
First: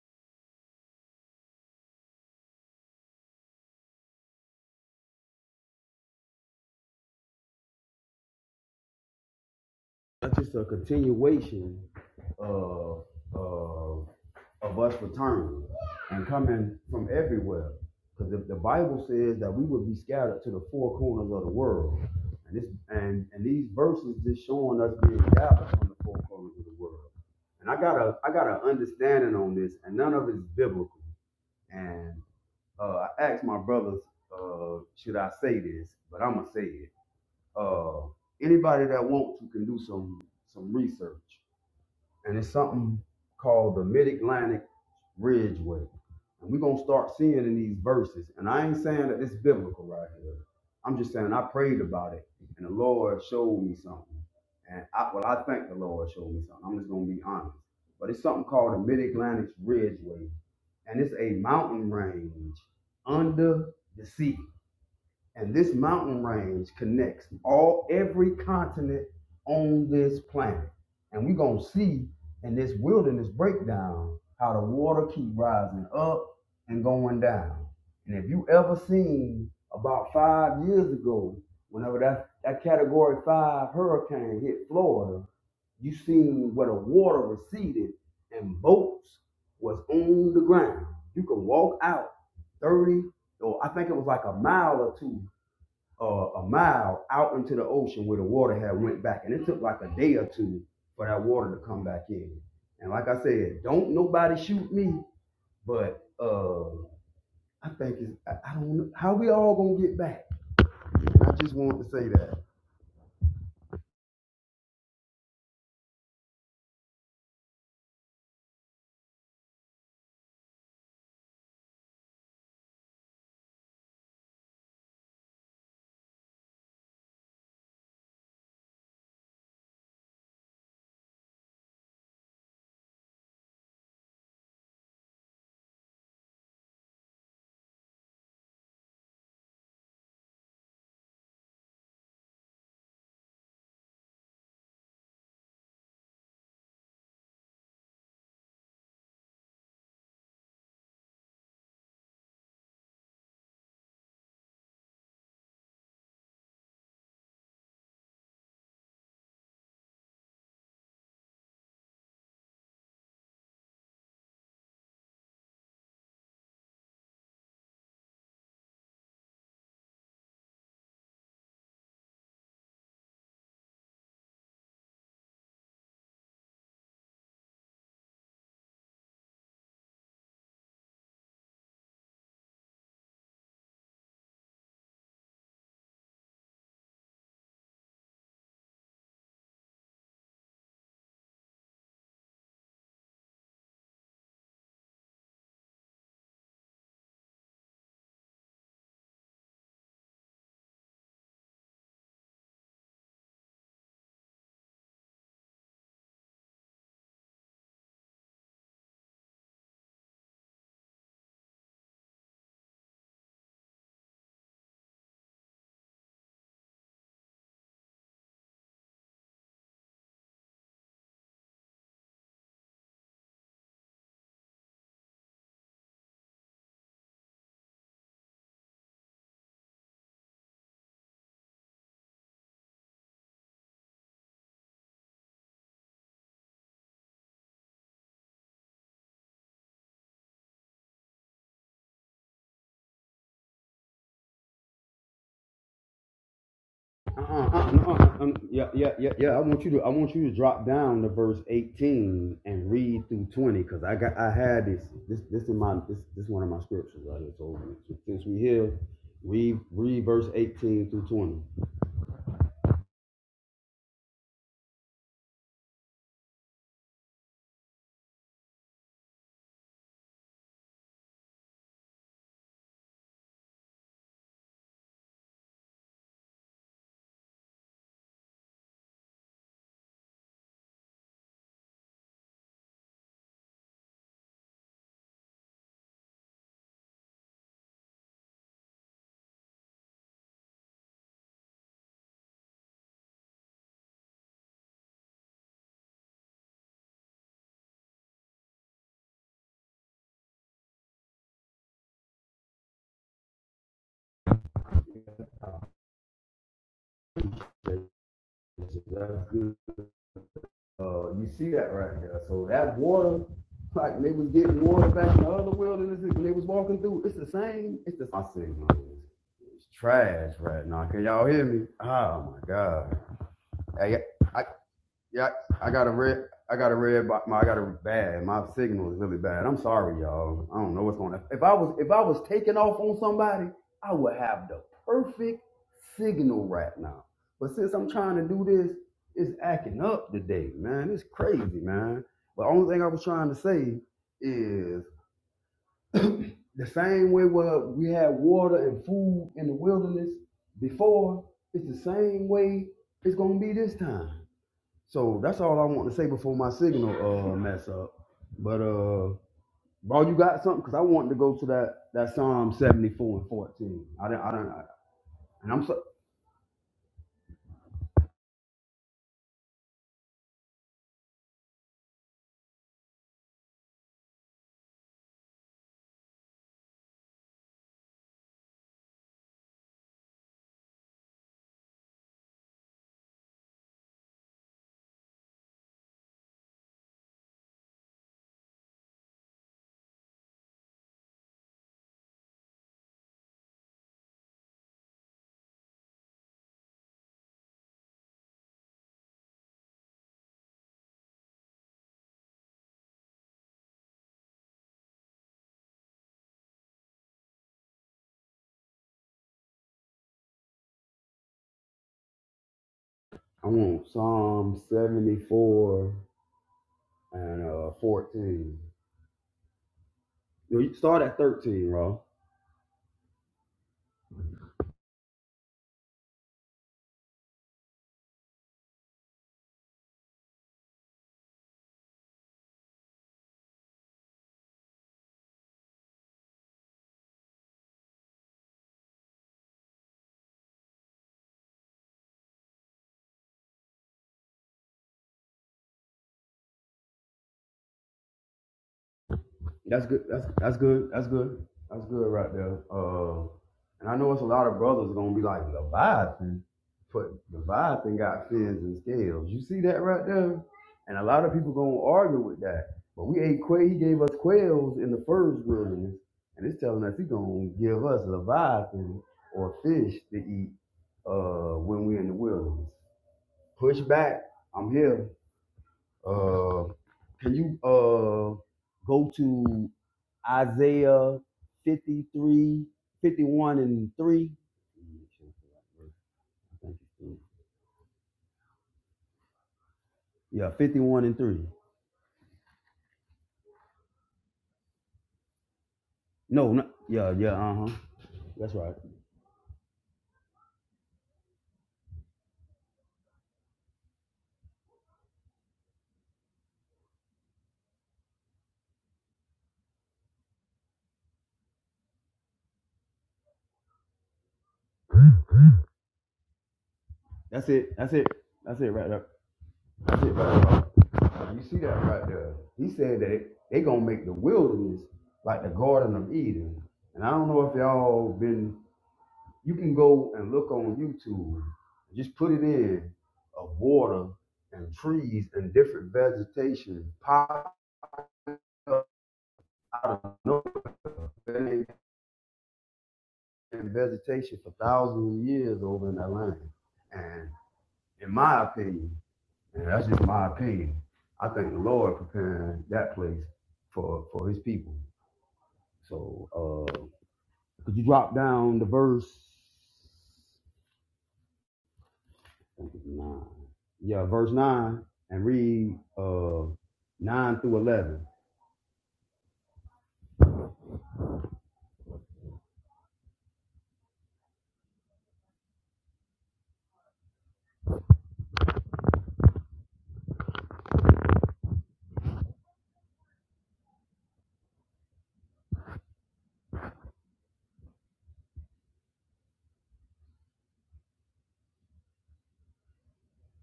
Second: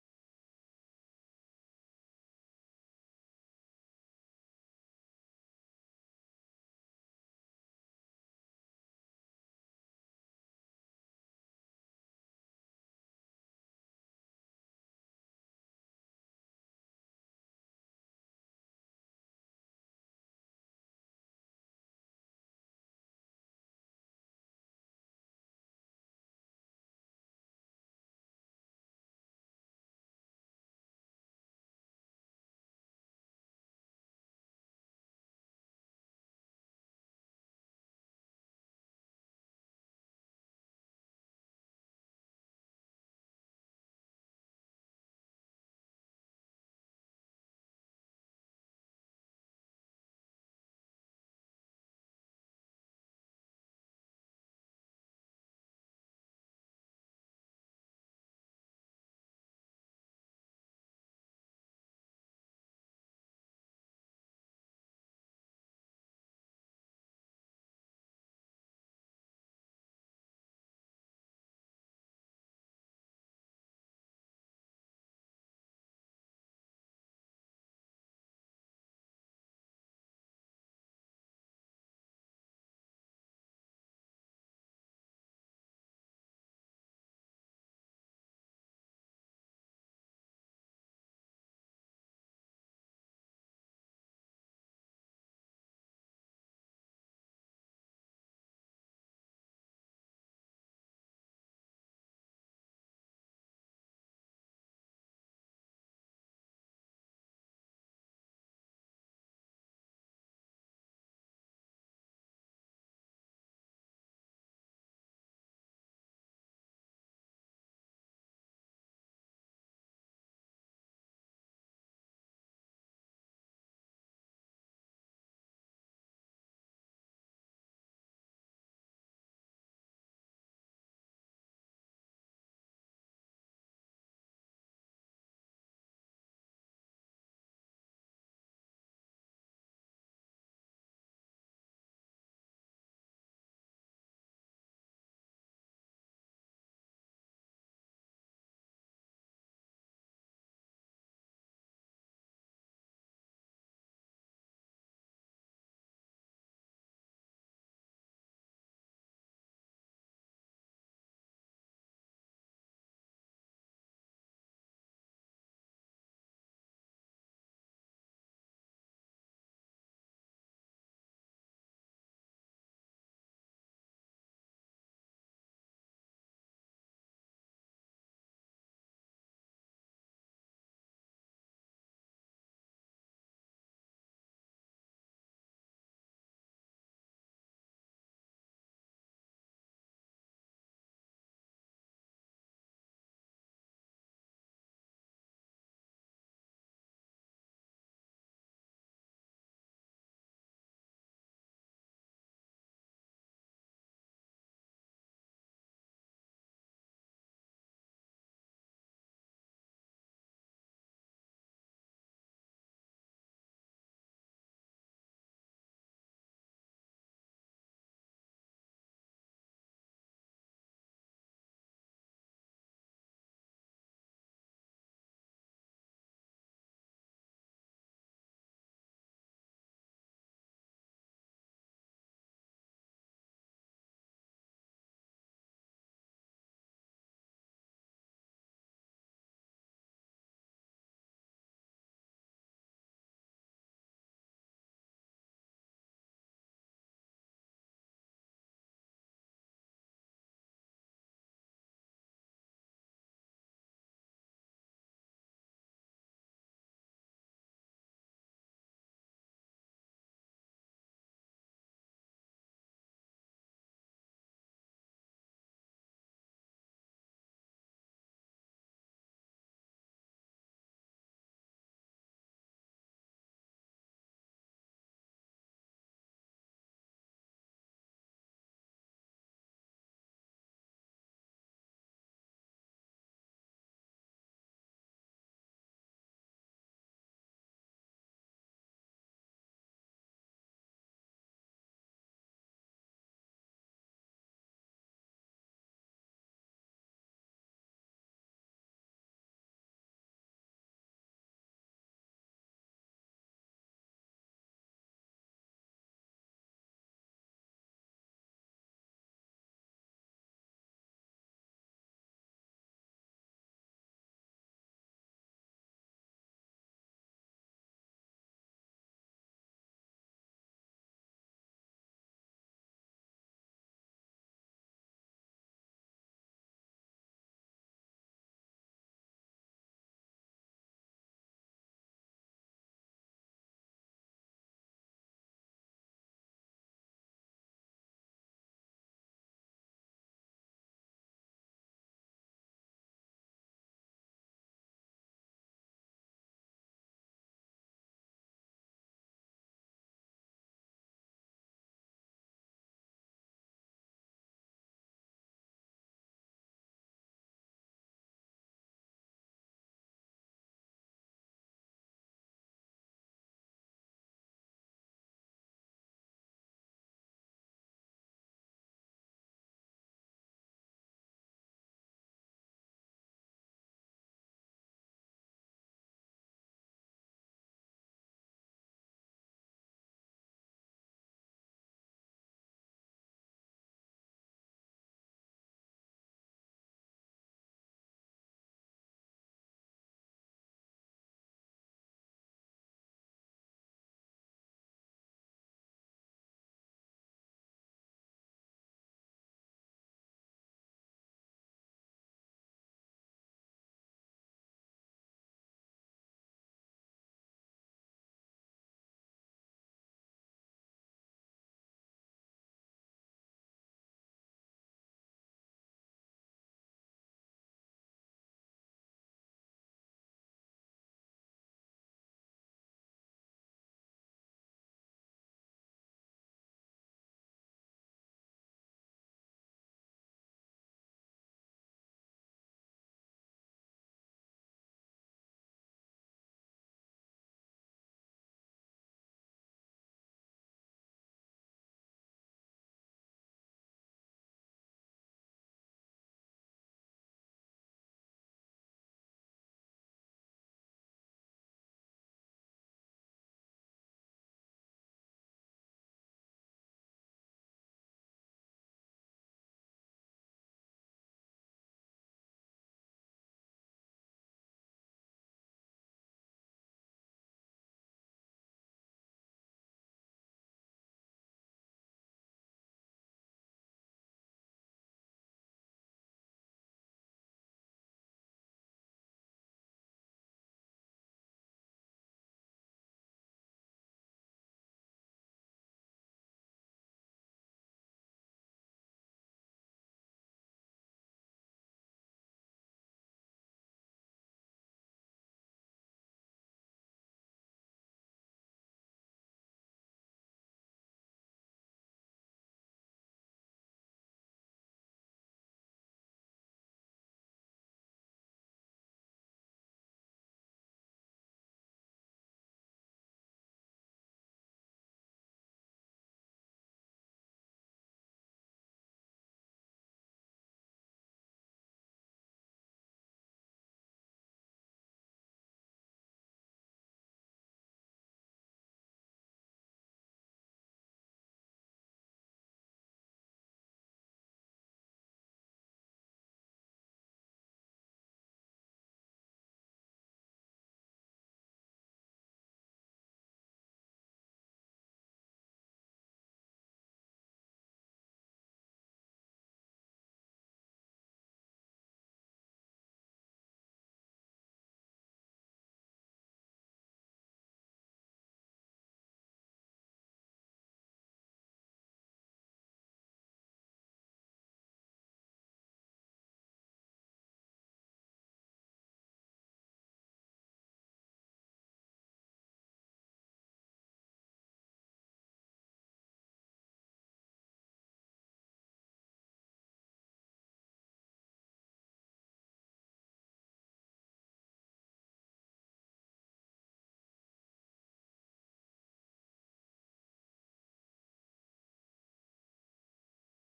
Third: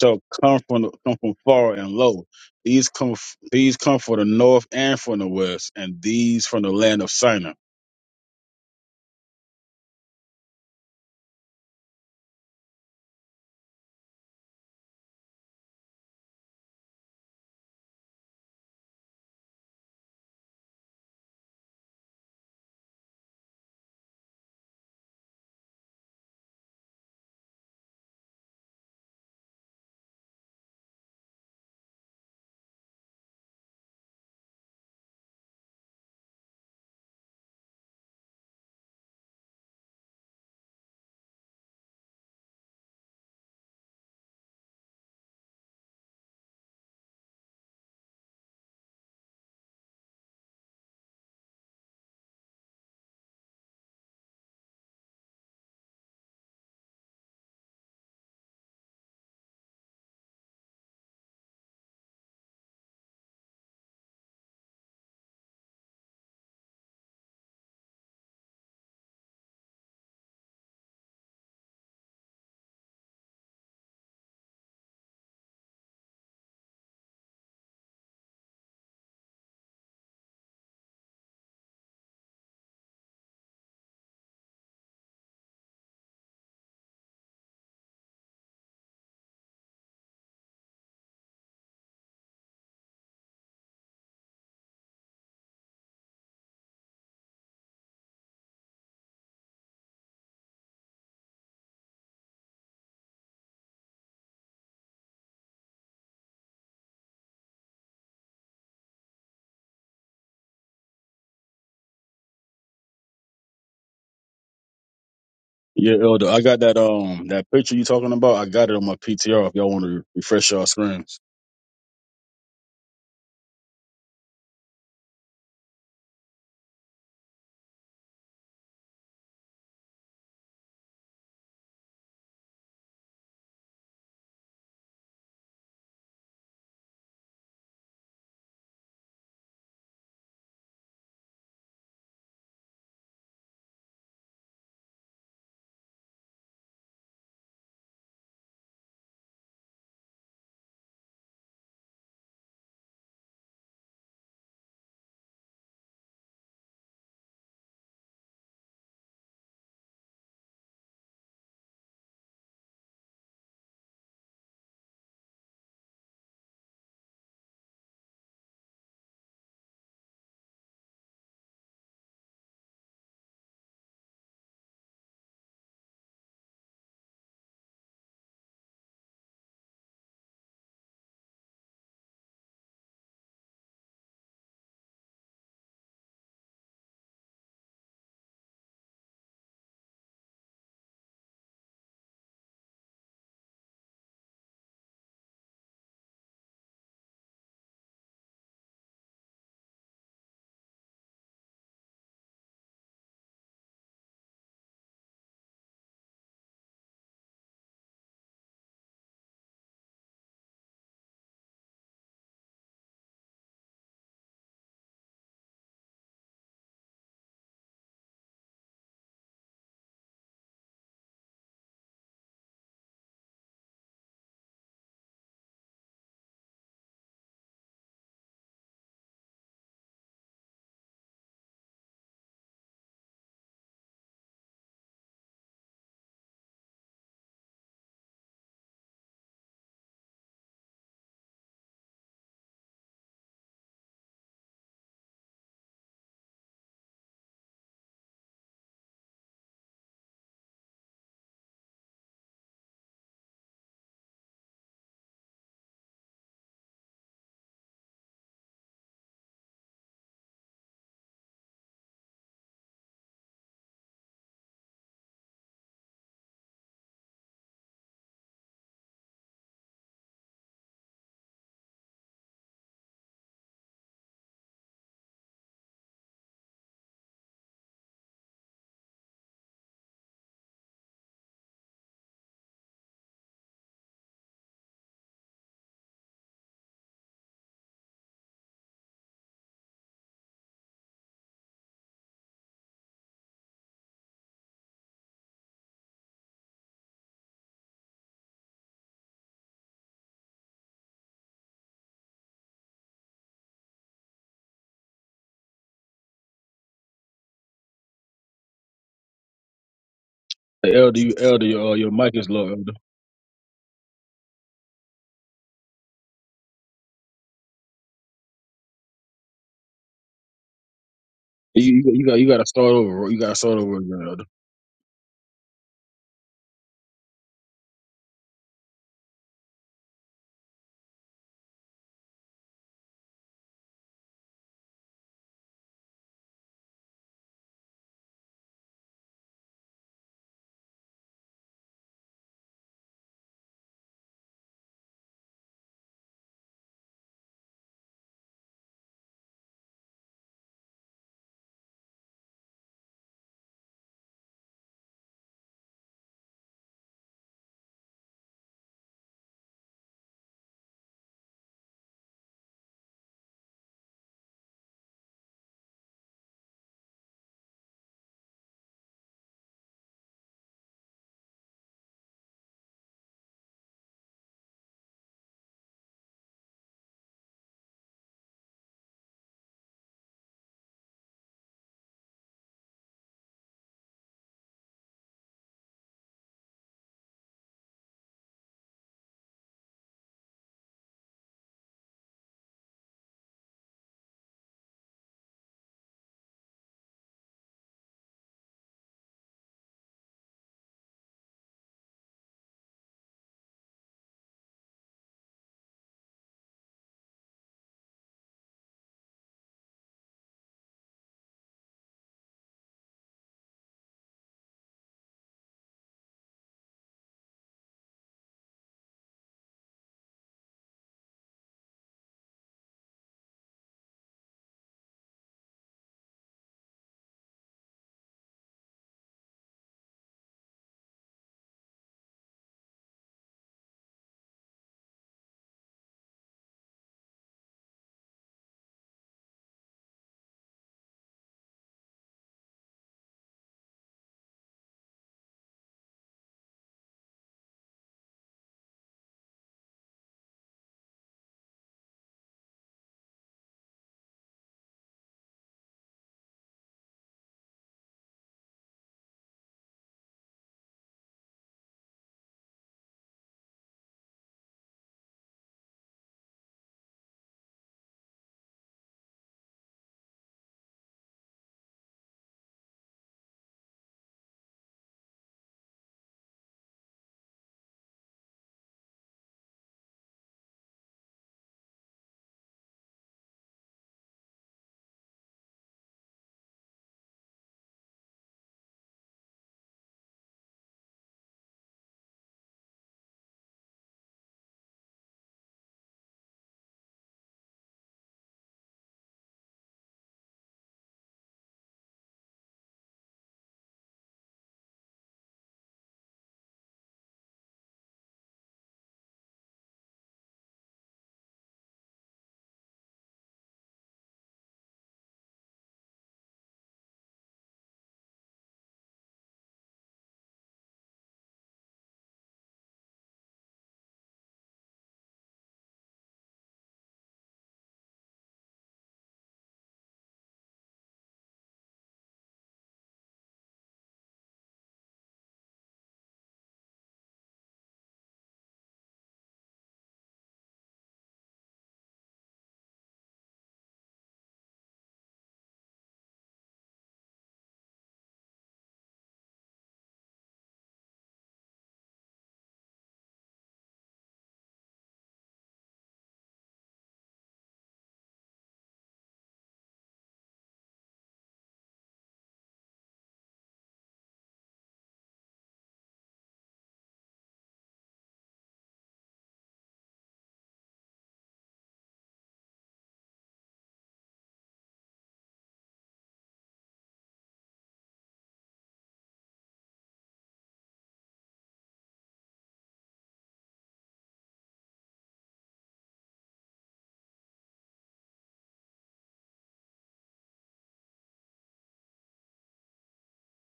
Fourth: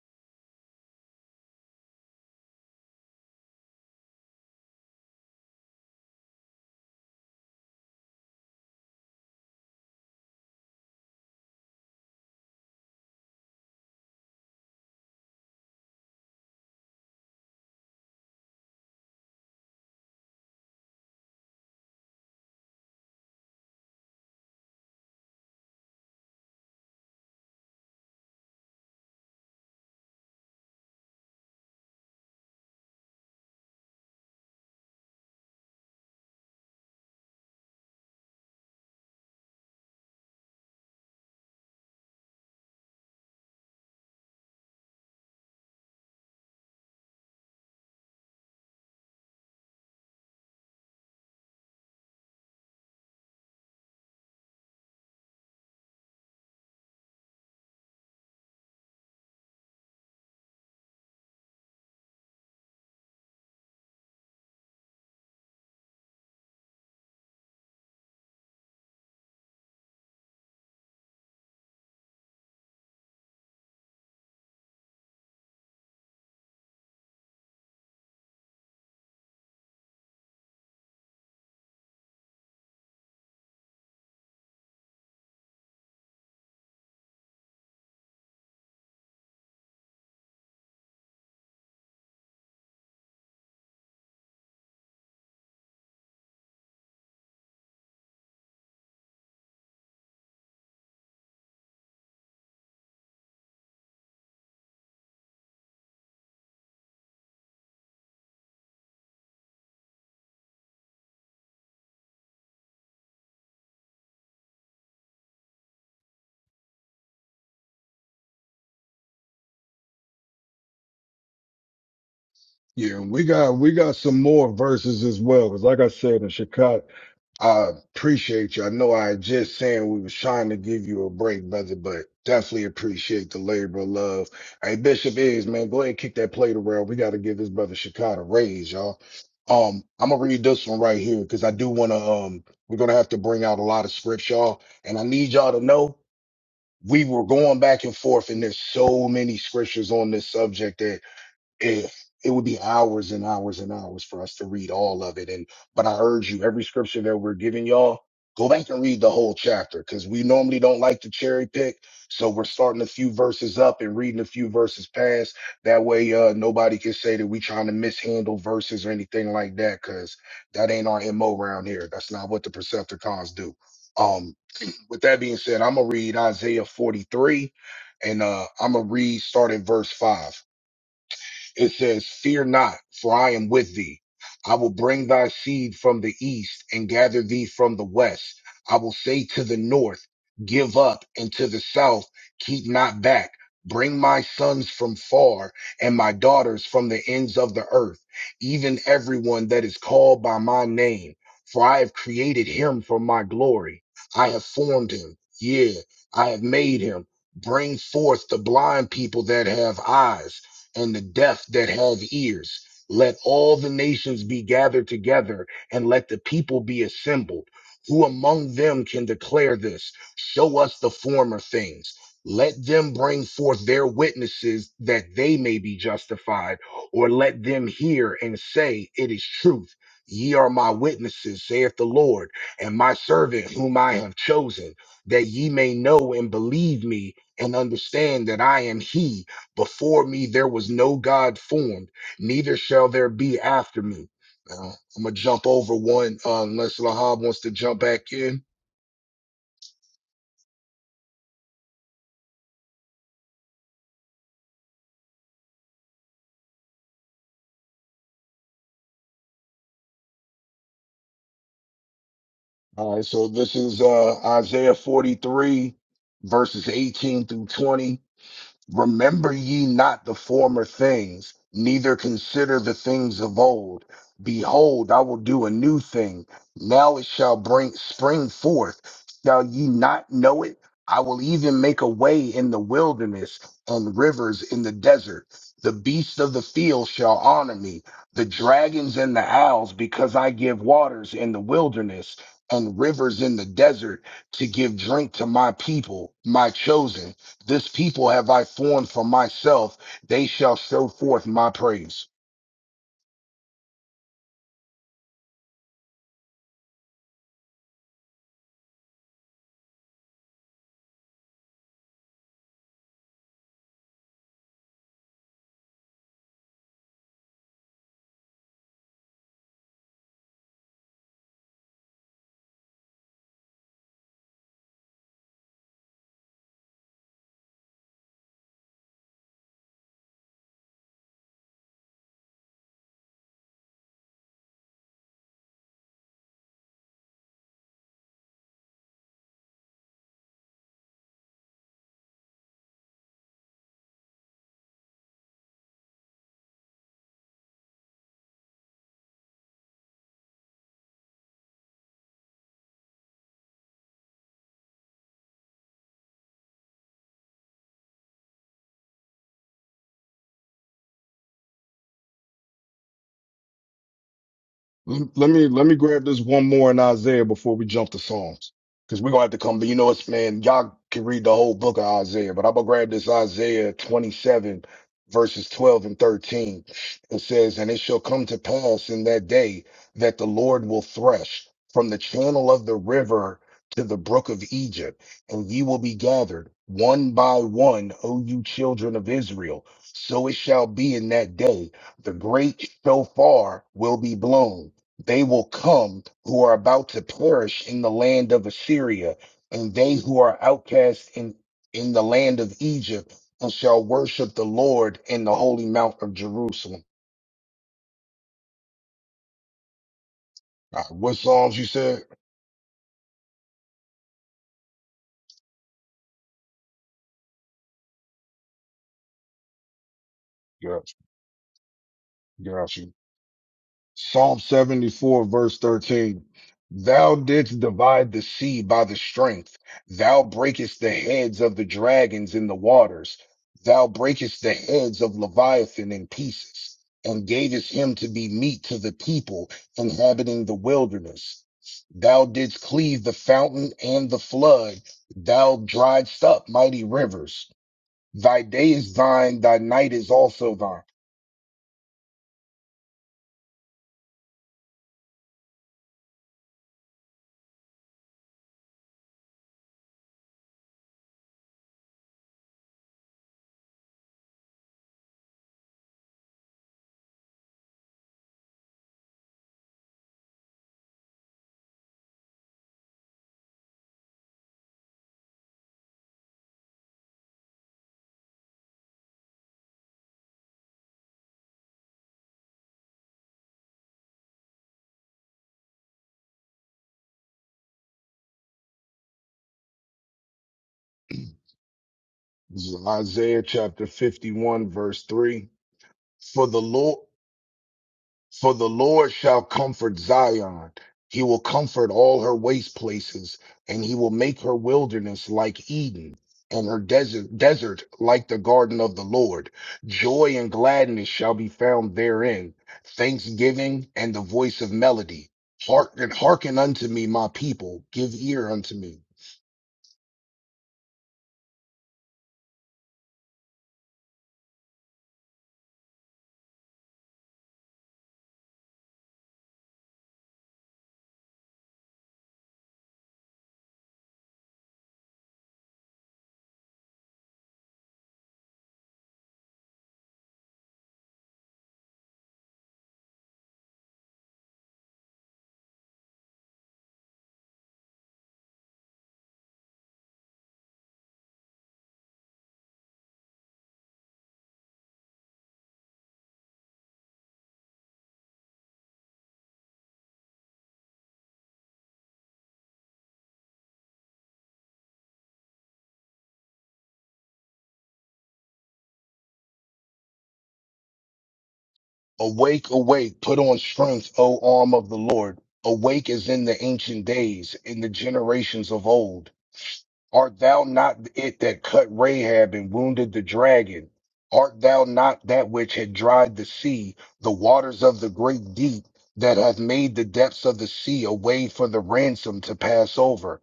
Speaker 2: So come from the, come from far and low. These come f- these come from the north and from the west, and these from the land of Sinai.
Speaker 3: That's just a continuation of, of, of us returning and coming from everywhere. Because the, the Bible says that we would be scattered to the four corners of the world. And this and, and these verses just showing us being scattered from the four corners of the world. And I got a I got an understanding on this, and none of it's biblical. And uh, I asked my brothers, uh, should I say this? But I'm gonna say it. Uh, anybody that wants to can do some some research, and it's something called the Mid Atlantic Ridgeway, and we're gonna start seeing in these verses. And I ain't saying that it's biblical right here. I'm just saying I prayed about it, and the Lord showed me something. And I, well, I think the Lord showed me something. I'm just gonna be honest. But it's something called the Mid Atlantic Ridgeway, and it's a mountain range under the sea. And this mountain range connects all every continent on this planet. And we're gonna see in this wilderness breakdown how the water keep rising up and going down. And if you ever seen about five years ago, whenever that, that category five hurricane hit Florida, you seen where the water receded and boats was on the ground. You can walk out 30, or I think it was like a mile or two uh, a mile out into the ocean where the water had went back, and it took like a day or two for that water to come back in. And like I said, don't nobody shoot me, but uh, I think it's I, I don't know how we all gonna get back. I just wanted to say that.
Speaker 2: Yeah, elder, I got that um that picture you talking about. I got it on my PTR. If y'all want to refresh y'all screens,
Speaker 1: Yeah, and we got we got some more verses as well. Cause like I said in Chicago, I appreciate you. I know I had just saying we was trying to give you a break, brother, but definitely appreciate the labor of love. Hey, Bishop is man, go ahead and kick that plate around. We got to give this brother Chicago a raise, y'all. Um, I'm gonna read this one right here because I do want to. Um, we're gonna have to bring out a lot of scripts, y'all, and I need y'all to know we were going back and forth, and there's so many scriptures on this subject if it would be hours and hours and hours for us to read all of it. And but I urge you, every scripture that we're giving y'all, go back and read the whole chapter because we normally don't like to cherry pick. So we're starting a few verses up and reading a few verses past. That way, uh, nobody can say that we trying to mishandle verses or anything like that because that ain't our mo around here. That's not what the Percepticons do. Um, with that being said, I'm gonna read Isaiah 43 and uh, I'm gonna read starting verse five. It says, Fear not, for I am with thee. I will bring thy seed from the east and gather thee from the west. I will say to the north, Give up, and to the south, Keep not back. Bring my sons from far and my daughters from the ends of the earth, even everyone that is called by my name. For I have created him for my glory. I have formed him. yea, I have made him. Bring forth the blind people that have eyes and the deaf that have ears. Let all the nations be gathered together, and let the people be assembled. Who among them can declare this? Show us the former things. Let them bring forth their witnesses that they may be justified, or let them hear and say, It is truth. Ye are my witnesses, saith the Lord, and my servant whom I have chosen, that ye may know and believe me and understand that I am he before me there was no God formed, neither shall there be after me. Now, I'm gonna jump over one uh, unless Lahab wants
Speaker 3: Uh-uh,
Speaker 1: to jump
Speaker 3: uh-uh,
Speaker 1: back
Speaker 3: uh-uh, uh
Speaker 1: in.
Speaker 3: yeah, yeah, yeah, yeah. I want you to I want you to drop down to verse eighteen and read through twenty, cause I got I had this this this in my this this one of my scriptures right here. So since we here, read read verse eighteen through twenty.
Speaker 1: All right, so this is uh, Isaiah 43, verses 18 through 20. Remember ye not the former things, neither consider the things of old. Behold, I will do a new thing. Now it shall bring spring forth. Shall ye not know it? I will even make a way in the wilderness and rivers in the desert. The beasts of the field shall honor me, the dragons and the owls, because I give waters in the wilderness and rivers in the desert to give drink to my people, my chosen. This people have I formed for myself, they shall show forth my praise.
Speaker 3: Oh, That's good.
Speaker 2: hey, elder,
Speaker 3: Uh,
Speaker 2: you
Speaker 3: you
Speaker 2: elder,
Speaker 3: see
Speaker 2: your
Speaker 3: that
Speaker 2: uh, your
Speaker 3: right
Speaker 2: mic
Speaker 3: there.
Speaker 2: is
Speaker 3: So
Speaker 2: low, elder.
Speaker 3: that water, like they was getting water back in the other world, and this- they was walking through, it's the same. It's the. I say, it's trash right now. Can y'all hear me?
Speaker 2: You you, you got you
Speaker 3: Oh
Speaker 2: got to
Speaker 3: my
Speaker 2: start
Speaker 3: god.
Speaker 2: over. You got to start over
Speaker 3: Hey,
Speaker 2: again, elder.
Speaker 3: I, Yeah, I got a red. I got a red. My, I got a bad. My signal is really bad. I'm sorry, y'all. I don't know what's going on. If I was, if I was taking off on somebody, I would have the perfect signal right now. But since I'm trying to do this, it's acting up today, man. It's crazy, man. But only thing I was trying to say is <clears throat> the same way where we had water and food in the wilderness before. It's the same way it's gonna be this time. So that's all I want to say before my signal uh mess up. But uh, bro, you got something? Cause I wanted to go to that that Psalm seventy four and fourteen. I don't I don't I,
Speaker 1: Let let me
Speaker 3: and
Speaker 1: let
Speaker 3: I'm
Speaker 1: me
Speaker 3: so
Speaker 1: grab this one more in Isaiah before we jump to Psalms. Because we're gonna have to come, but you know it's man, y'all can read the whole book of Isaiah, but I'm gonna grab this Isaiah 27, verses 12 and 13. It says, And it shall come to pass in that day that the Lord will thresh from the channel of the river to the brook of Egypt, and ye will be gathered one by one, O you children of Israel. So it shall be in that day the great shofar will be blown, they will come who are about to perish in the land of Assyria, and they who are outcast in, in the land of Egypt, and shall worship the Lord in the holy mount of Jerusalem. All right, what Psalms you said?
Speaker 3: I want Psalm seventy four and uh fourteen. You know, you
Speaker 1: You're up.
Speaker 3: start at thirteen, bro.
Speaker 1: You're up. Psalm 74, verse 13. Thou didst divide the sea by the strength. Thou breakest the heads of the dragons in the waters. Thou breakest the heads of Leviathan in pieces, and gavest him to be meat to the people inhabiting the wilderness. Thou didst cleave the fountain and the flood. Thou driedst up mighty rivers. Thy day is thine, thy
Speaker 3: That's
Speaker 1: night
Speaker 3: good.
Speaker 1: is
Speaker 3: That's
Speaker 1: also
Speaker 3: that's
Speaker 1: thine.
Speaker 3: good. That's good. That's good right there. Uh, and I know it's a lot of brothers gonna be like Leviathan, but Leviathan got fins and scales. You see that right there? And a lot of people gonna argue with that. But we ate quail. He gave us quails in the first wilderness, and it's telling us he gonna give us Leviathan or fish to eat uh, when we're in the wilderness. Push back. I'm here. Uh, can you uh go to Isaiah 53 51 and 3? Yeah, 51 and 3.
Speaker 1: Isaiah chapter 51, verse 3. For
Speaker 3: No,
Speaker 1: the
Speaker 3: no
Speaker 1: Lord,
Speaker 3: yeah, yeah, uh-huh. That's
Speaker 1: for the
Speaker 3: right.
Speaker 1: Lord shall comfort Zion. He will comfort all her waste places, and he will make her wilderness like Eden, and her desert desert like the garden of the Lord. Joy and gladness shall be found therein, thanksgiving and the voice of melody. Hearken, hearken unto me, my
Speaker 3: That's it.
Speaker 1: people.
Speaker 3: That's it.
Speaker 1: Give ear
Speaker 3: That's it
Speaker 1: unto
Speaker 3: right
Speaker 1: me.
Speaker 3: there. That's it right there. You see that right there? He said that it, they gonna make the wilderness like the Garden of Eden. And I don't know if y'all been You can go and look on YouTube, just put it in of water and trees and different vegetation pop up out of nowhere and vegetation for thousands of years over in that land. And in my opinion, and that's just my opinion, I think the Lord preparing that place for for His people. So, uh, could you drop down the verse? I think it's nine. Yeah, verse nine and read uh nine through eleven.
Speaker 1: Awake, awake, put on strength, O arm of the Lord. Awake as in the ancient days, in the generations of old. Art thou not it that cut Rahab and wounded the dragon? Art thou not that which had dried the sea, the waters of the great deep, that hath made the depths of the sea a way for the ransom to pass over?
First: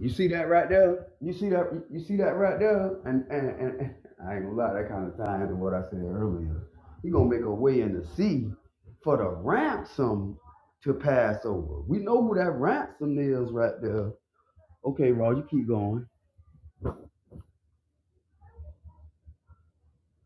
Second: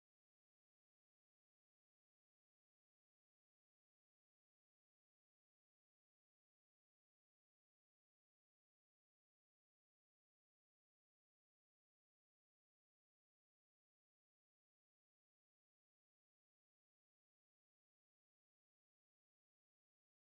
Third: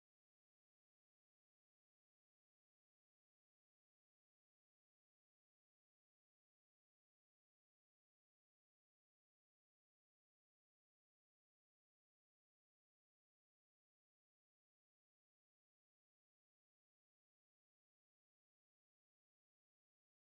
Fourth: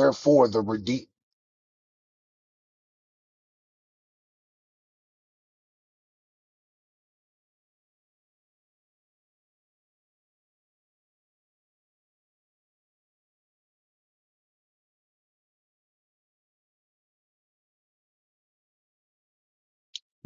Speaker 3: You see that
Speaker 1: the
Speaker 3: right
Speaker 1: redeemed.
Speaker 3: there? You see that you see that right there? And and, and, and I ain't gonna lie, that kind of ties into what I said earlier. He gonna make a way in the sea for the ransom to pass over. We know who that ransom is right there. Okay, Raw, you keep going.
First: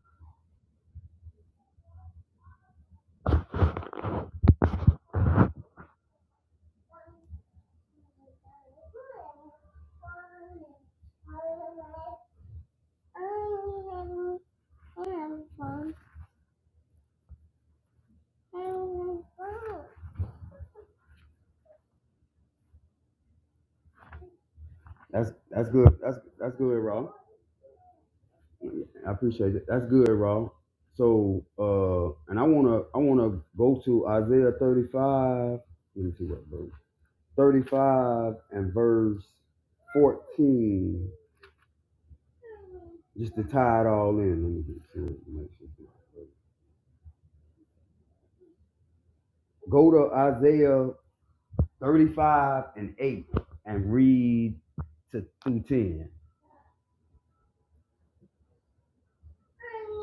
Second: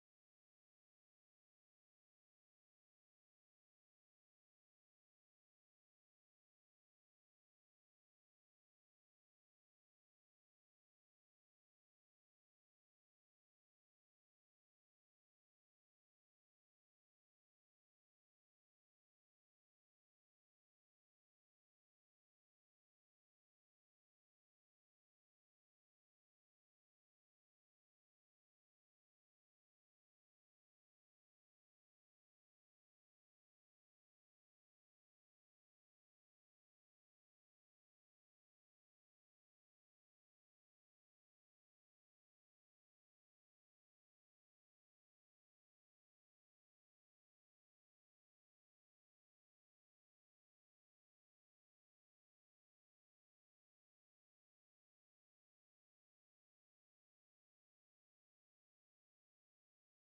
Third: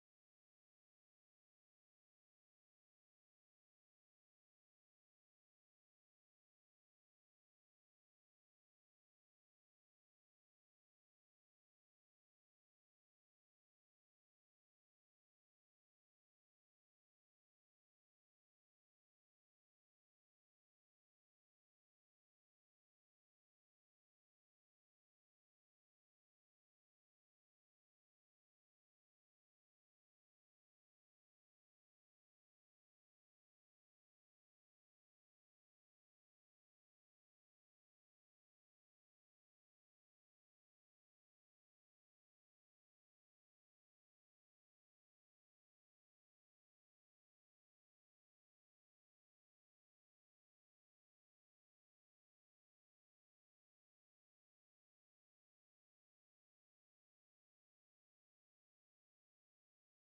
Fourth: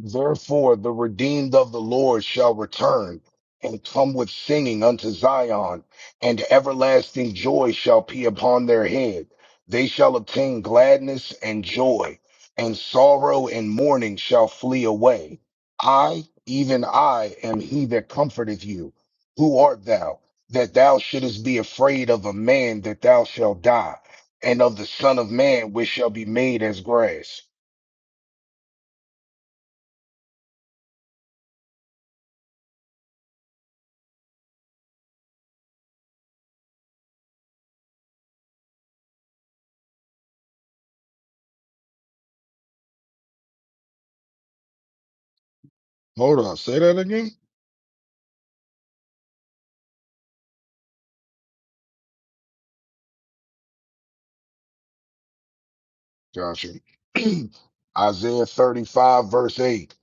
Speaker 1: Therefore, the redeemed of the Lord shall return and come with singing unto Zion, and everlasting joy shall be upon their head. They shall obtain gladness and joy, and sorrow and mourning shall flee away. I, even I, am he that comforteth you. Who art thou, that thou shouldest be afraid of a man that thou shalt die, and of the Son of
Speaker 3: That's that's
Speaker 1: Man which
Speaker 3: good.
Speaker 1: shall
Speaker 3: That's
Speaker 1: be
Speaker 3: that's
Speaker 1: made
Speaker 3: good,
Speaker 1: as
Speaker 3: Raw.
Speaker 1: grass?
Speaker 3: I appreciate it. That's good, Raw. So, uh, and I wanna, I wanna go to Isaiah thirty-five. Let me see what verse. Thirty-five and verse fourteen, just to tie it all in. Let me get to it. Make sure it's
Speaker 1: Hold
Speaker 3: right.
Speaker 1: on, say that again.
Speaker 3: Go to Isaiah thirty-five and eight, and read to through ten.
Speaker 1: Joshua. <clears throat> Isaiah 35, verse 8.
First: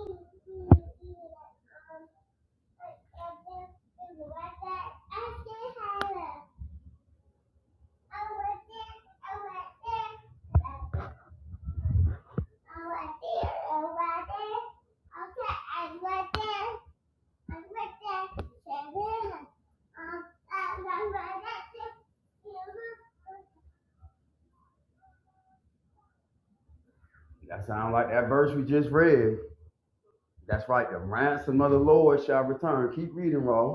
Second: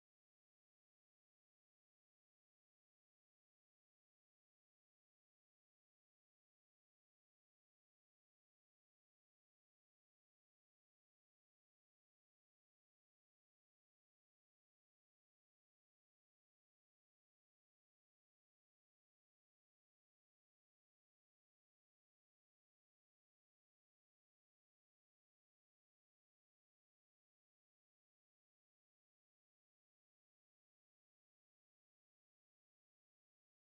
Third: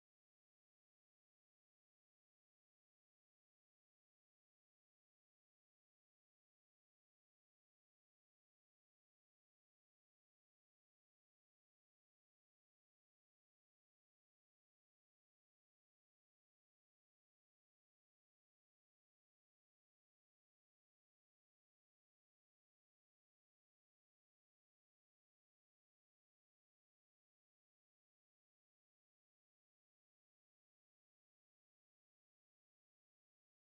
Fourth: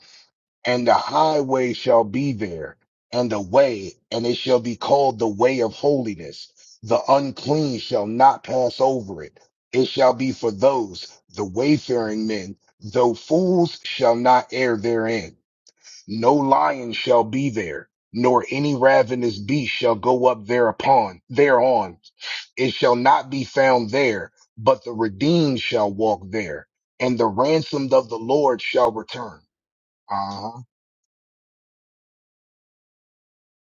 Speaker 1: And the highway shall be there, and the way, and it shall be called the way of holiness. The unclean shall not pass over it. It shall be for those, the wayfaring men, though fools shall not err therein. No lion shall be there, nor any ravenous beast shall go up thereupon, thereon. It shall not be found there, but the redeemed shall walk there, and the
Speaker 3: That
Speaker 1: ransomed
Speaker 3: sound
Speaker 1: of
Speaker 3: like
Speaker 1: the
Speaker 3: that verse
Speaker 1: Lord
Speaker 3: we just
Speaker 1: shall
Speaker 3: read.
Speaker 1: return. Uh-huh.
Speaker 3: That's right. The ransom of the Lord shall return. Keep reading, Raw.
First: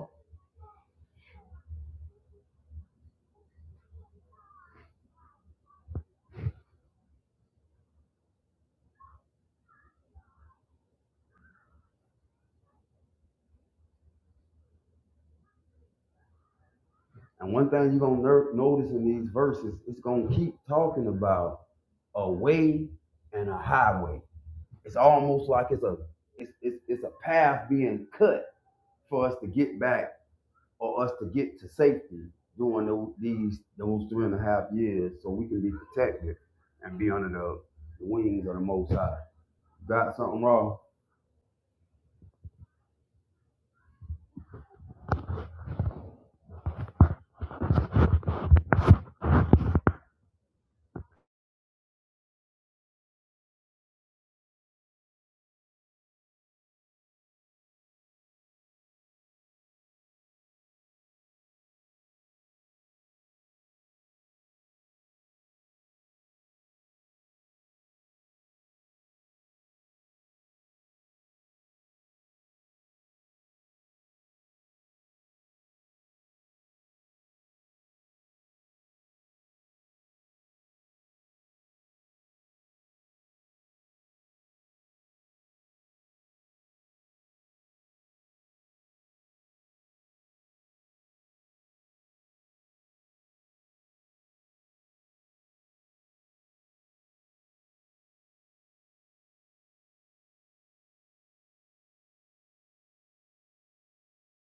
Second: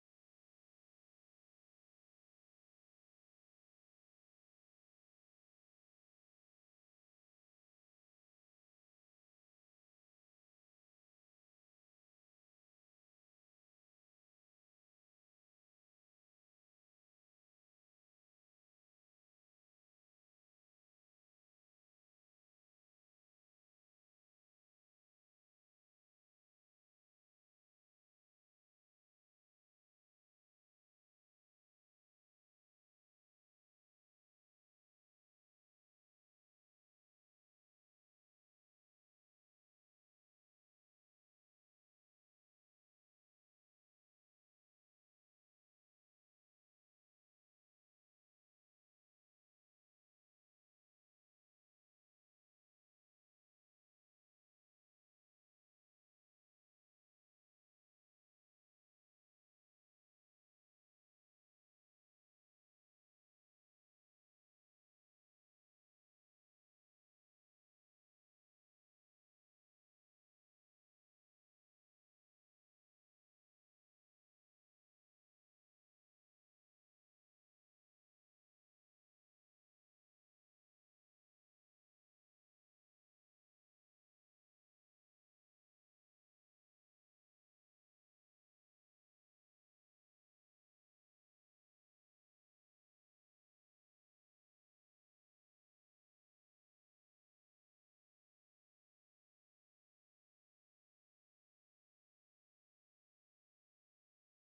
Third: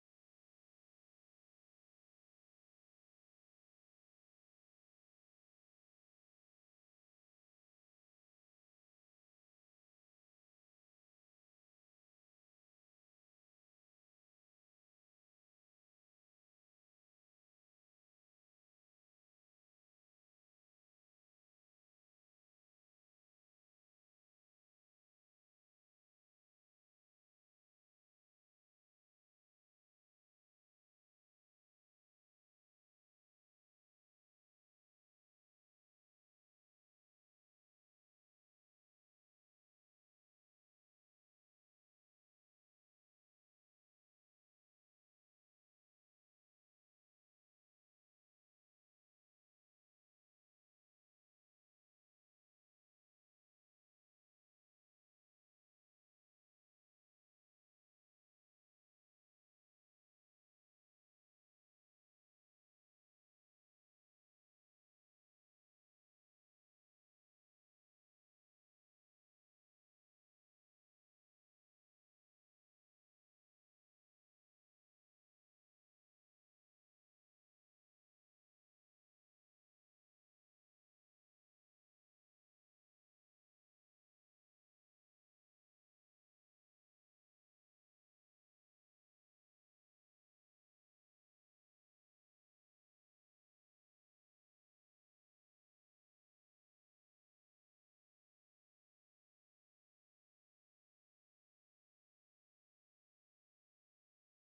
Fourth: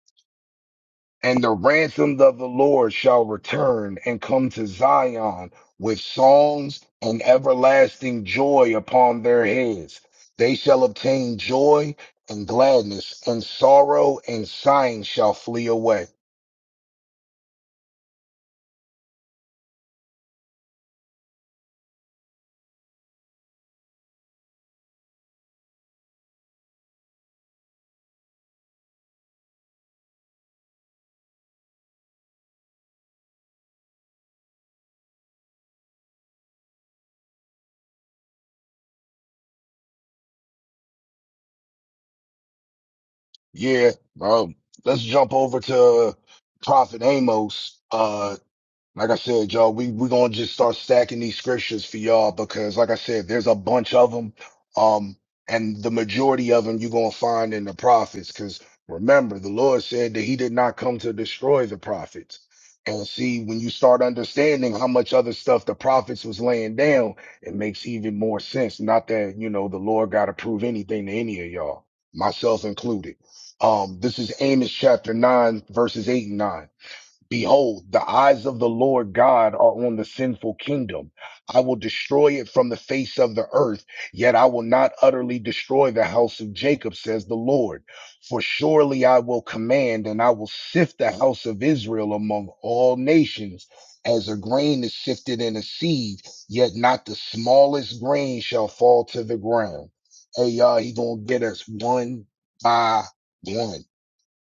Speaker 1: And the ransomed of the Lord shall return and come to Zion with songs and everlasting joy upon their heads. They shall obtain joy and gladness, and sorrow and sighing shall flee away.
Speaker 3: And one thing you're gonna notice in these verses, it's gonna keep talking about a way and a highway. It's almost like it's a it's, it's it's a path being cut for us to get back or us to get to safety during those these those three and a half years, so we can be protected and be under the, the wings of the Most High. Got something wrong?
Speaker 1: Yeah, bro. Let's jump over to Prophet Amos, uh, like I said, y'all, we we gonna just start stacking these scriptures for y'all because, like I said, there's a bunch of them, um, and the majority of them you gonna find in the prophets. Because remember, the Lord said that He did not come to destroy the prophets. And see, when you start understanding how much other stuff the prophets was laying down, it makes even more sense. Not that you know the Lord got to prove anything to any of y'all, myself included. Um, this is Amos chapter nine, verses eight and nine. Behold, the eyes of the Lord God are on the sinful kingdom. I will destroy it from the face of the earth, yet I will not utterly destroy the house of Jacob, says the Lord. For surely I will command, and I will sift the house of Israel among all nations, as a grain is sifted in a seed, yet not the smallest grain shall fall to the ground. Hey, y'all, he gonna get us one by one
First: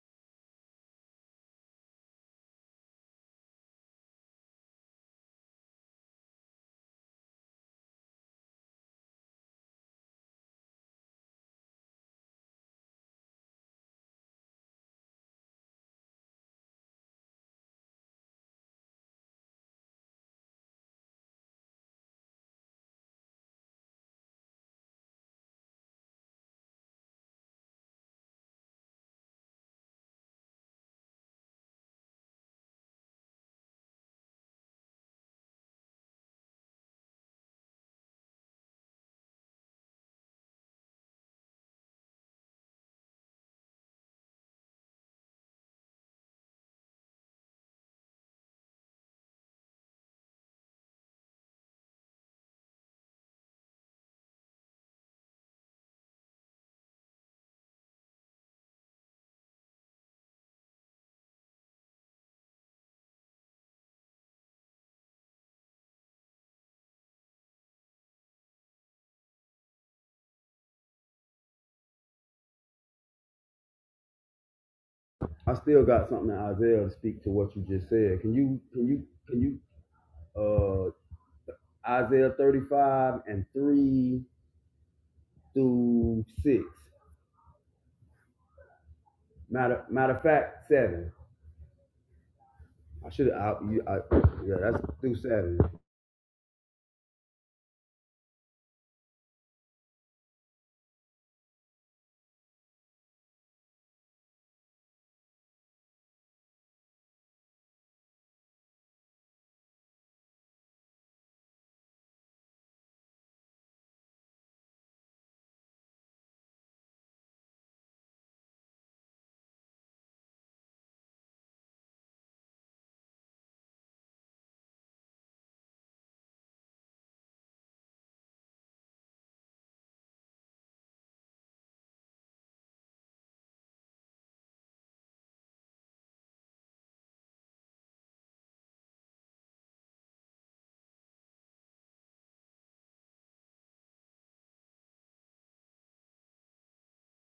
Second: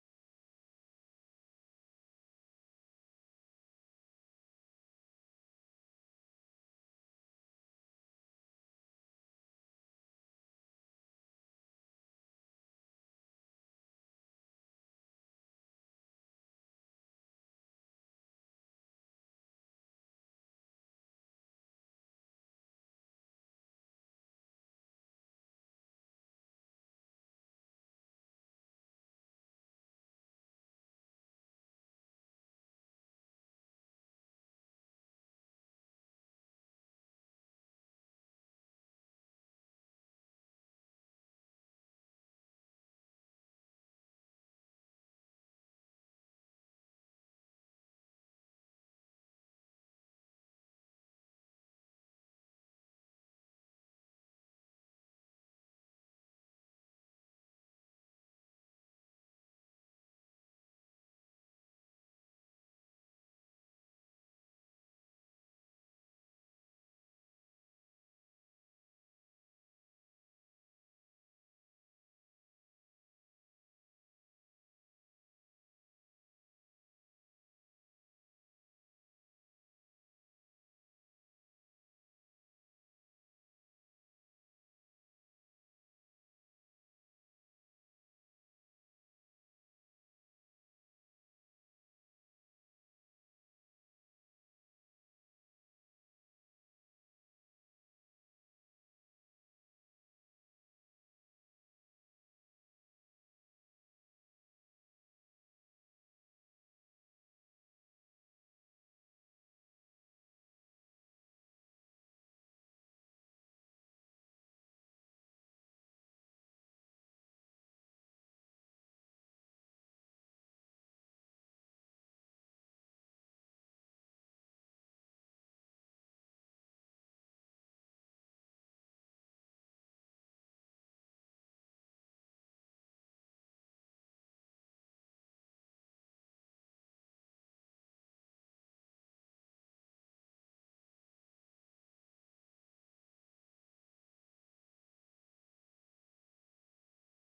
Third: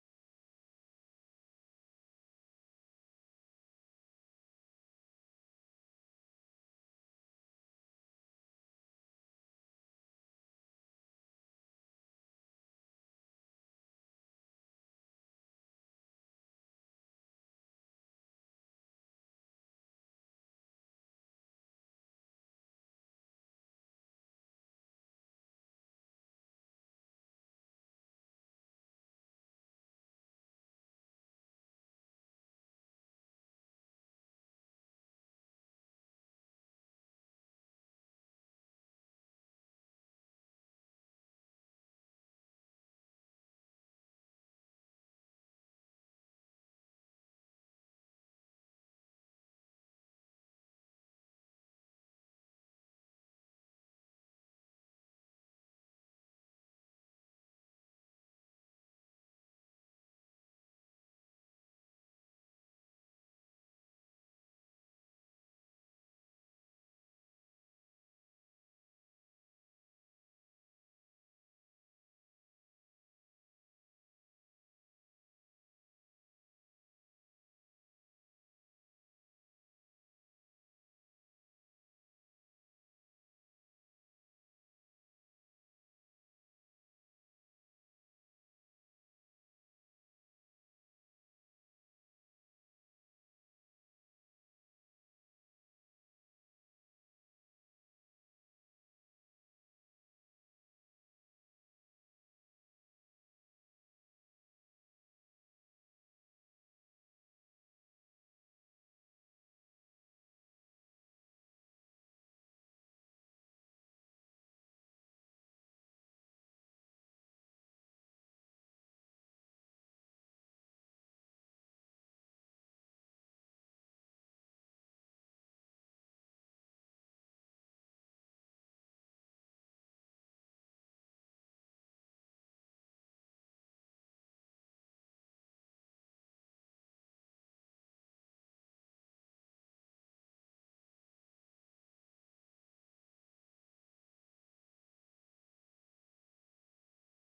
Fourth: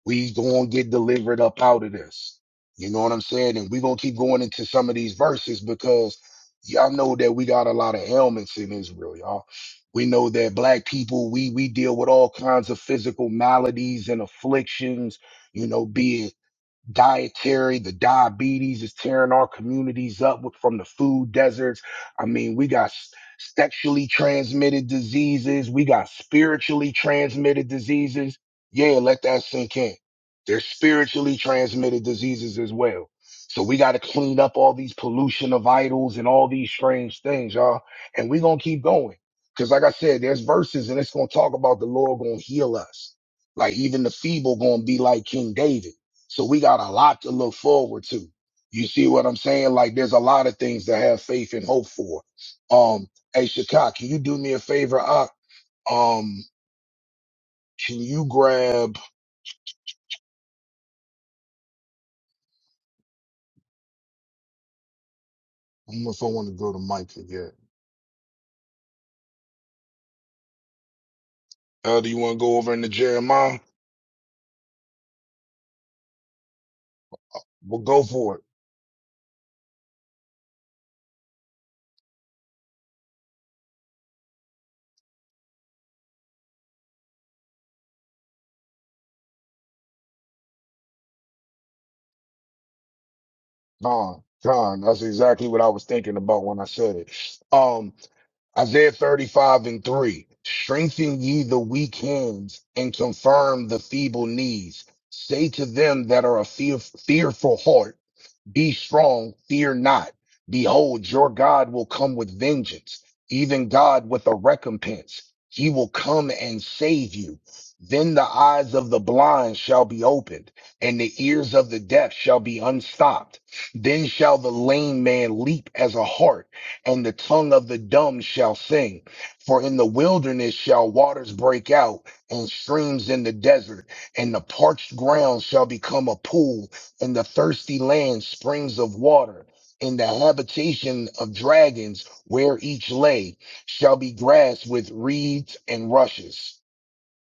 Speaker 1: we gonna get delivered up out of this. You know what I'm saying? And we gonna keep going into some of these verses because y'all know that we got a lot of ailments in Israel, y'all. We know that black people, we we deal with all kinds of physical maladies and afflictions, you know, be it dietary, the diabetes is tearing our communities up with, from the food deserts. I mean, we got s- sexually transmitted diseases, we got spiritually transmitted diseases. Yeah, let that sink in. There's spiritually transmitted diseases as well. So we got to clean up all these pollution of idols and all these strange things, y'all. And we're going to keep going. Cause like I said, there's verses and it's going to talk about the Lord going to heal us. Like even the feeble going to be like King David. So we got a lot to look forward to. You see what I'm saying? Like there's a lot of things to have faith and hope for. Um, hey Shaka, can you do me a favor? I, um, can you grab? I don't know if I want to go to Mike again. Uh, do you want to go over into Jeremiah?
Speaker 3: I still got something in Isaiah to speak to what you
Speaker 1: Well,
Speaker 3: just
Speaker 1: go
Speaker 3: said. Can
Speaker 1: for it.
Speaker 3: you can you can you uh, Isaiah 35 and 3 through 6. Matter, matter of fact, 7. I should have, I,
Speaker 1: Don,
Speaker 3: yeah, that's
Speaker 1: Don. That's
Speaker 3: through
Speaker 1: exactly
Speaker 3: 7.
Speaker 1: what I was thinking about when I said it. Um, Isaiah 35 and 3. Strengthen ye the weak hands and confirm the feeble knees. Say to them that are a fear, fearful heart. Be strong, fear not. Behold, your God will come with vengeance, even God with a recompense. He will come and save you. Then the eyes of the blind shall be opened, and the ears of the deaf shall be unstopped. Then shall the lame man leap as a hart, and the tongue of the dumb shall sing. For in the wilderness shall waters break out, and streams in the desert, and the parched ground shall become a pool, in the thirsty land, springs of water. In the habitation of dragons, where each lay, shall be grass with reeds and rushes.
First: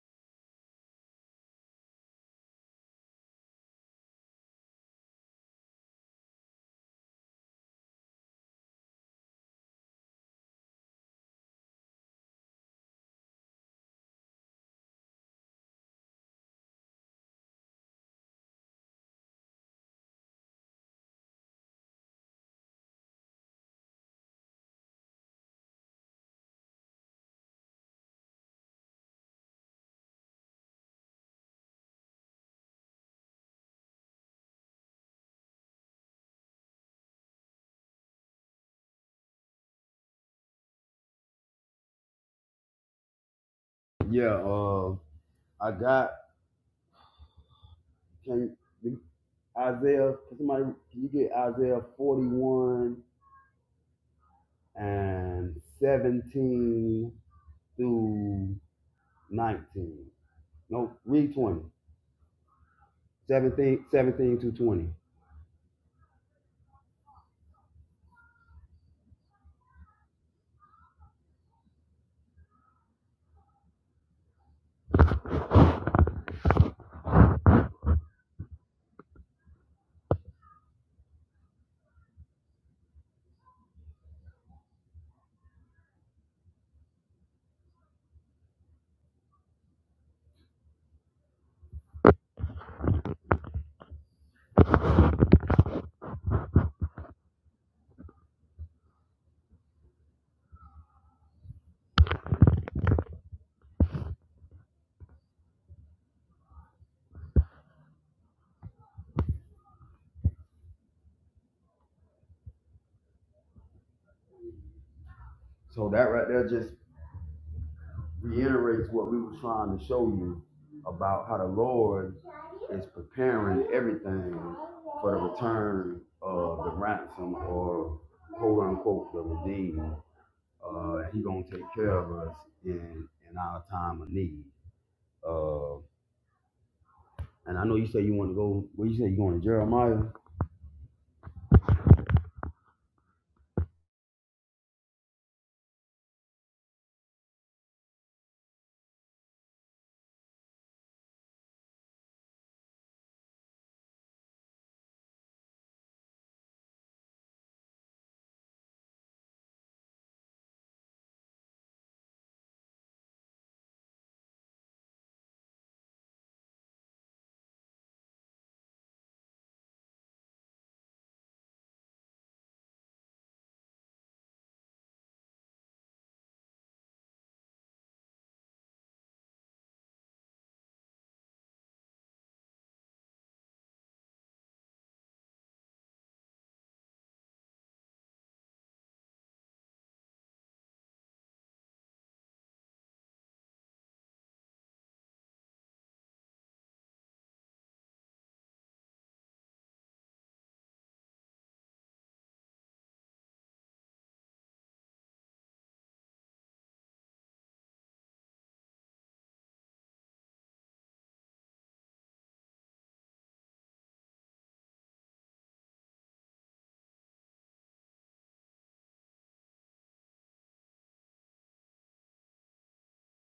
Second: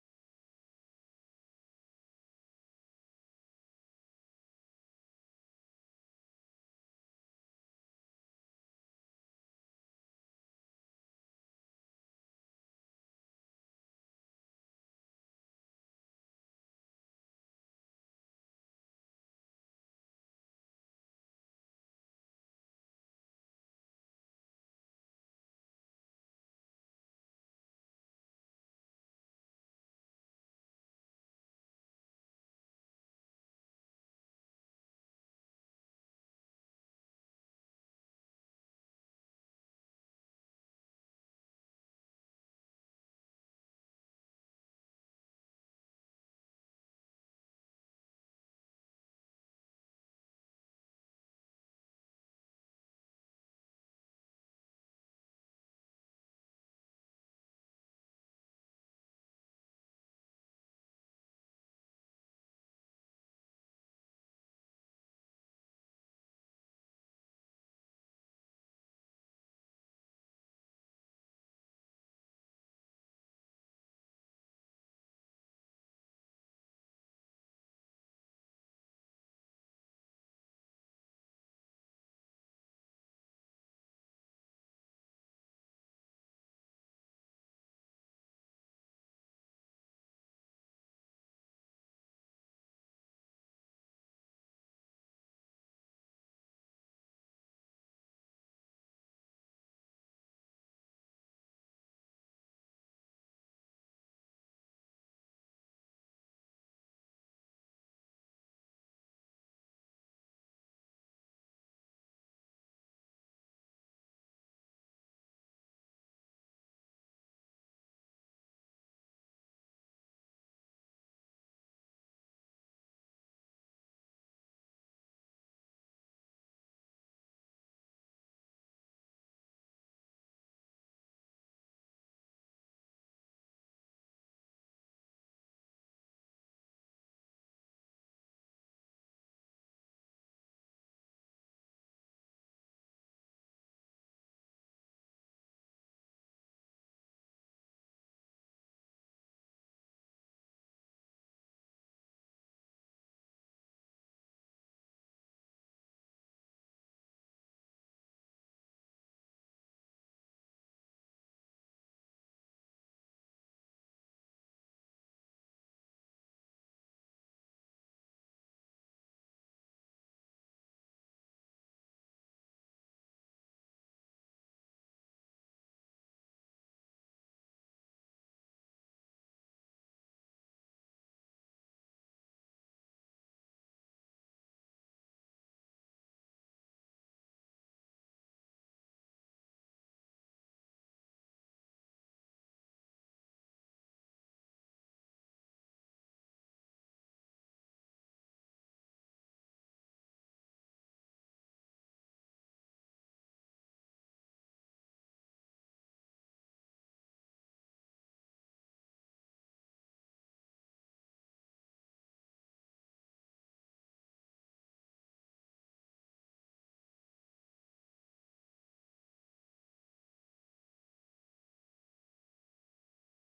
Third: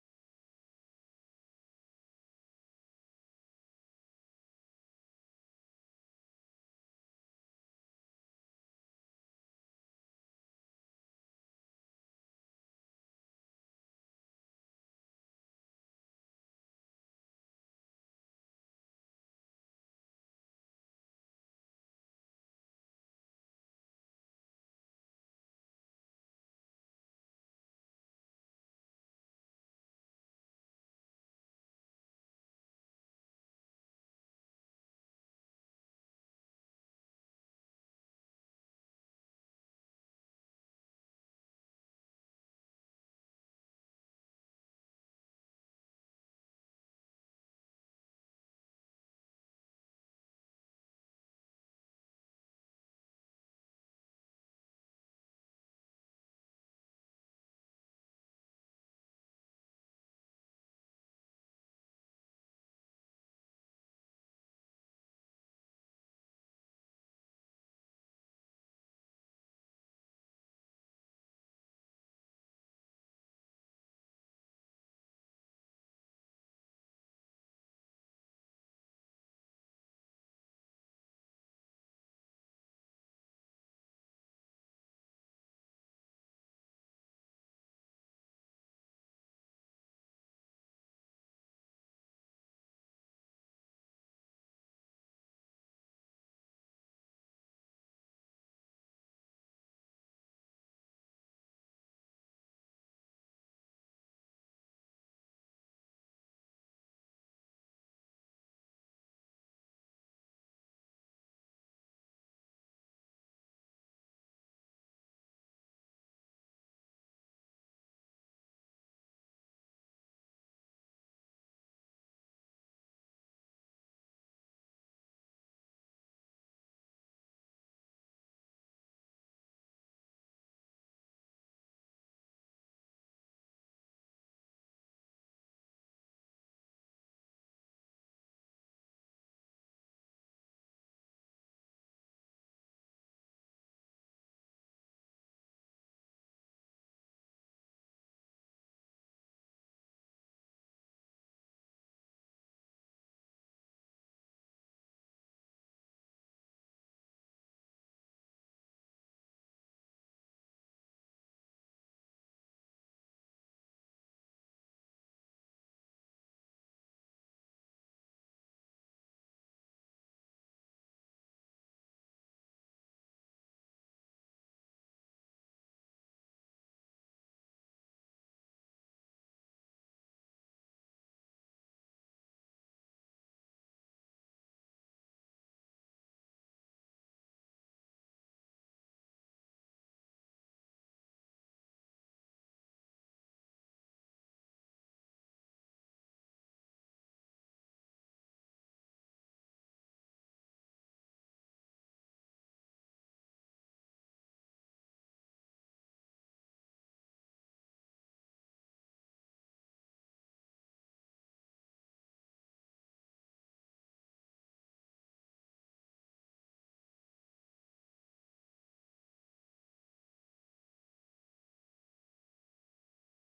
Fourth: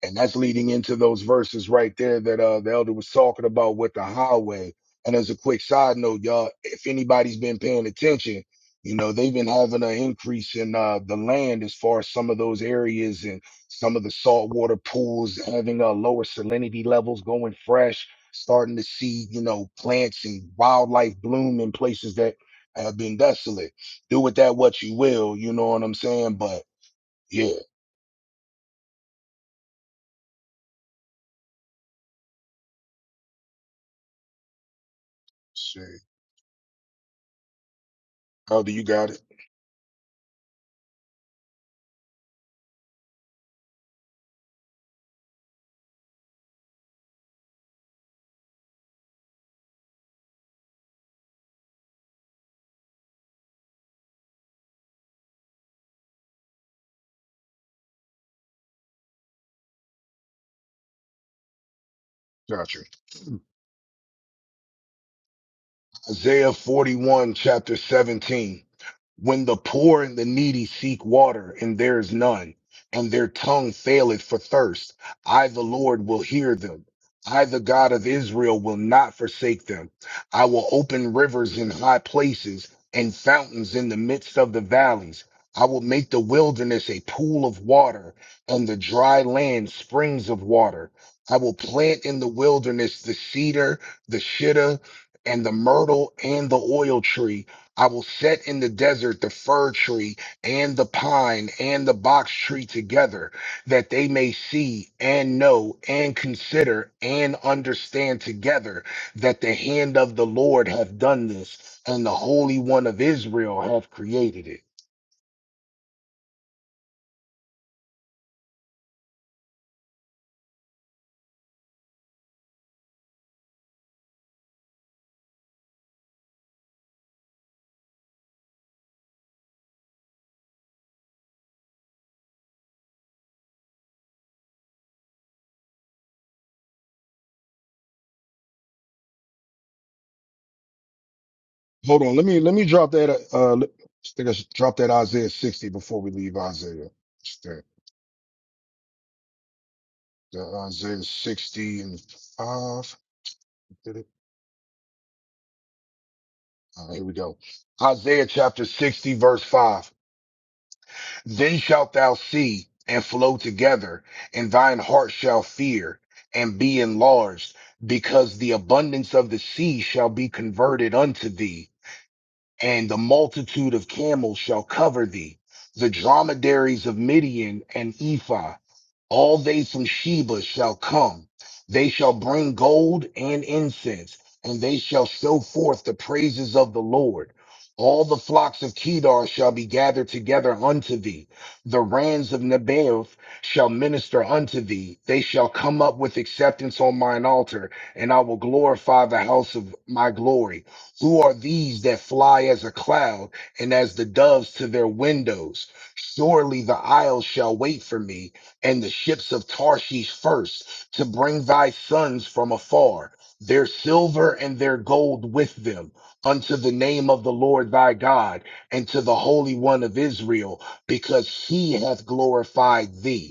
Speaker 1: And that's leading into those verses right there that uh the elder was talking about with the highway. And as a quick side note, y'all, if anybody's been paying attention, you know, they've been having an increase in uh the land as far as some of those areas and some of the saltwater pools having uh lower salinity levels going fresh, starting to see, you know, plants and wildlife bloom in places that have been desolate. Do with that what you will, you know what I'm saying? But yeah, shit. Elder, you got it.
Speaker 3: Yeah, um, I got, can Isaiah, can somebody, can you get Isaiah 41 and 17 through 19? No, read 20.
Speaker 1: Gotcha.
Speaker 3: 17, 17 to 20.
Speaker 1: Isaiah 41, chapter 17. When the poor and the needy seek water, and there is none, and their tongue faileth for thirst, I, the Lord, will hear them. I, the God of Israel, will not forsake them. I will open rivers in high places and fountains in the midst of the valleys. I will make the wilderness a pool of water and the dry land springs of water. I will plant in the wilderness the cedar, the shittim and the myrtle and the oil tree. I will set in the desert the fir tree and the pine and the box tree together, that they may see and know and consider and understand together that the hand of the Lord hath done this, and the Holy One of Israel hath created it.
Speaker 3: So that right there just reiterates what we were trying to show you about how the Lord is preparing everything for the return of the ransom or quote unquote the redeemed. Uh, he gonna take care of us in in our time of need. Uh, and I know you say you want to go. What you say you going to Jeremiah?
Speaker 1: Hold on, let me let me drop that. Uh, let- I think I should drop that Isaiah sixty before we leave Isaiah. Just that- The Isaiah sixty and five. All right, here we go. Isaiah chapter 60 verse 5. Then shalt thou see and flow together and thine heart shall fear and be enlarged because the abundance of the sea shall be converted unto thee and the multitude of camels shall cover thee, the dromedaries of Midian and Ephah, all they from Sheba shall come. They shall bring gold and incense, and they shall show forth the praises of the Lord. All the flocks of Kedar shall be gathered together unto thee. The rams of Nebaioth shall minister unto thee. They shall come up with acceptance on mine altar, and I will glorify the house of my glory. Who are these that fly as a cloud and as the doves to their windows? Surely the isles shall wait for me, and the ships of Tarshish first, to bring thy sons from afar, their silver and their gold with them, unto the name of the Lord thy God, and to the Holy One of Israel, because he hath glorified thee.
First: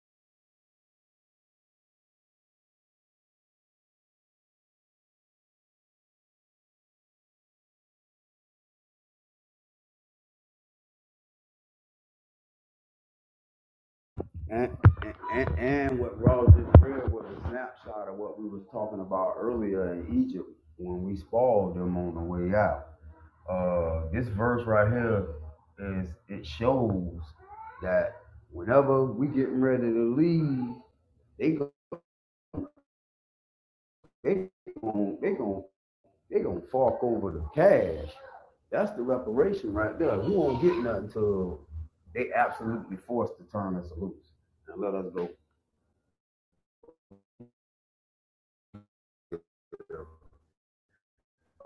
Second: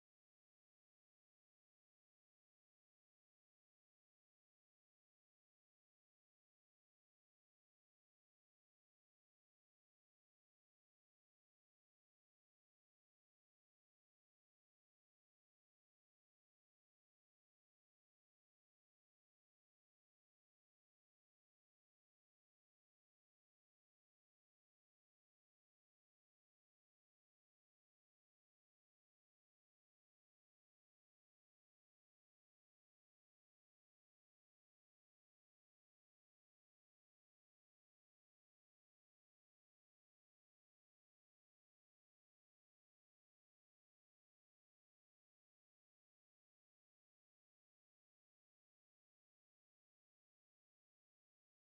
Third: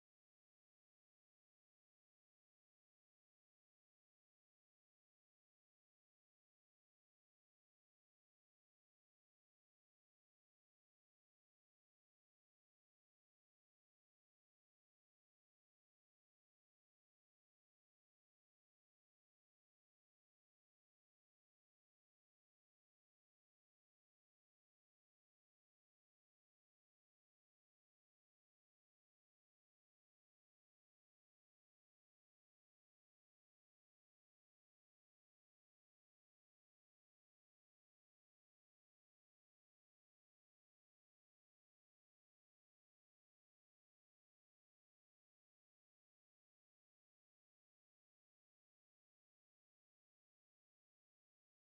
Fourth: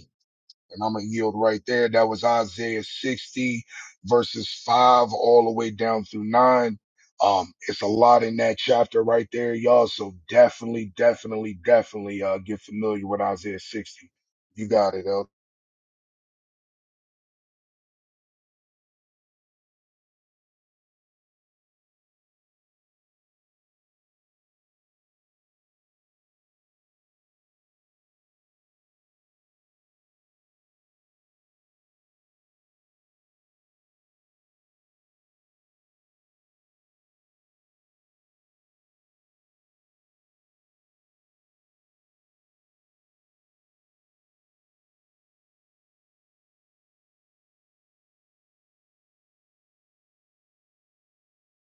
Speaker 1: And I'm going to yield right there. That was Isaiah 60 verses 5 all the way down through 9. Um, it's a lot in that chapter right there, y'all. So definitely, definitely, definitely, uh, get familiar with Isaiah 60. You
Speaker 3: And
Speaker 1: got it,
Speaker 3: and,
Speaker 1: Elder.
Speaker 3: and and what Raw just read was a snapshot of what we was talking about earlier in Egypt when we spoiled them on the way out Uh, this verse right here is it shows that whenever we getting ready to leave, they go they gon' they gon' they gon to fork over the cash. That's the reparation right there. We won't get nothing till they absolutely force to turn us loose and let us go.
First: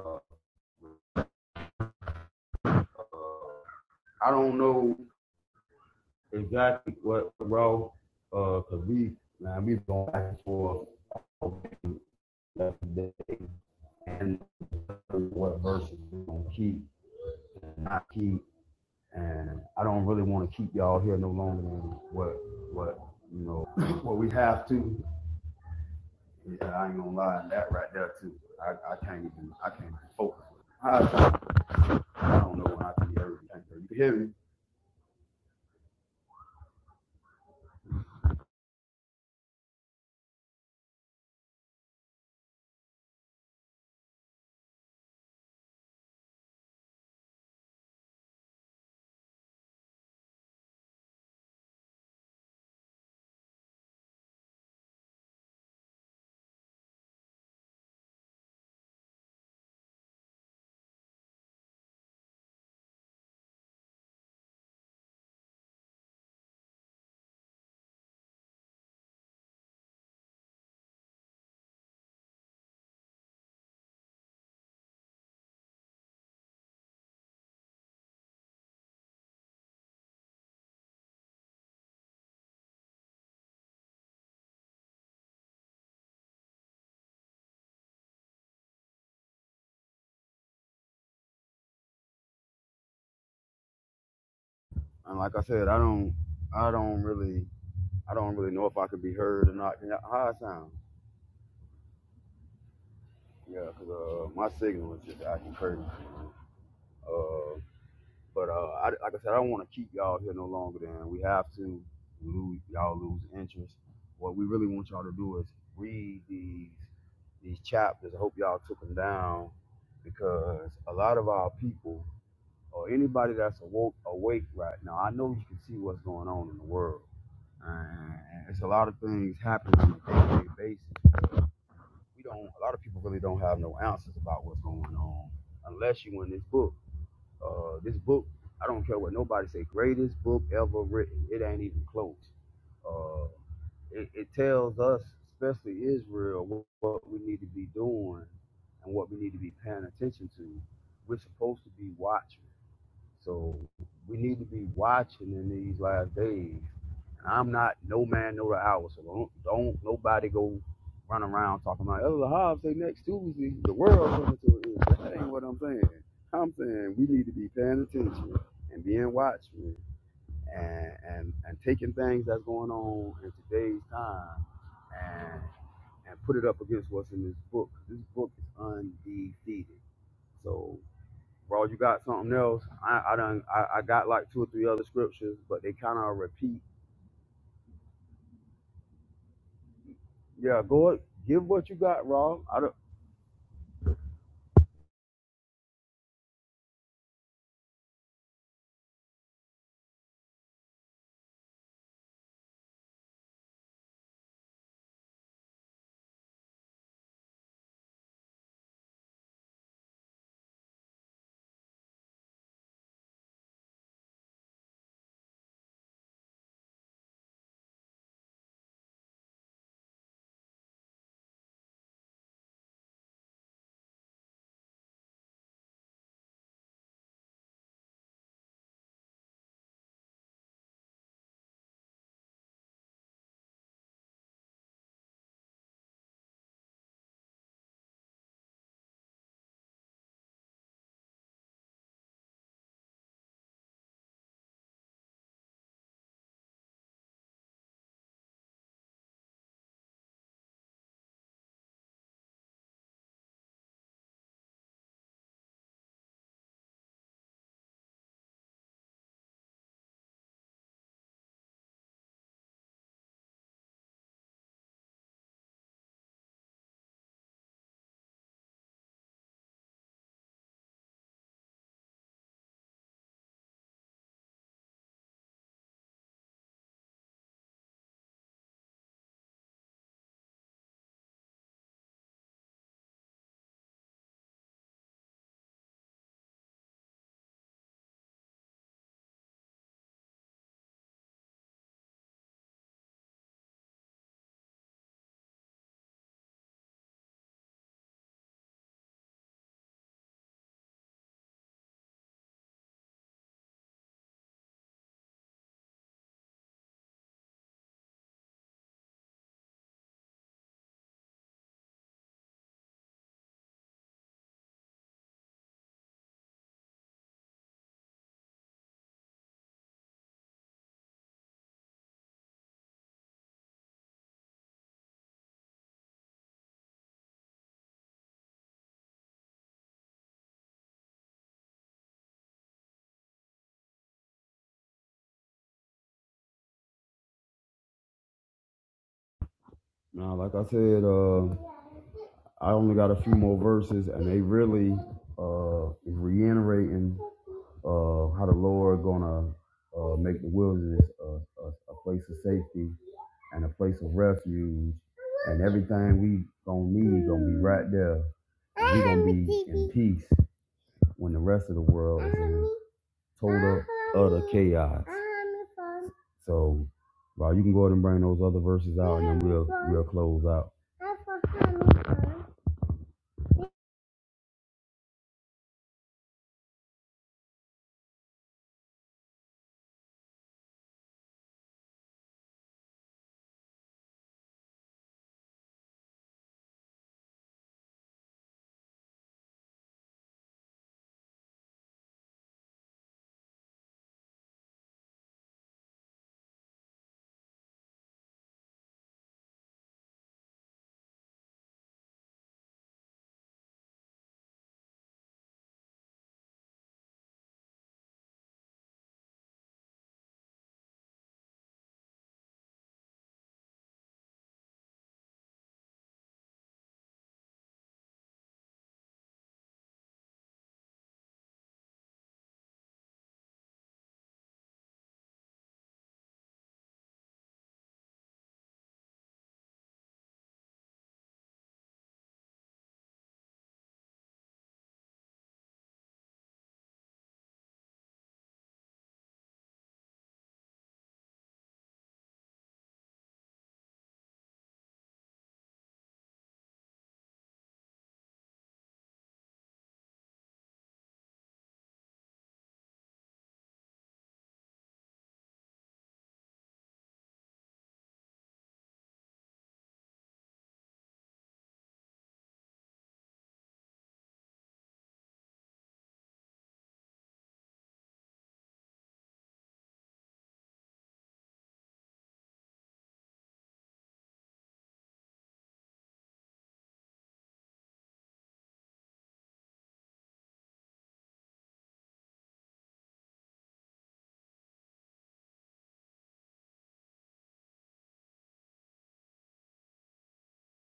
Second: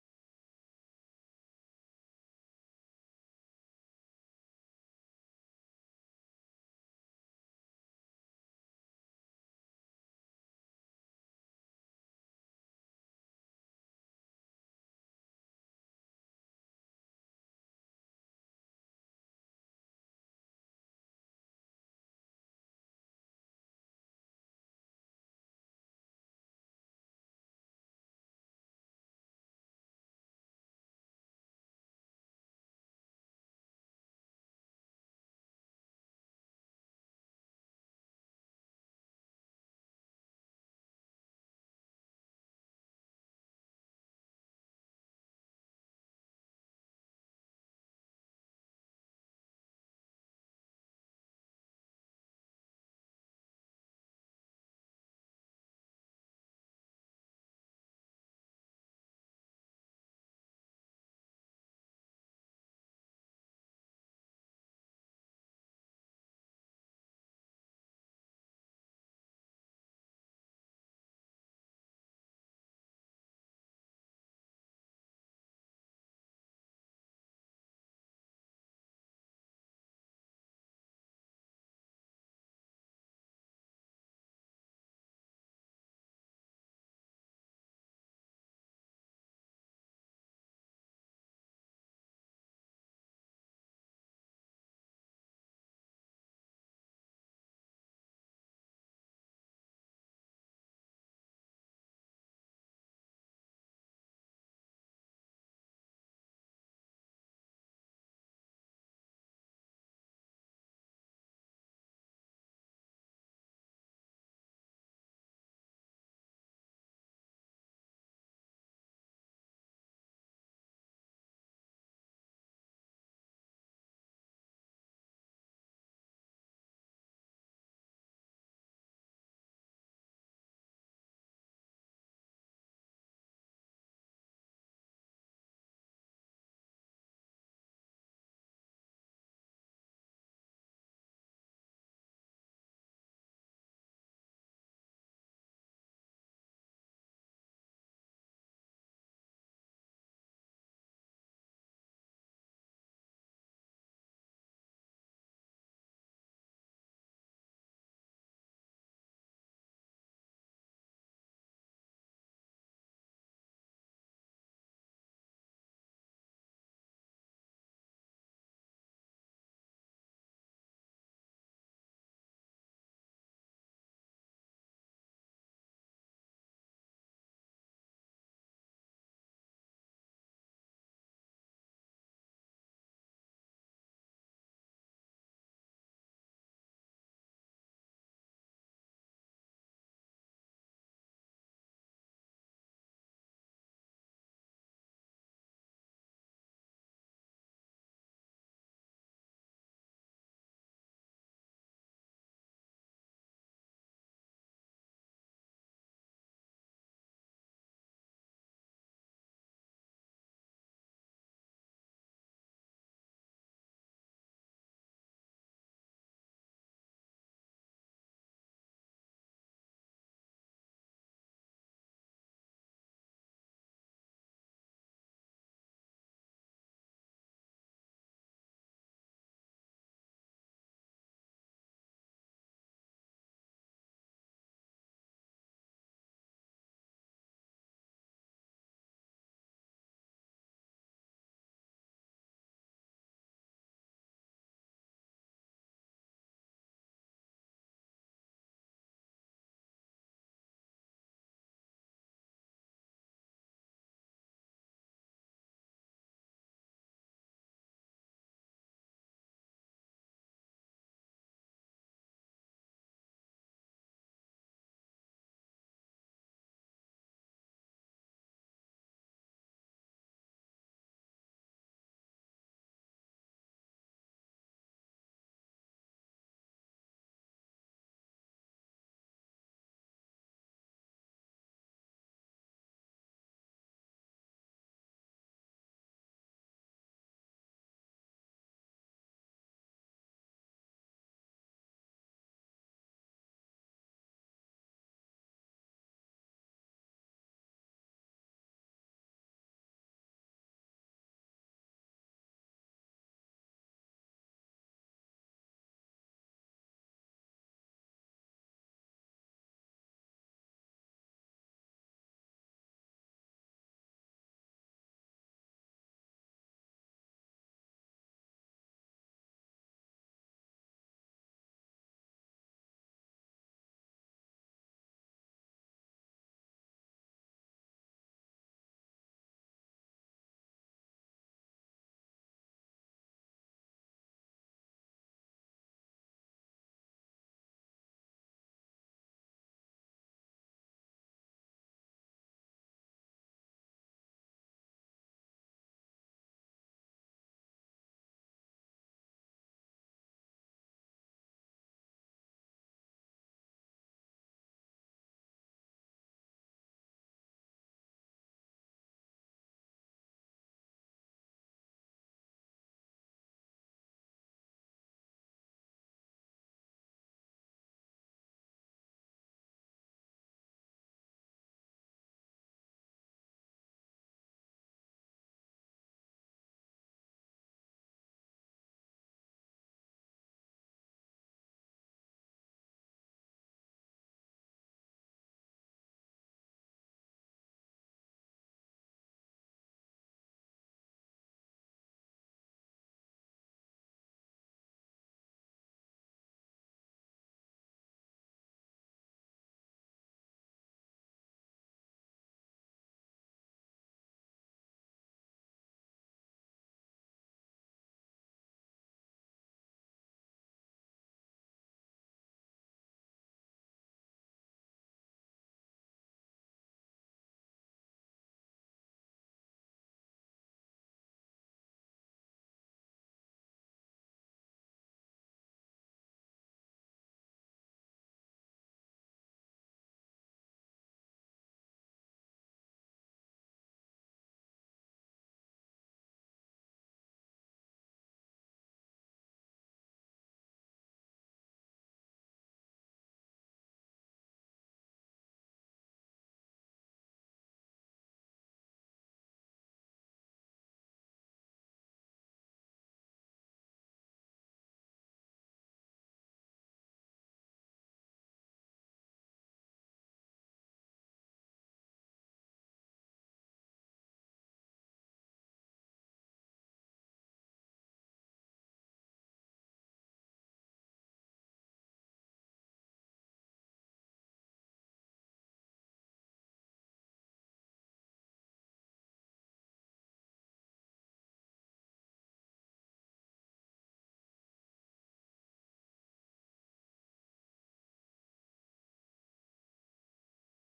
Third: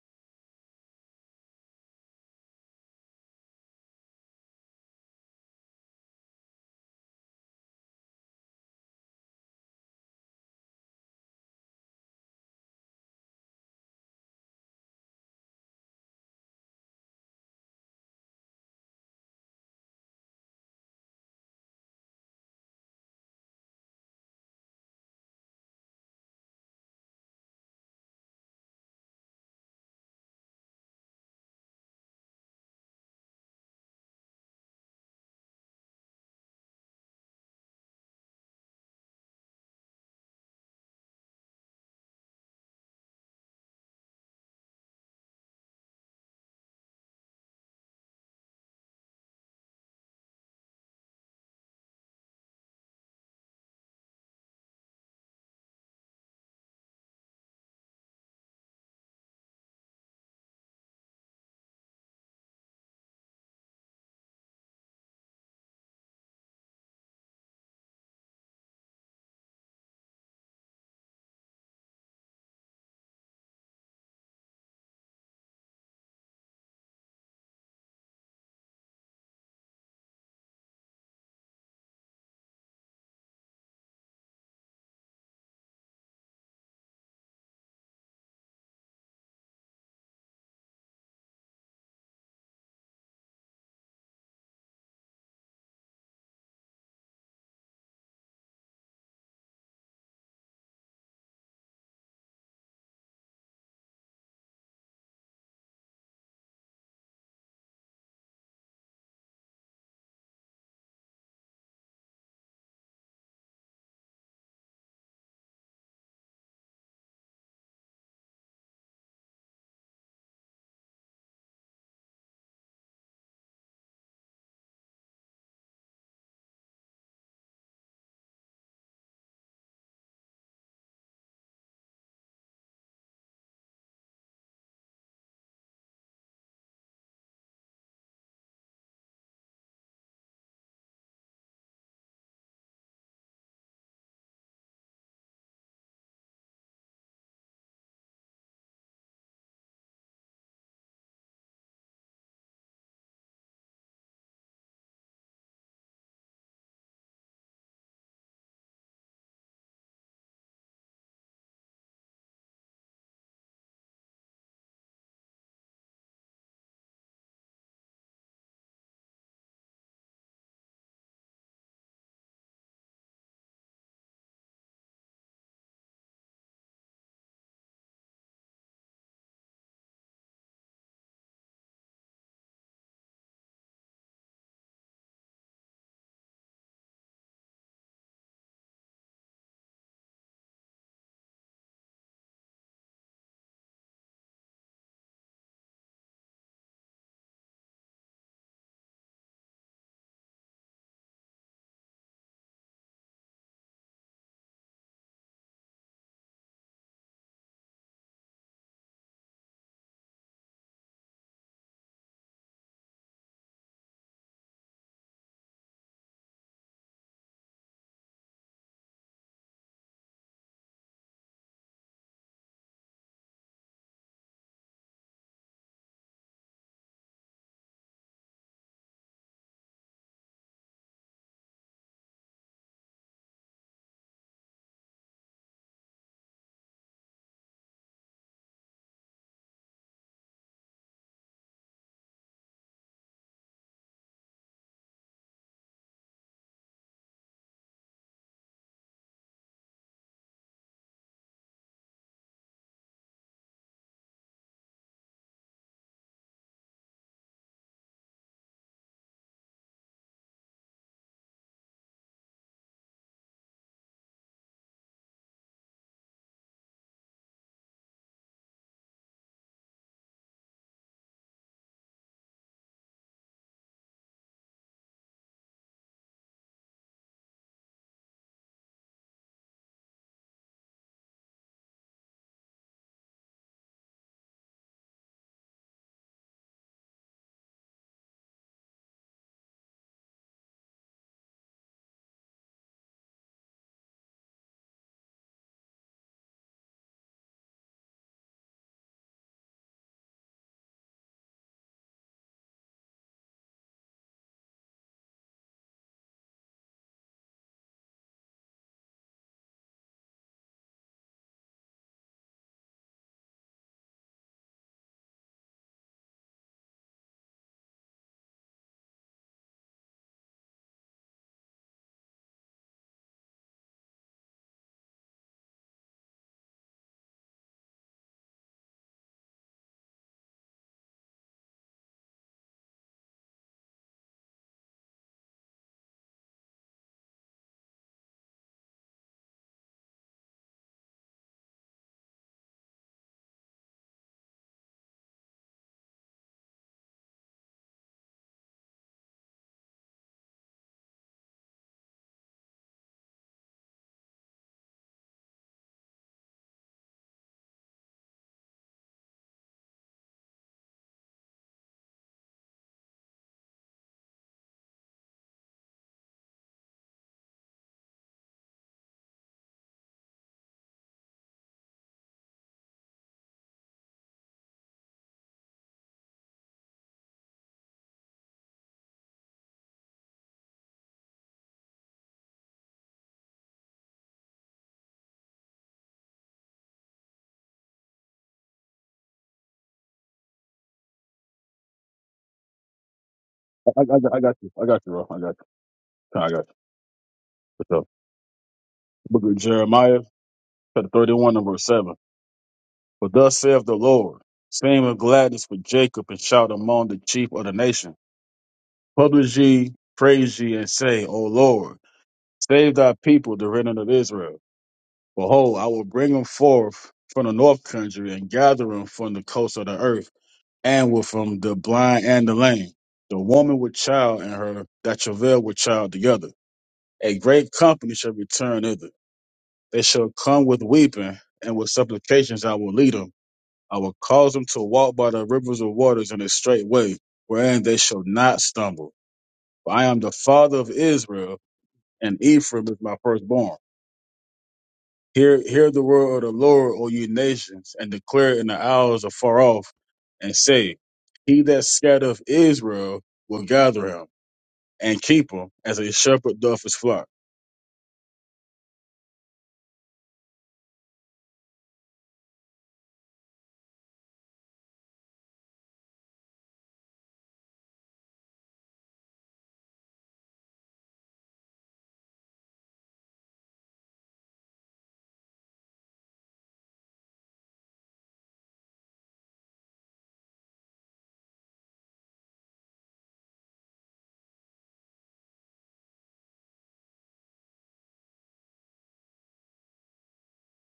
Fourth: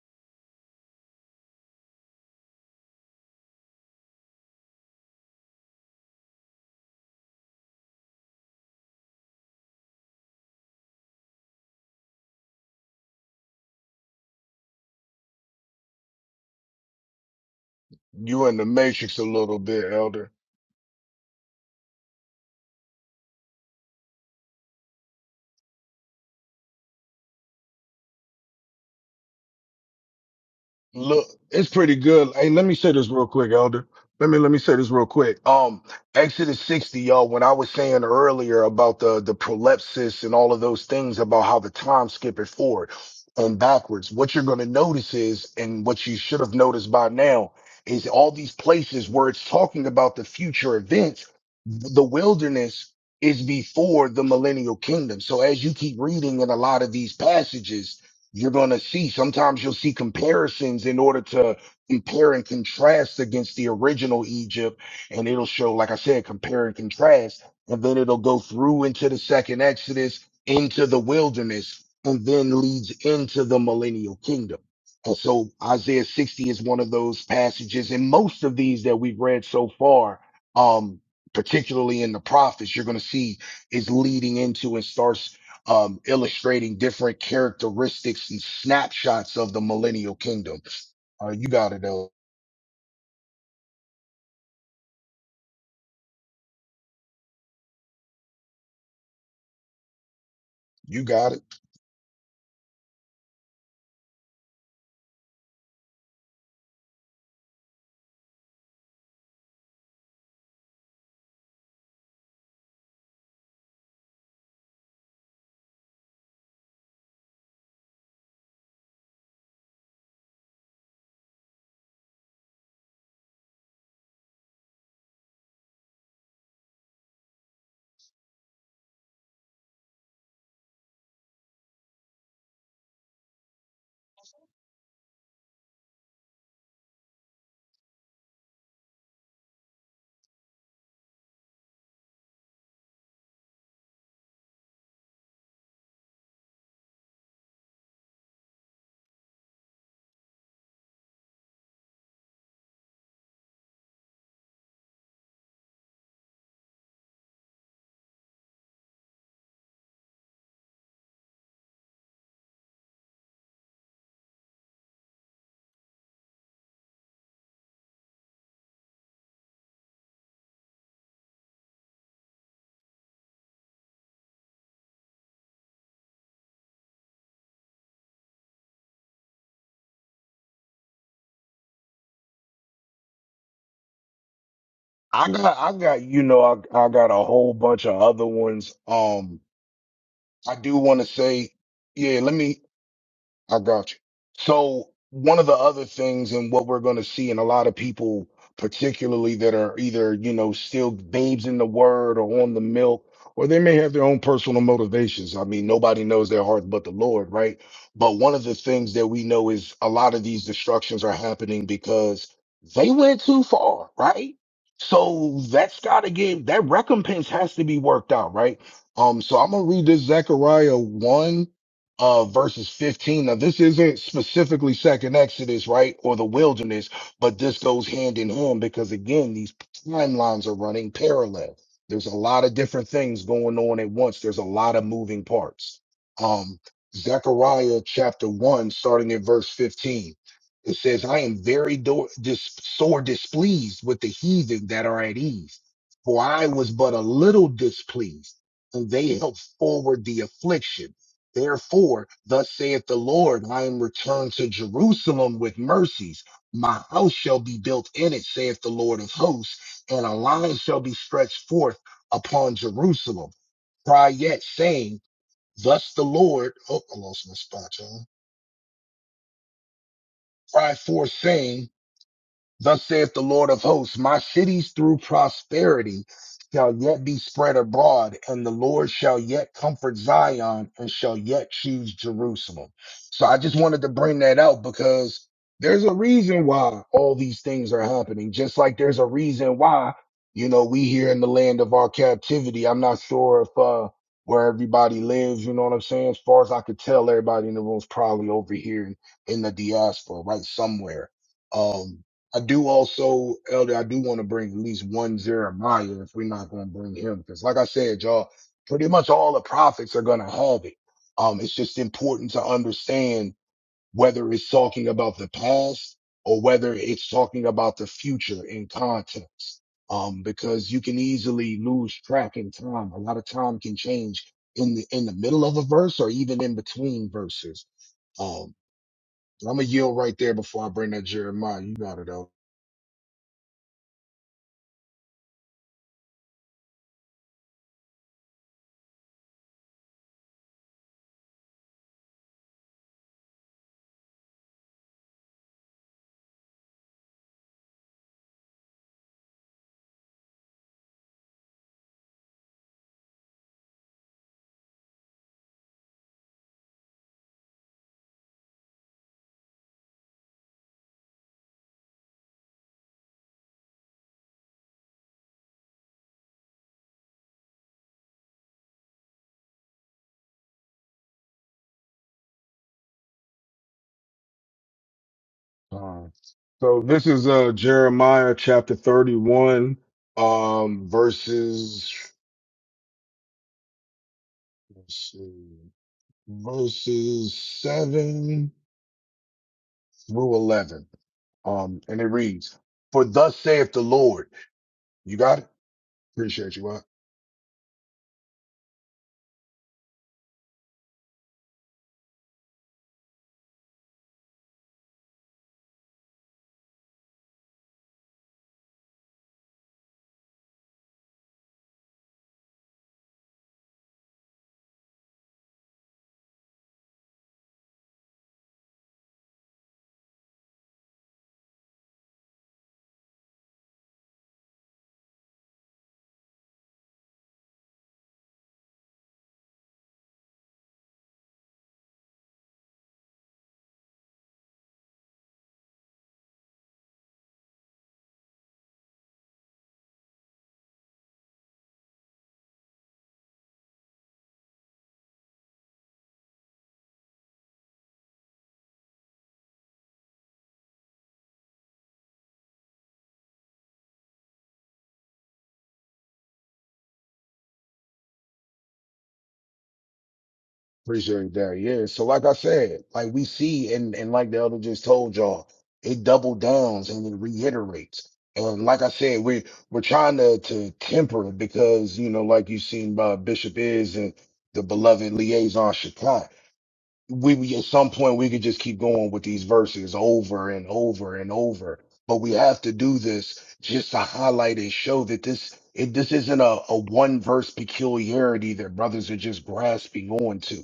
Speaker 3: Uh, uh, I don't know exactly what row, uh, cause we now we going back and forth left the day and what verses we're gonna keep and not keep.
Speaker 1: You in the matrix a little
Speaker 3: And I
Speaker 1: bit,
Speaker 3: don't really
Speaker 1: Elder.
Speaker 3: want to keep y'all here no longer than what what you know <clears throat> what we have to. Yeah, I ain't gonna lie, that right there too. I, I can't even I can't even focus. I,
Speaker 1: Look, it's pretty good.
Speaker 3: I
Speaker 1: Hey,
Speaker 3: don't
Speaker 1: let
Speaker 3: know
Speaker 1: me
Speaker 3: when
Speaker 1: say
Speaker 3: I
Speaker 1: this
Speaker 3: can hear
Speaker 1: real quick,
Speaker 3: everything.
Speaker 1: Elder.
Speaker 3: You can hear
Speaker 1: Let
Speaker 3: me,
Speaker 1: me let me say this real quick. Um, Exodus 60, y'all, when I was saying earlier about the the prolepsis and all of those things about how the time skip is forward and backwards, what you're gonna notice is, and what you should have noticed by now, is all these places where it's talking about the future events, the wilderness is before the millennial kingdom. So as you keep reading in a lot of these passages, you're going to see sometimes you'll see comparisons in order to compare and contrast against the original Egypt. And it'll show, like I said, compare and contrast. And then it'll go through into the second Exodus, into the wilderness, and then leads into the millennial kingdom. And so Isaiah 60 is one of those passages. And most of these that we've read so far, um, particularly in the prophets, you're going to see is leading into and starts um, illustrating different characteristics and snapshots of the millennial kingdom. Uh, you got it, though.
Speaker 3: and like I said, I don't I don't really I don't really know if I can be heard or not. Can y'all- How I sound?
Speaker 1: You got it.
Speaker 3: Yeah, 'cause uh, my signal is just acting crazy. Uh, But uh, I, like I said, I don't want to keep y'all here no longer than we have to. Lose, y'all lose interest. What we really want y'all to do is read these these chapters. I hope y'all took them down because a lot of our people or anybody that's awoke awake right now, I know you can see what's going on in the world. And it's a lot of things happening on a day-to-day basis. We don't. A lot of people really don't have no answers about what's going on unless you in this book. Uh, this book, I don't care what nobody say, greatest book ever written. It ain't even close. Uh, it, it tells us, especially Israel, what, what we need to be doing and what we need to be paying attention to. We're supposed to be watching. So we need to be watching in these last days and I'm not no man, no the hour. So don't, don't nobody go run around talking about, oh, the Hobbs say next Tuesday, the world coming to an end. That ain't what I'm saying. I'm saying we need to be paying attention and being watchmen and, and, and taking things that's going on in today's time and, and put it up against what's in this book. This book is undefeated. So, bro, you got something else? I, I done, I, I got like two or three other
Speaker 1: I
Speaker 3: scriptures,
Speaker 1: got,
Speaker 3: but
Speaker 1: I
Speaker 3: they kind
Speaker 1: got,
Speaker 3: of
Speaker 1: you know,
Speaker 3: repeat
Speaker 1: I, I got a whole bunch of other ones. Um, I
Speaker 3: Yeah,
Speaker 1: do
Speaker 3: go
Speaker 1: want to
Speaker 3: give
Speaker 1: say,
Speaker 3: what you got,
Speaker 1: yeah, let
Speaker 3: Raw.
Speaker 1: me,
Speaker 3: I don't.
Speaker 1: I got you. So one of the other things and what we're going to see in a lot of people, particularly that are either, you know, still babes in the word or on the milk, or they may have their own personal motivations. I mean, nobody knows their heart but the Lord, right? But one of the things that we know is a lot of these destructions are happening because they went too far, right? So that's got to get that recompense has to be worked out, right? Um, so I'm gonna read this Zechariah 1 uh, verses 15. Now, this isn't specifically second Exodus, right? Or the wilderness, but this goes hand in hand because again, these timelines are running parallel. There's a lot of different things going on at once. There's a lot of moving parts. Um, Zechariah chapter one, starting at verse 15. It says, I am very do- dis- sore displeased with the heathen that are at ease, for I was but a little displeased, and they helped forward the affliction. Therefore, thus saith the Lord, I am returned to Jerusalem with mercies. My house shall be built in it, saith the Lord of hosts, and a line shall be stretched forth upon Jerusalem. Cry yet, saying, Thus the Lord, oh, I lost my spot, y'all. Cry forth, saying, Thus saith the Lord of hosts, my cities through prosperity shall yet be spread abroad, and the Lord shall yet comfort Zion and shall yet choose Jerusalem. So I just wanted to bring that out because there's a reason why all these things are happening, just like there's a reason why, you know, we here in the land of our captivity. I'm not sure if, uh, where everybody lives, you know what I'm saying? As far as I could tell, everybody in the room's probably over here in in the diaspora, right? Somewhere. Um, I do also, Elder, I do want to bring at least one Jeremiah if we're not going to bring him. Because like I said, y'all, pretty much all the prophets are going to have it. Um, it's just important to understand whether it's talking about the past or whether it's talking about the future in context. Um, because you can easily lose track in time. A lot of time can change in the, in the middle of a verse or even in between verses. Um, I'm going to yield right there before I bring that Jeremiah. You got it, though.
Speaker 3: Nah, like I said, uh, I only got a few more verses, and they really uh, is reiterating uh, how the Lord gonna uh, make the wilderness a, a, a place of safety and a place of refuge, and everything we gonna need gonna be right there. We gonna be in peace. when the rest of the world is in total utter chaos. So, Rob, you can go ahead and bring those other verses out, and then we'll we'll close out.
Speaker 1: So this is uh Jeremiah chapter 31 um verses let's see, verses 7 through 11. Um and it reads, "For thus saith
Speaker 2: I,
Speaker 1: the
Speaker 2: I, I got- I
Speaker 1: Lord."
Speaker 2: got you. I got you, bro.
Speaker 1: You
Speaker 2: I got
Speaker 1: got it?
Speaker 2: you. I got you.
Speaker 1: Appreciate you. huh?
Speaker 2: What's up? Book of Jeremiah, chapter thirty-one, number seven. For thus saith the Lord, sing with gladness for Jacob, and shout among the chief of the nation. Publish ye, praise ye, and say, O Lord, save thy people, the remnant of Israel. Behold, I will bring them forth from the north country and gather them from the coast of the earth and with from the blind and the lame. The woman with child and her that travail with child together. A great company shall return thither. They shall come with weeping and with supplications I will lead them. I will cause them to walk by the rivers of waters in a straight way, wherein they shall not stumble. For I am the father of Israel, and Ephraim is my firstborn. Hear, hear the word of the Lord, O you nations, and declare it in the hours afar off, and say, He that scattereth Israel will gather him and keep him as a shepherd doth his flock.
Speaker 1: Appreciate that. Yeah. So like I said, like we see and, and like the other just told y'all, it double downs and it reiterates. And like I said, we we're trying to to temper it because, you know, like you've seen by Bishop is and the beloved liaison Shekinah we, we at some point we could just keep going with these verses over and over and over but we have to do this just to highlight and show that this it, this isn't a, a one verse peculiarity that brothers are just grasping onto.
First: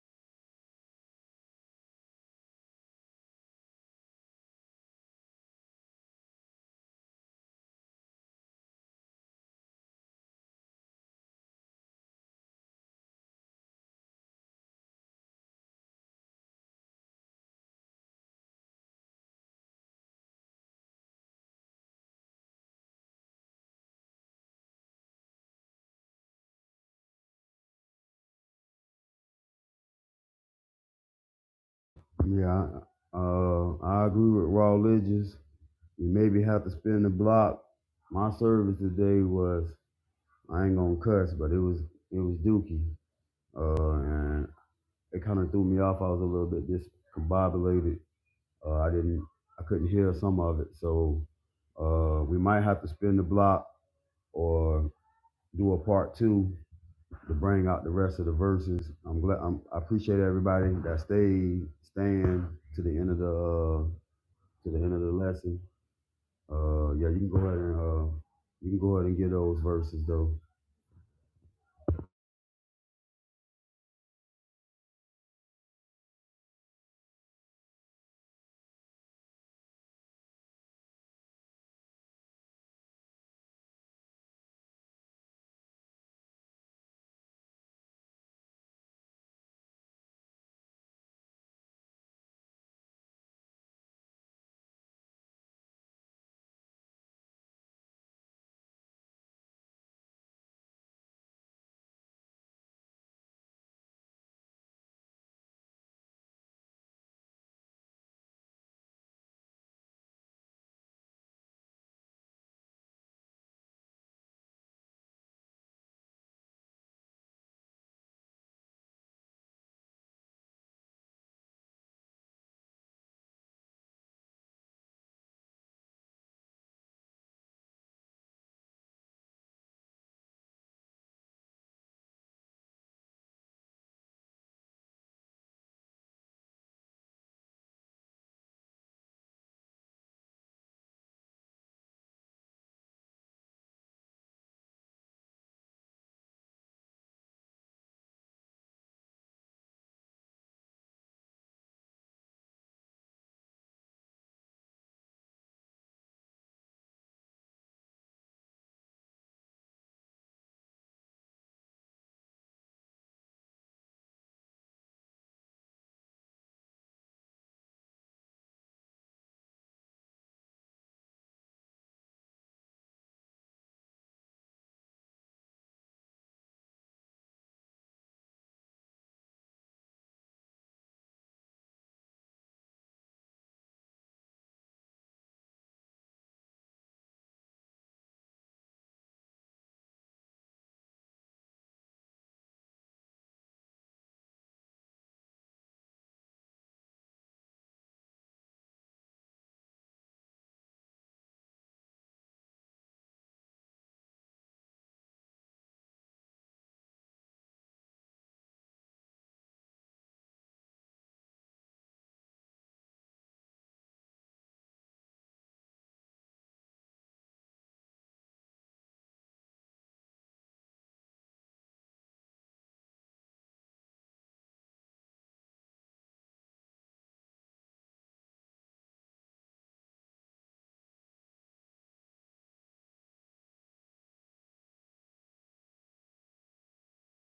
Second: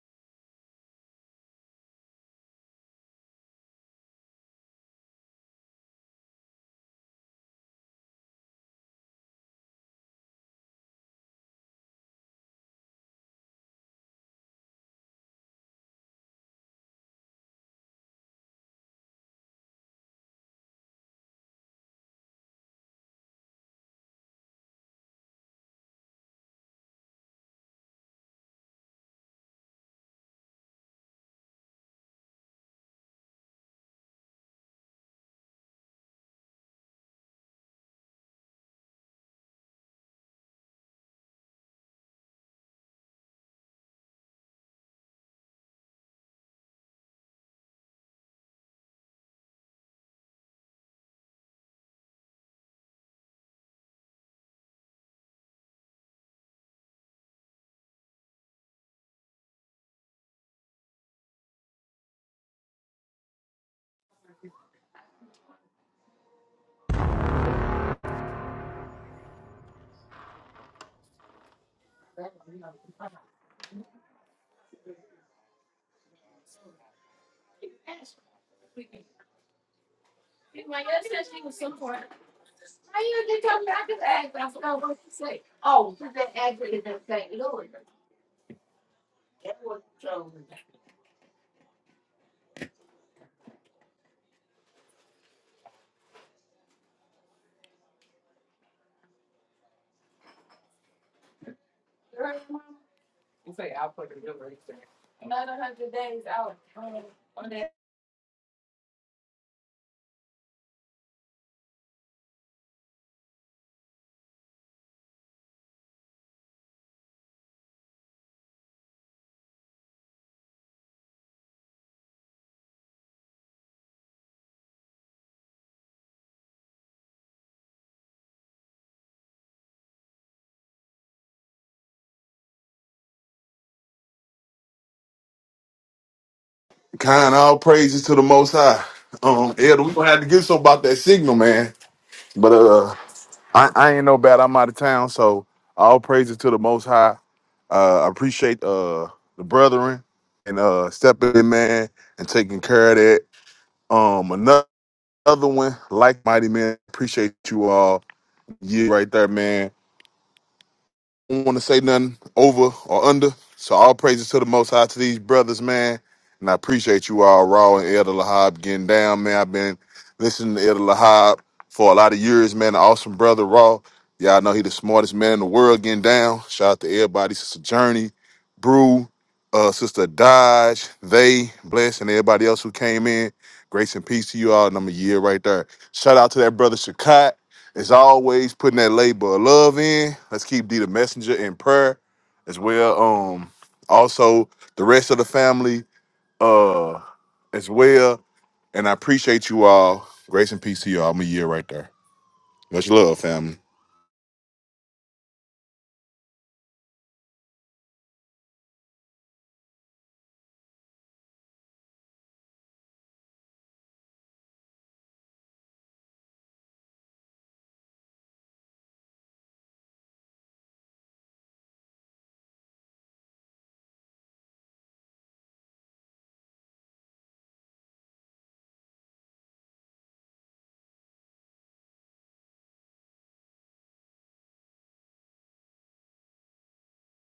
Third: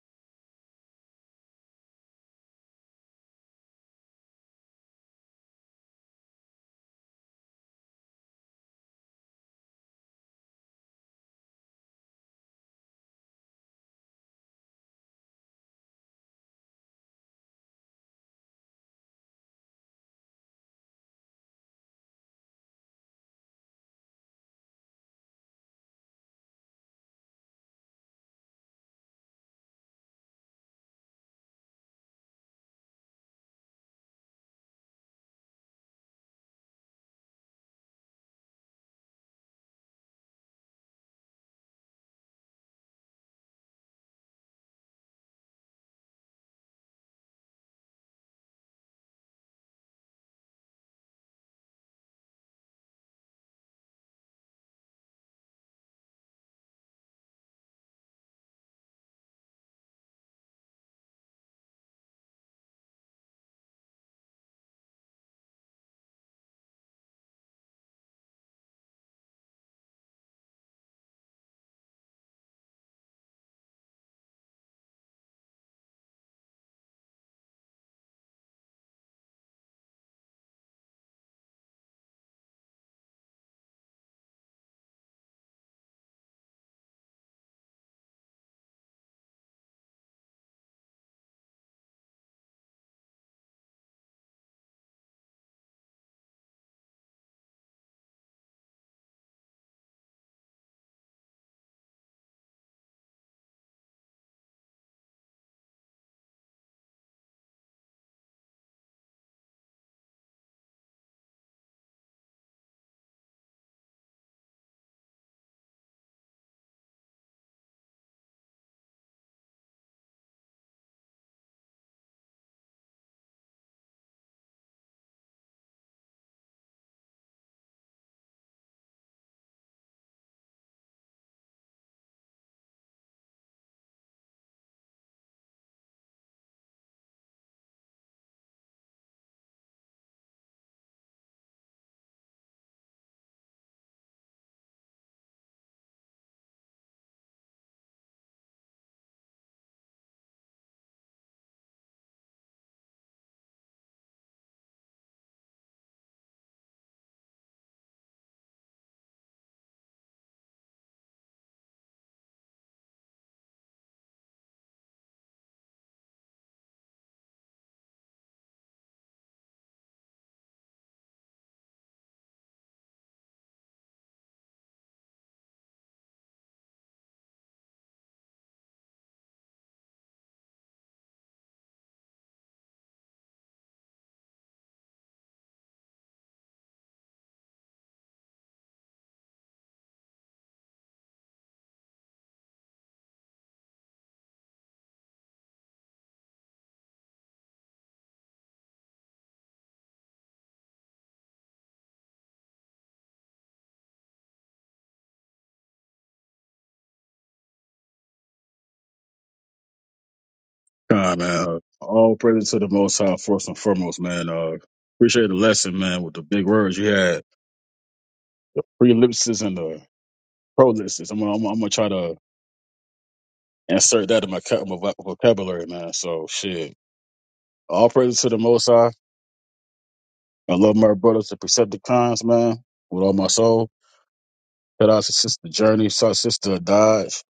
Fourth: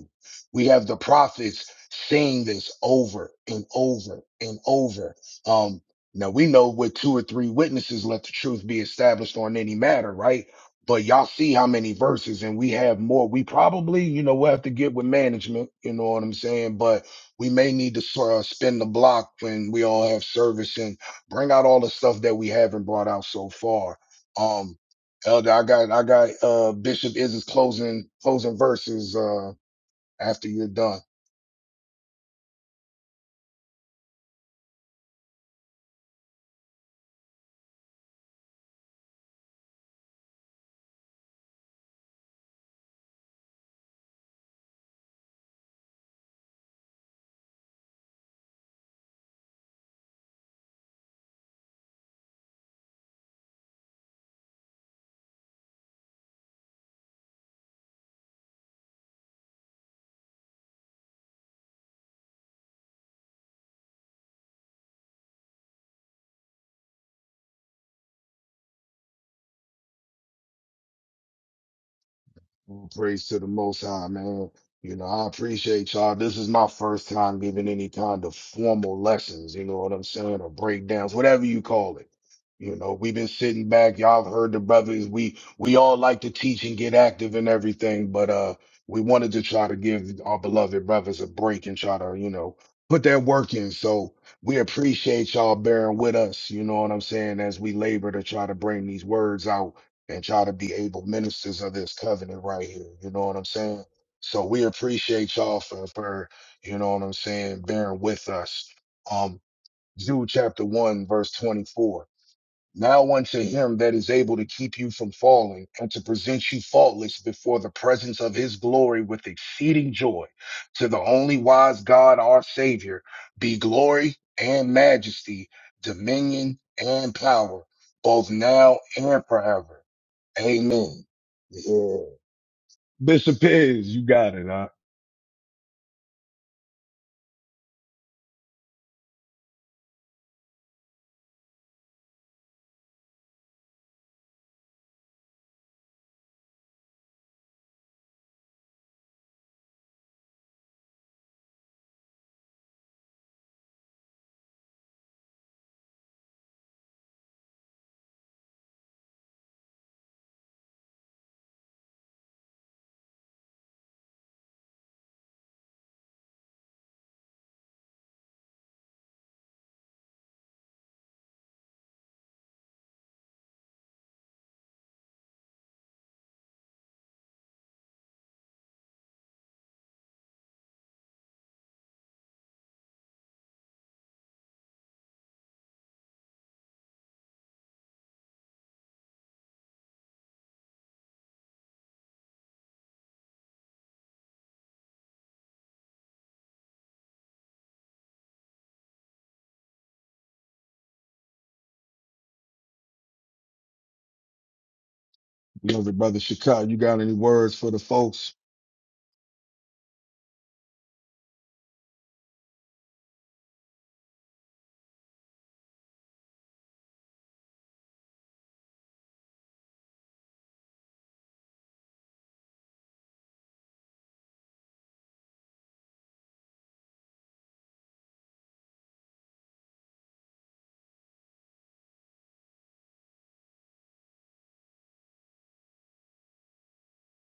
Speaker 1: we have the prophets saying this over and over and over um now we know with two or three witnesses let the truth be established on any matter right but y'all see how many verses, and we have more. We probably, you know, we'll have to get with management. You know what I'm saying? But we may need to sort of spin the block when we all have service and bring out all the stuff that we haven't brought out so far. Um, Elder, I got, I got, uh, Bishop Izz's closing, closing verses, uh, after you're done.
Speaker 3: Yeah, I, uh, I agree with raw religious. You maybe have to spin the block. My service today was I ain't gonna cuss, but it was it was Dookie, uh, and it kind of threw me off. I was a little bit discombobulated. Uh, I didn't, I couldn't hear some of it, so uh, we might have to spin the block or do a part two to bring out the rest of the verses. I'm glad. I'm, I appreciate everybody that stayed, staying to the end of the uh, to the end of the lesson. Uh, yeah, you can go ahead and uh, you can go ahead and get those verses though.
Speaker 1: Praise to the Most High, man. You know, I appreciate y'all. This is my first time giving any kind of formal lessons, you know what I'm saying, or breakdowns, whatever you call it. You know, we've been sitting back. Y'all have heard the brothers. We we all like to teach and get active and everything, but uh we wanted to try to give our beloved brothers a break and try to, you know, put their work in. So we appreciate y'all bearing with us, you know what I'm saying, as we labor to try to bring these words out and y'all to be able ministers of this covenant right here. You know what I'm saying? So we appreciate y'all for, for you know what I'm saying, bearing with us. Um, Jude chapter one, verse 24. Now unto him that is able to keep you from falling and to present you faultless before the presence of his glory with exceeding joy, to the only wise God our Savior, be glory and majesty, dominion and power, both now and forever. Amen. Yeah. Bishop Pigs, you got it. I
Speaker 4: Kind all praises to the Most High. Um, Elder, we gonna have to get some about that signal, man. But uh, I, I ain't no bad. I'm out of town, so all praises to the Most High. Uh, I appreciate uh the brethren and uh stepping in, man, and taking care of that. Um, another. Another one, like Mighty Man, appreciate you all. Yeah, right there, man. don't want to say nothing over or under. So all praises to the Most High to these brothers, man. And I appreciate you all, Raw and Elder Lahab, getting down, man. I've been listening to Elder Lahab for a lot of years, man. An awesome brother, Raw. Y'all know he the smartest man in the world getting down. Shout out to everybody, Sister Journey, Brew, uh, Sister Dodge, they, Bless, and everybody else who came in. Grace and peace to you all, and I'm a year right there. Shout out to that brother Shakai. As always, putting that labor of love in. Let's keep D the messenger in prayer as well. Um, also the rest of the family, uh, as well. And I appreciate you all. Grace and peace to you all. I'm a year right there. Much love, family.
Speaker 1: love it, brother Chicago. You got any words for the folks?
Speaker 2: God, man. uh, All praise to the Most High, first and foremost, man. Uh, appreciate the lesson, man, with the big words you had. Prelipsis and the prolipsis. I'm, gonna- I'm, gonna- I'm going to try to insert that in my, ca- my vocabulary, man. So, shit. All praise to the Most High. I love my brothers to Decepticons, man, with all my soul. Shout out to Sister Journey, shout out to Sister Dodge,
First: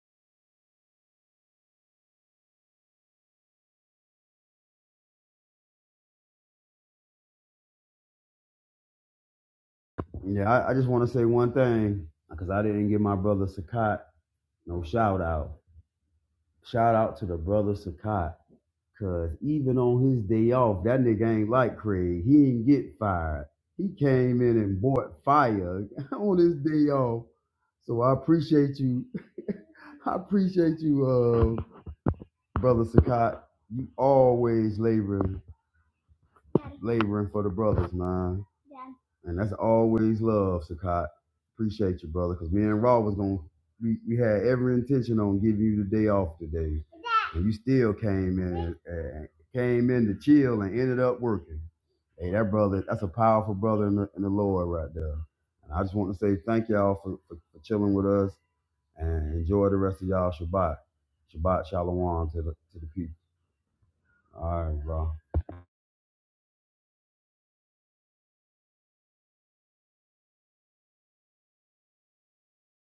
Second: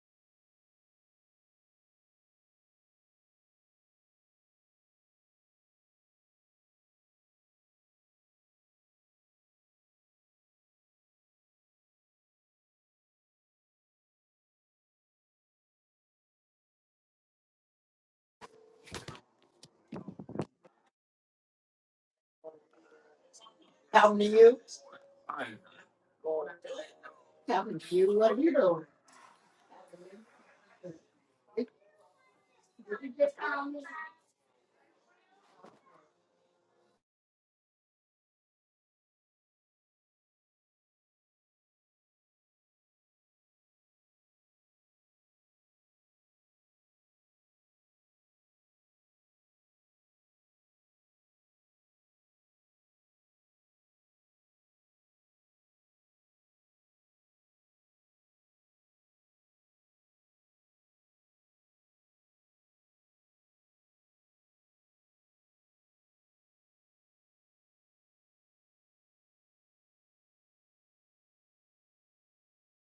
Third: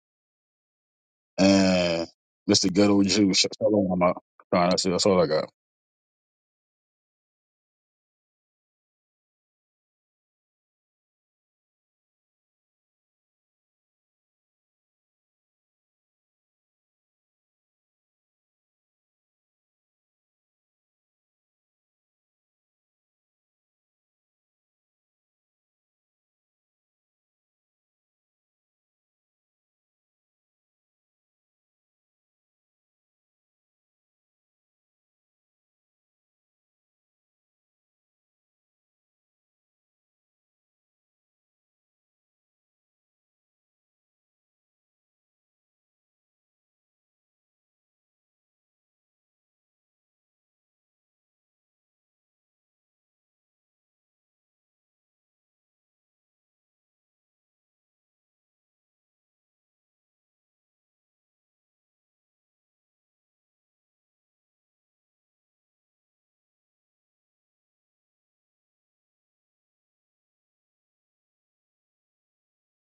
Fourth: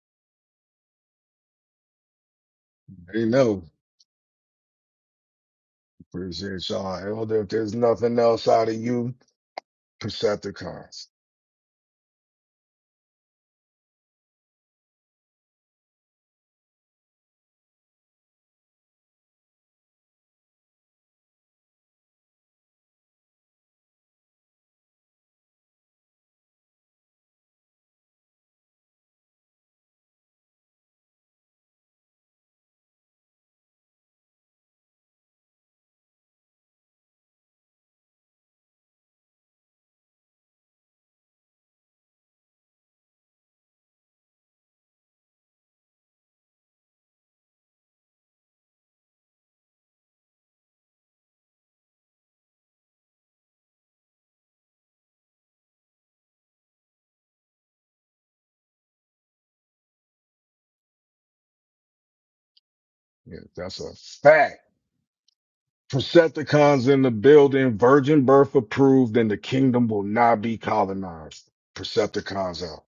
Speaker 2: and Mr. Ghetto
Speaker 1: They
Speaker 2: Jew. Shout
Speaker 1: know.
Speaker 2: out to all my- Nah, That's, it. that's all I got.
Speaker 1: Appreciate y'all. Elder, if there's nothing else out of you,
Speaker 3: Yeah, I, I just want
Speaker 1: Percepticons.
Speaker 3: to say one thing because I didn't give my brother Sakat no shout out. Shout out to the brother Sakat. Cause even on his day off, that nigga ain't like Craig. He didn't get fired. He came in and bought fire <laughs> on his day off. So I appreciate you. <laughs> I appreciate you, uh, brother Sakat. You always laboring, laboring for the brothers, man. And that's always love, Sakat. Appreciate you, brother. Cause me and Raw was gonna we, we had every intention on giving you the day off today. And you still came in and came in to chill and ended up working. Hey, that brother, that's a powerful brother in the, in the Lord right there. And I just want to say thank y'all for, for, for chilling with us and enjoy the rest of y'all Shabbat. Shabbat Shalom to the to the people.
Speaker 1: Yeah, that's a fact.
Speaker 3: All right, bro.
Speaker 1: Percepticons in the building, virgin birth approved, and the kingdom will not be colonized. Percepticons out.